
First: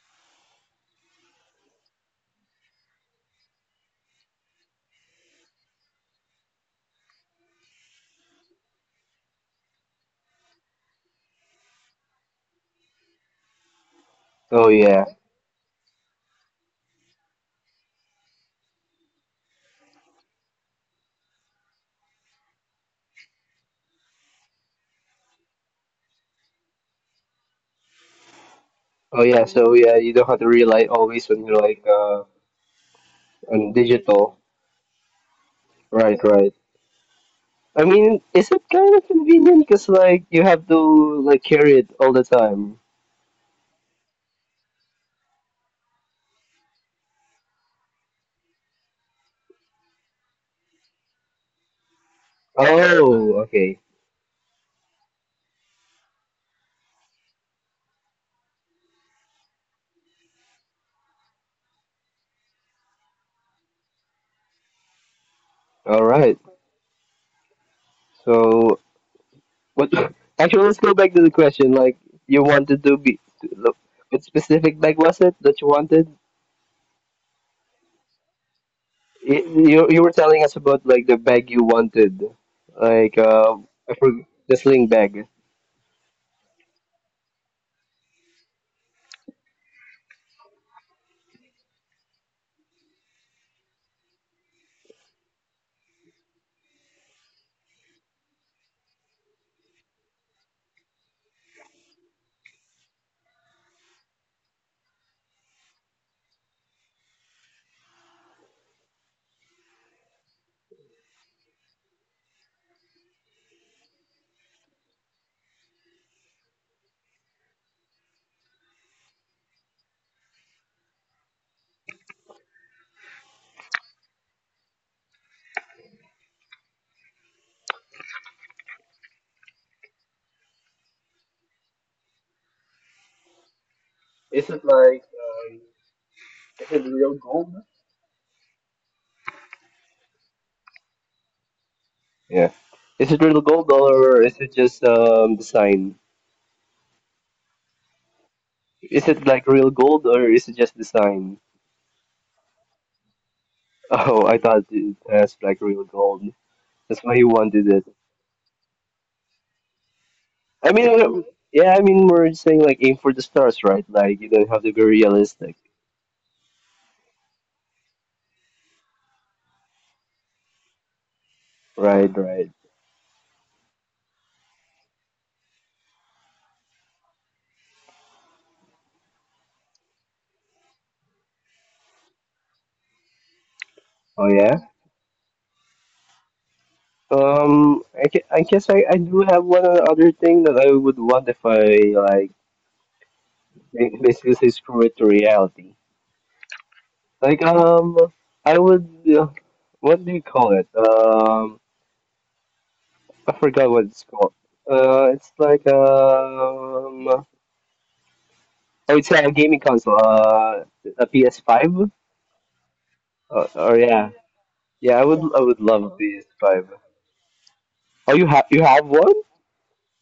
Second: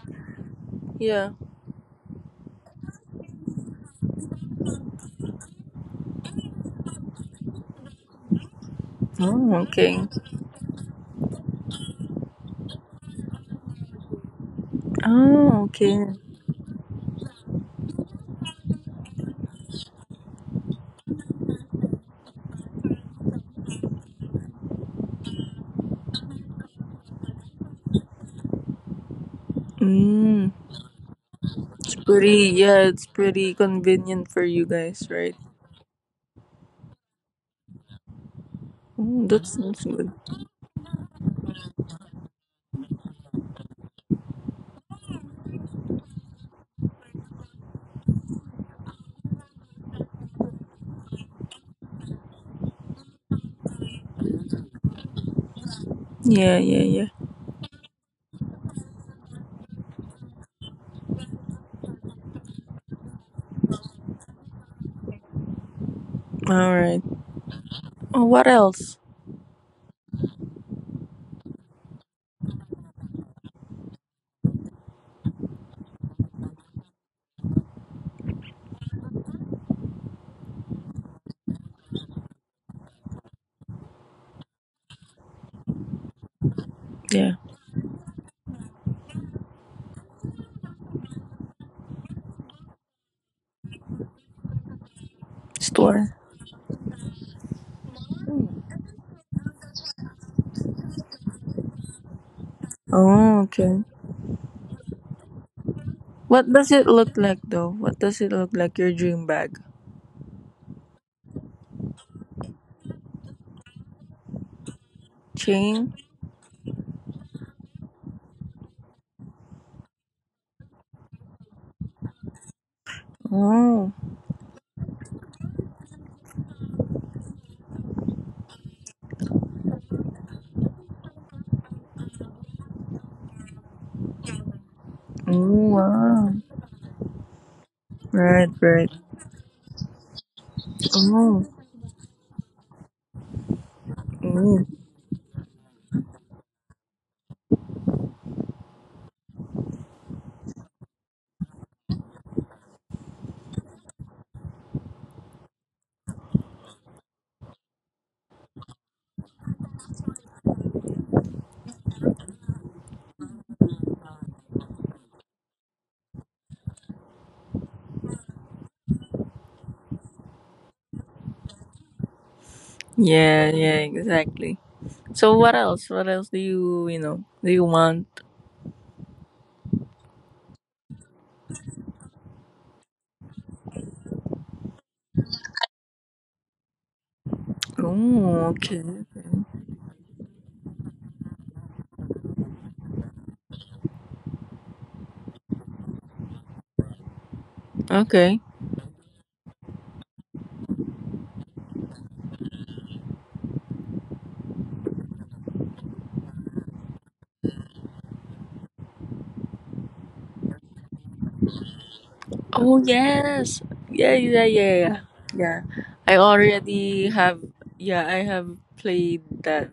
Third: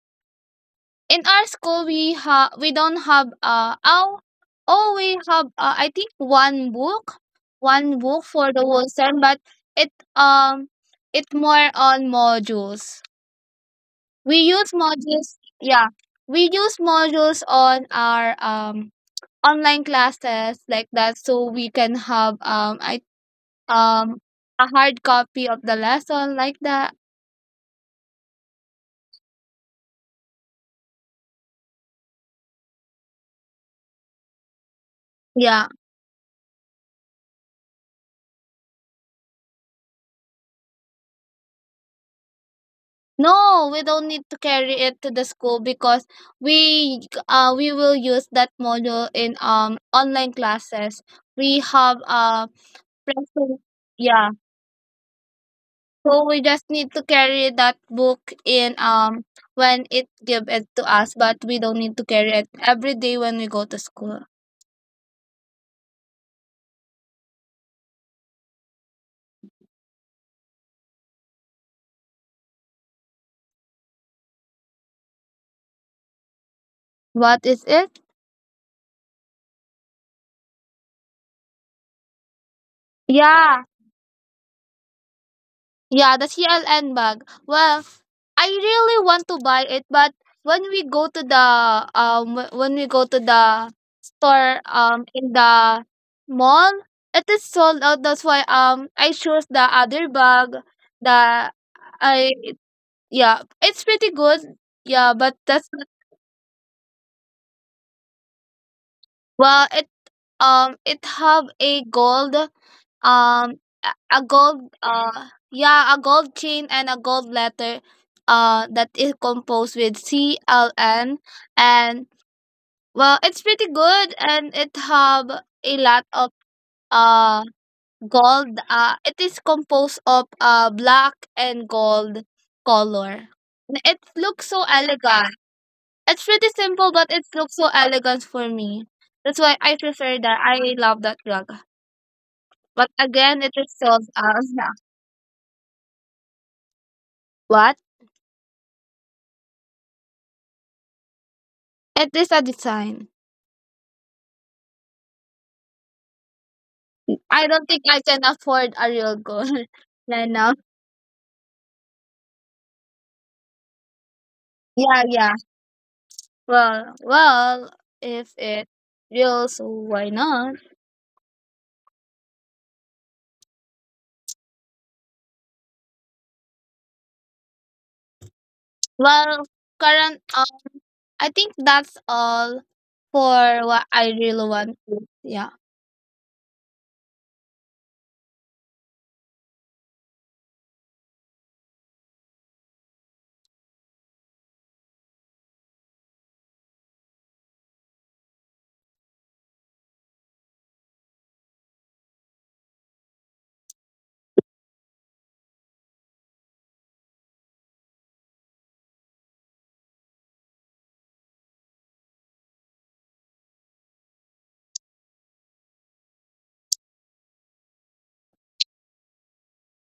in
yeah.
our school we have, we don't have oh, oh we have, I think one book, one book for the whole term, but
Oh,
it
okay.
um it more on modules, we
Oh
use
yeah.
modules,
Oh,
yeah,
okay.
we use modules on our online classes like that, so we can have I um a hard copy of the lesson like that.
Oh yeah. So yeah, you don't have to
Mm.
rely always on your like
Pretty, yeah, it's pretty
on
convenient
digital.
for you guys, right?
Yeah.
Right, right. I mean, is it kind of
Mm,
convenient?
that's
Cause
good.
like you have to like carry it all the time.
No, we don't need to carry it to the school because we we will use that module in online classes. We have
Oh,
present,
okay.
yeah. So we
Yeah,
just
yeah,
need to
yeah.
carry that book in when it give it to us, but we don't need to carry it every day when we go to school.
All right.
All right. Oh, what
So
else?
what? Actually, let's go back to the question. Like you wanted to be. What specific bag was it that you wanted?
What is it?
You were telling us about like the bag you wanted, like,
Yeah.
I forg the sling bag.
Yeah, the CLN bag.
Yeah,
Well, I really want to buy it, but when we go to the when we go to the store in the
store.
mall, it is sold out. That's why I chose the other bag. The I,
Oh,
yeah,
okay.
it's pretty good. Yeah, but that's
What does it look like though? What does it look like? Your dream bag?
well, it it have a gold. um a gold, yeah,
Chain?
a gold chain and a gold letter that is composed with CLN. And well, it's pretty
Oh,
good and it have a lot of uh gold, it is composed of black and gold color, it looks
Is it
so
like,
elegant.
oh
It's
wow.
pretty
is it
simple but
real
it
gold?
looks so elegant
Right,
for me,
right.
that's why I prefer that. I love that
Oh,
rug,
Yeah.
but
Is it real
again it
gold
is sold
or is it
mm.
just, design?
what.
Is it like real gold or is it just design?
It is a design.
Oh, I thought it has like real gold. That's why you
I don't
wanted
think
it.
I can afford a real gold right now.
I mean, yeah, I mean we're saying like aim for the stars, right? Like you don't have to be
Yeah, yeah.
realistic.
Well, well, if it real, so why not?
Right, right.
Yeah, yeah, exactly. So what else? What else do you, you know, do you want?
Well, current, I think that's all for what I
Oh yeah?
really want. Yeah.
I
Oh,
guess
okay.
I do have
Okay.
one other thing that I would want if I basically say screw it to reality. Like,
Okay.
I would, uh, what do you call it? I forgot what it's called. It's like, oh, it's a gaming console. A PS5.
Oh
Or
yes.
yeah,
Yeah, yeah, yeah,
yeah. I would
yeah.
I would love
Yeah.
a PS
I
Five.
already have
Oh, you
yeah,
have
I
you
have
have one?
played that.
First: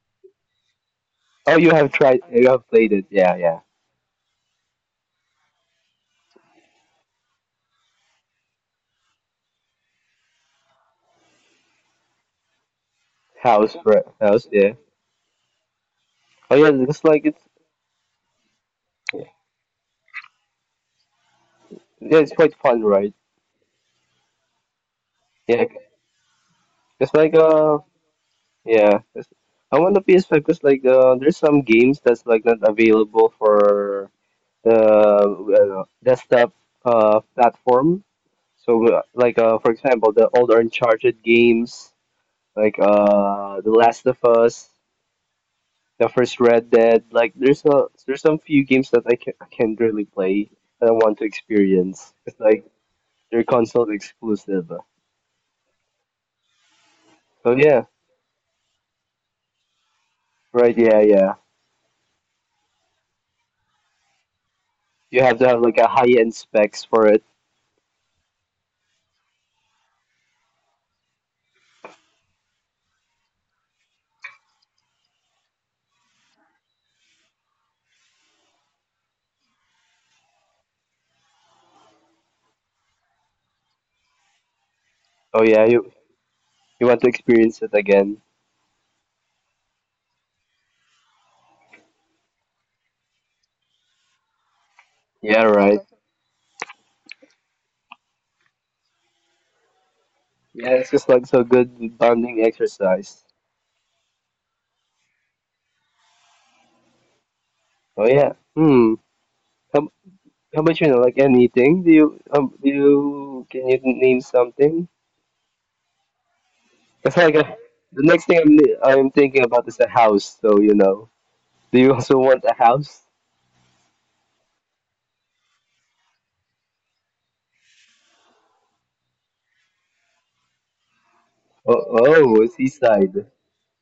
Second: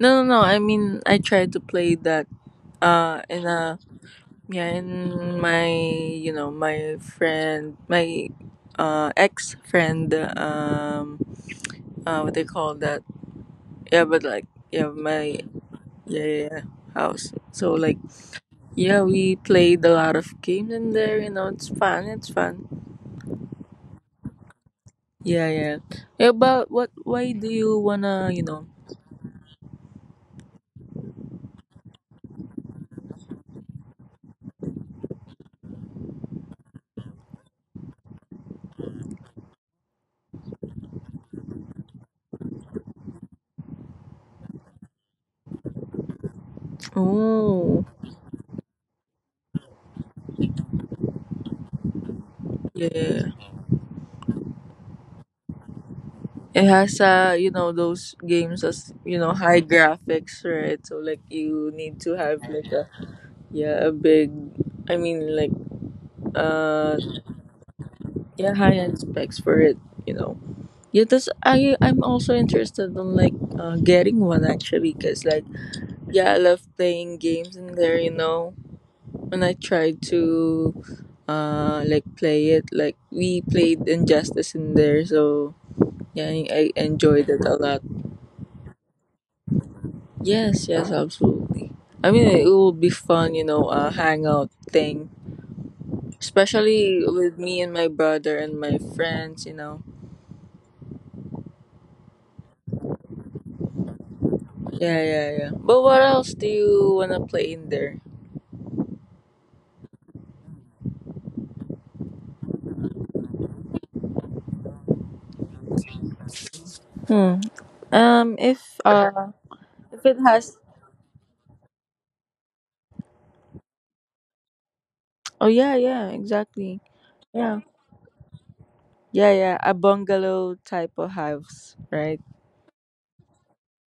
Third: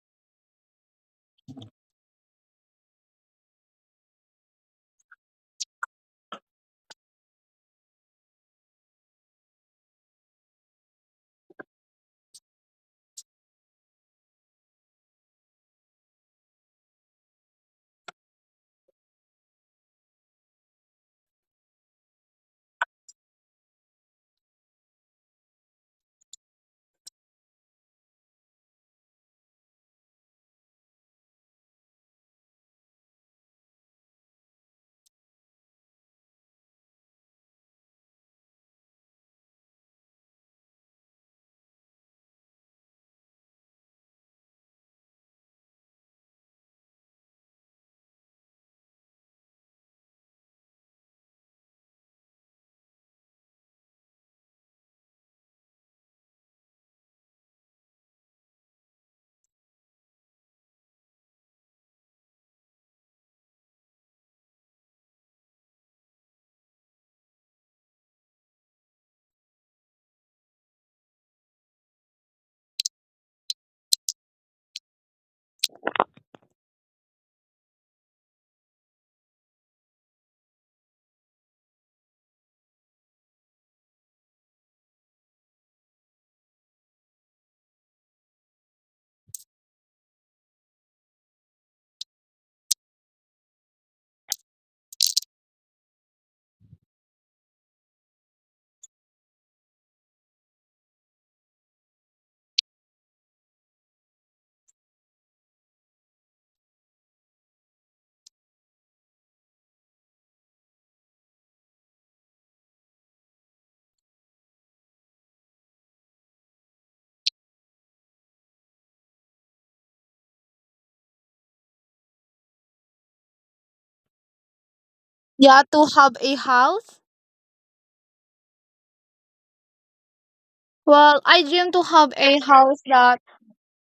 No, no, no. I mean, I tried
Oh,
to
you have
play
tried.
that
You have played it. Yeah,
in
yeah.
a yeah, in my, you know, my friend, my ex-friend um what they call that.
House, bro.
Yeah, but like
House. Yeah.
yeah, my yeah, yeah,
Oh
yeah,
yeah, it's like
house.
it's.
So like yeah, we played a lot of games in there, you know, it's fun,
Yeah,
it's
it's quite
fun.
fun, right?
Yeah,
Yeah,
yeah. Yeah, but what?
it's
Why
like,
do you wanna? You know.
yeah. I want the PS5 because like, there's some games that's like not available for the, desktop, platform. So, like, for example, the old Uncharted games, like, The Last of Us, the first Red Dead. Like there's a
Oh,
there's some few games that I can really play that I want to experience. It's like
yeah.
they're console exclusive.
It has
So
you know,
yeah,
those games as you know, high graphics,
right?
right? So
Yeah,
like,
yeah.
you need to have like a yeah, a big. I
You
mean,
have to
like
have like a high end specs
uh,
for it.
yeah, high end specs for it. You know. Yeah, that's I. I'm also interested on like getting one actually, cause like yeah, I love playing games in there. You know, when I try to like play it like we played injustice in there
Oh
so
yeah, you
yeah I
you want to
enjoyed it a
experience it
lot.
again.
Yes, yes, absolutely. I mean it will be fun, you know, a hangout thing,
Yeah, right.
especially with me and my brother and my friends, you know.
Yeah, it's just like so good bonding exercise.
Yeah, yeah, yeah. But what else do you want to play in there?
Oh yeah. Hmm. How, how about, like, anything? Do you can you name something? It's
hmm
like a, the next thing
if
I'm thinking about is a
if it
house.
has
So, do you also want a house?
oh
Yeah,
yeah,
to
yeah,
have a
exactly.
house.
Yeah, yeah, yeah, a bungalow type of
Well, I
house,
dream
Oh,
to
right?
have a
oh,
house that,
seaside.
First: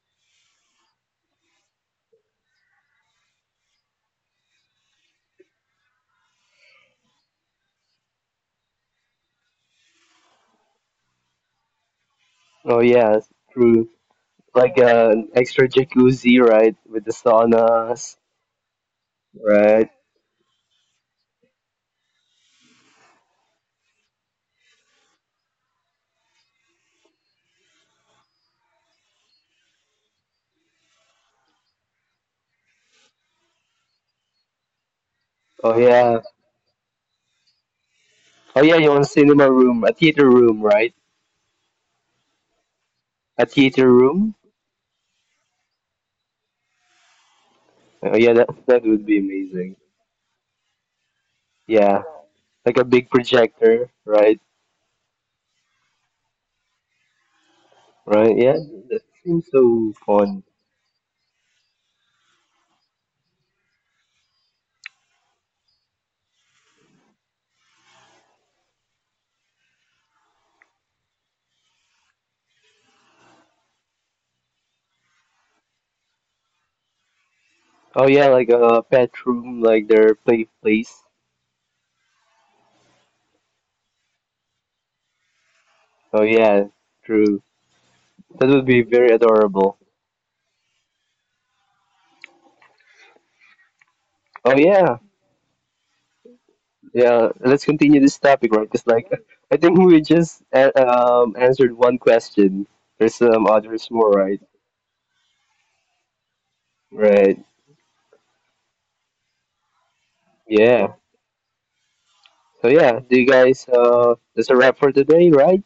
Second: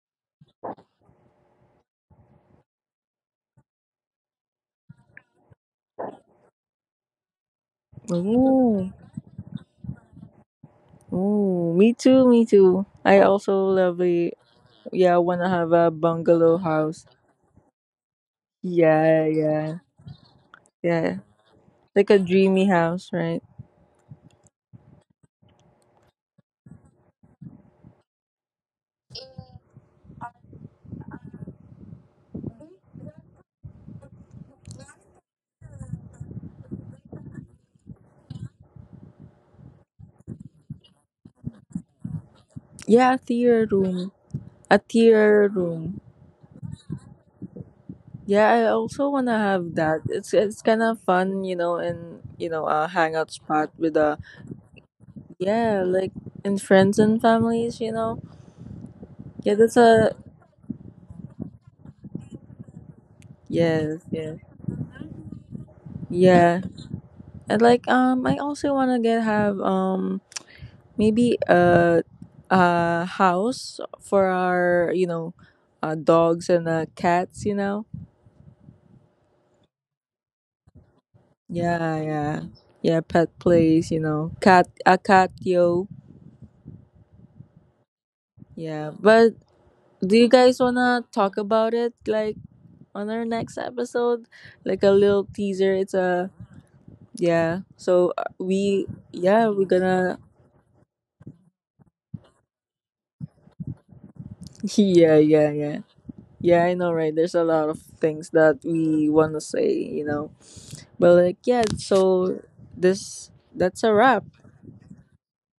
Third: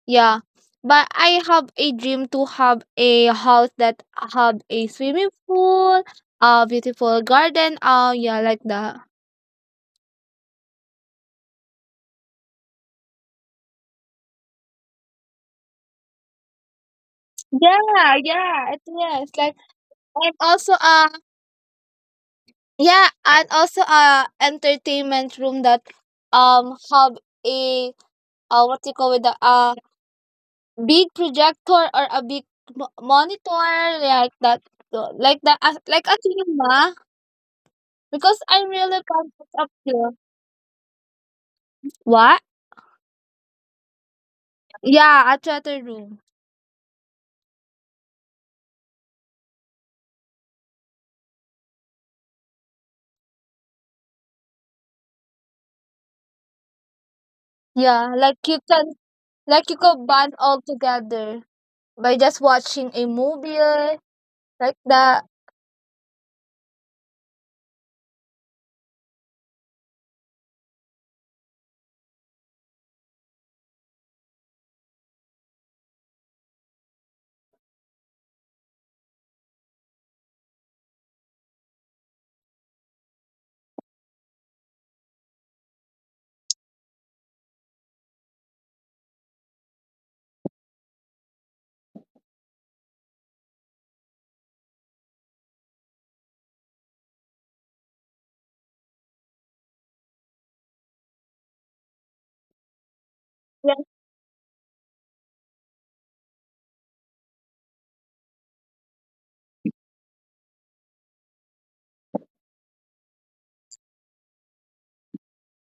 yeah. But I have a dream to have a house that have a swimming pool, a beautiful garden, yeah, like
Ooh.
that.
Oh, me too, me
Oh
too. I
yeah,
also
true.
love a
Like,
yeah,
an
wanna
extra
have a
jacuzzi,
bungalow
right,
house.
with the
Yeah,
saunas,
yeah, it
Yeah,
is. Like,
yeah.
right?
and also
Yeah. Like a dreamy
yeah,
house, right?
and also entertainment room that have a, what you call it, the big projector or a big monitor like that, like that,
Oh
like a
yeah,
cinema, because
oh
I'm
yeah, you
really
want
conscious
cinema
up
room, a
here.
theater room, right?
What?
Yeah, a
A
theater
theater
room.
room?
A
Yeah, a
theater
theater
room.
room.
Oh yeah, that
Yeah, I
that would
also
be
wanna
amazing.
have that. It's kind of fun, you know,
Yeah,
and you know,
like a
a
big
hangout spot
projector,
with a
right?
yeah, like and friends and families, you
Yeah,
know.
Right?
like you
Yeah,
can,
that seems
Yeah,
like you
that's
so
could
a
bond
fun.
all together by just watching a movie
yes, yes.
like that.
Yeah. And like I also wanna get have maybe a house for our, you know, dogs and cats, you know.
Oh yeah, like a pet room, like their play place.
Yeah, yeah. Yeah, pet place, you know. Cat a cat yo.
Oh yeah, true. That would be
Yeah.
very
But
adorable.
do you guys wanna talk about it like on our next episode?
Oh
Like
yeah,
a little teaser. It's a
yeah.
yeah.
Let's continue this
So
topic, right? Because
we
like,
yeah,
I think
we're
we
gonna
just answered one question. There's some
Yeah,
others more, right?
yeah, yeah, yeah. Yeah, I know, right?
Right.
There's a lot of things that we wanna say, you know.
Yeah.
But like yeah, so
So yeah, do you
this
guys?
that's a
Uh,
wrap.
that's a wrap for today, right?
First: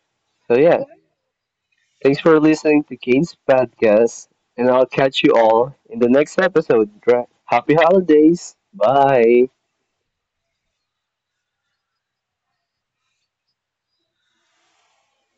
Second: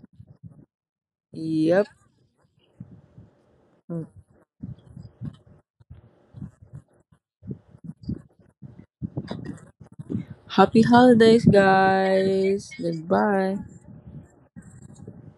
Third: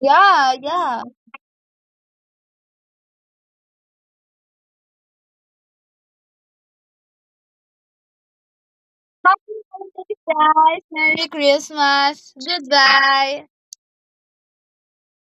yeah.
So yeah,
Yeah.
Yep.
thanks for listening to Kane's podcast, and I'll catch you all in the next episode. Right? Happy holidays! Bye.
Happy holidays, guys.
Happy
Merry
holidays
Christmas.
guys.
Goodbye.
Goodbye.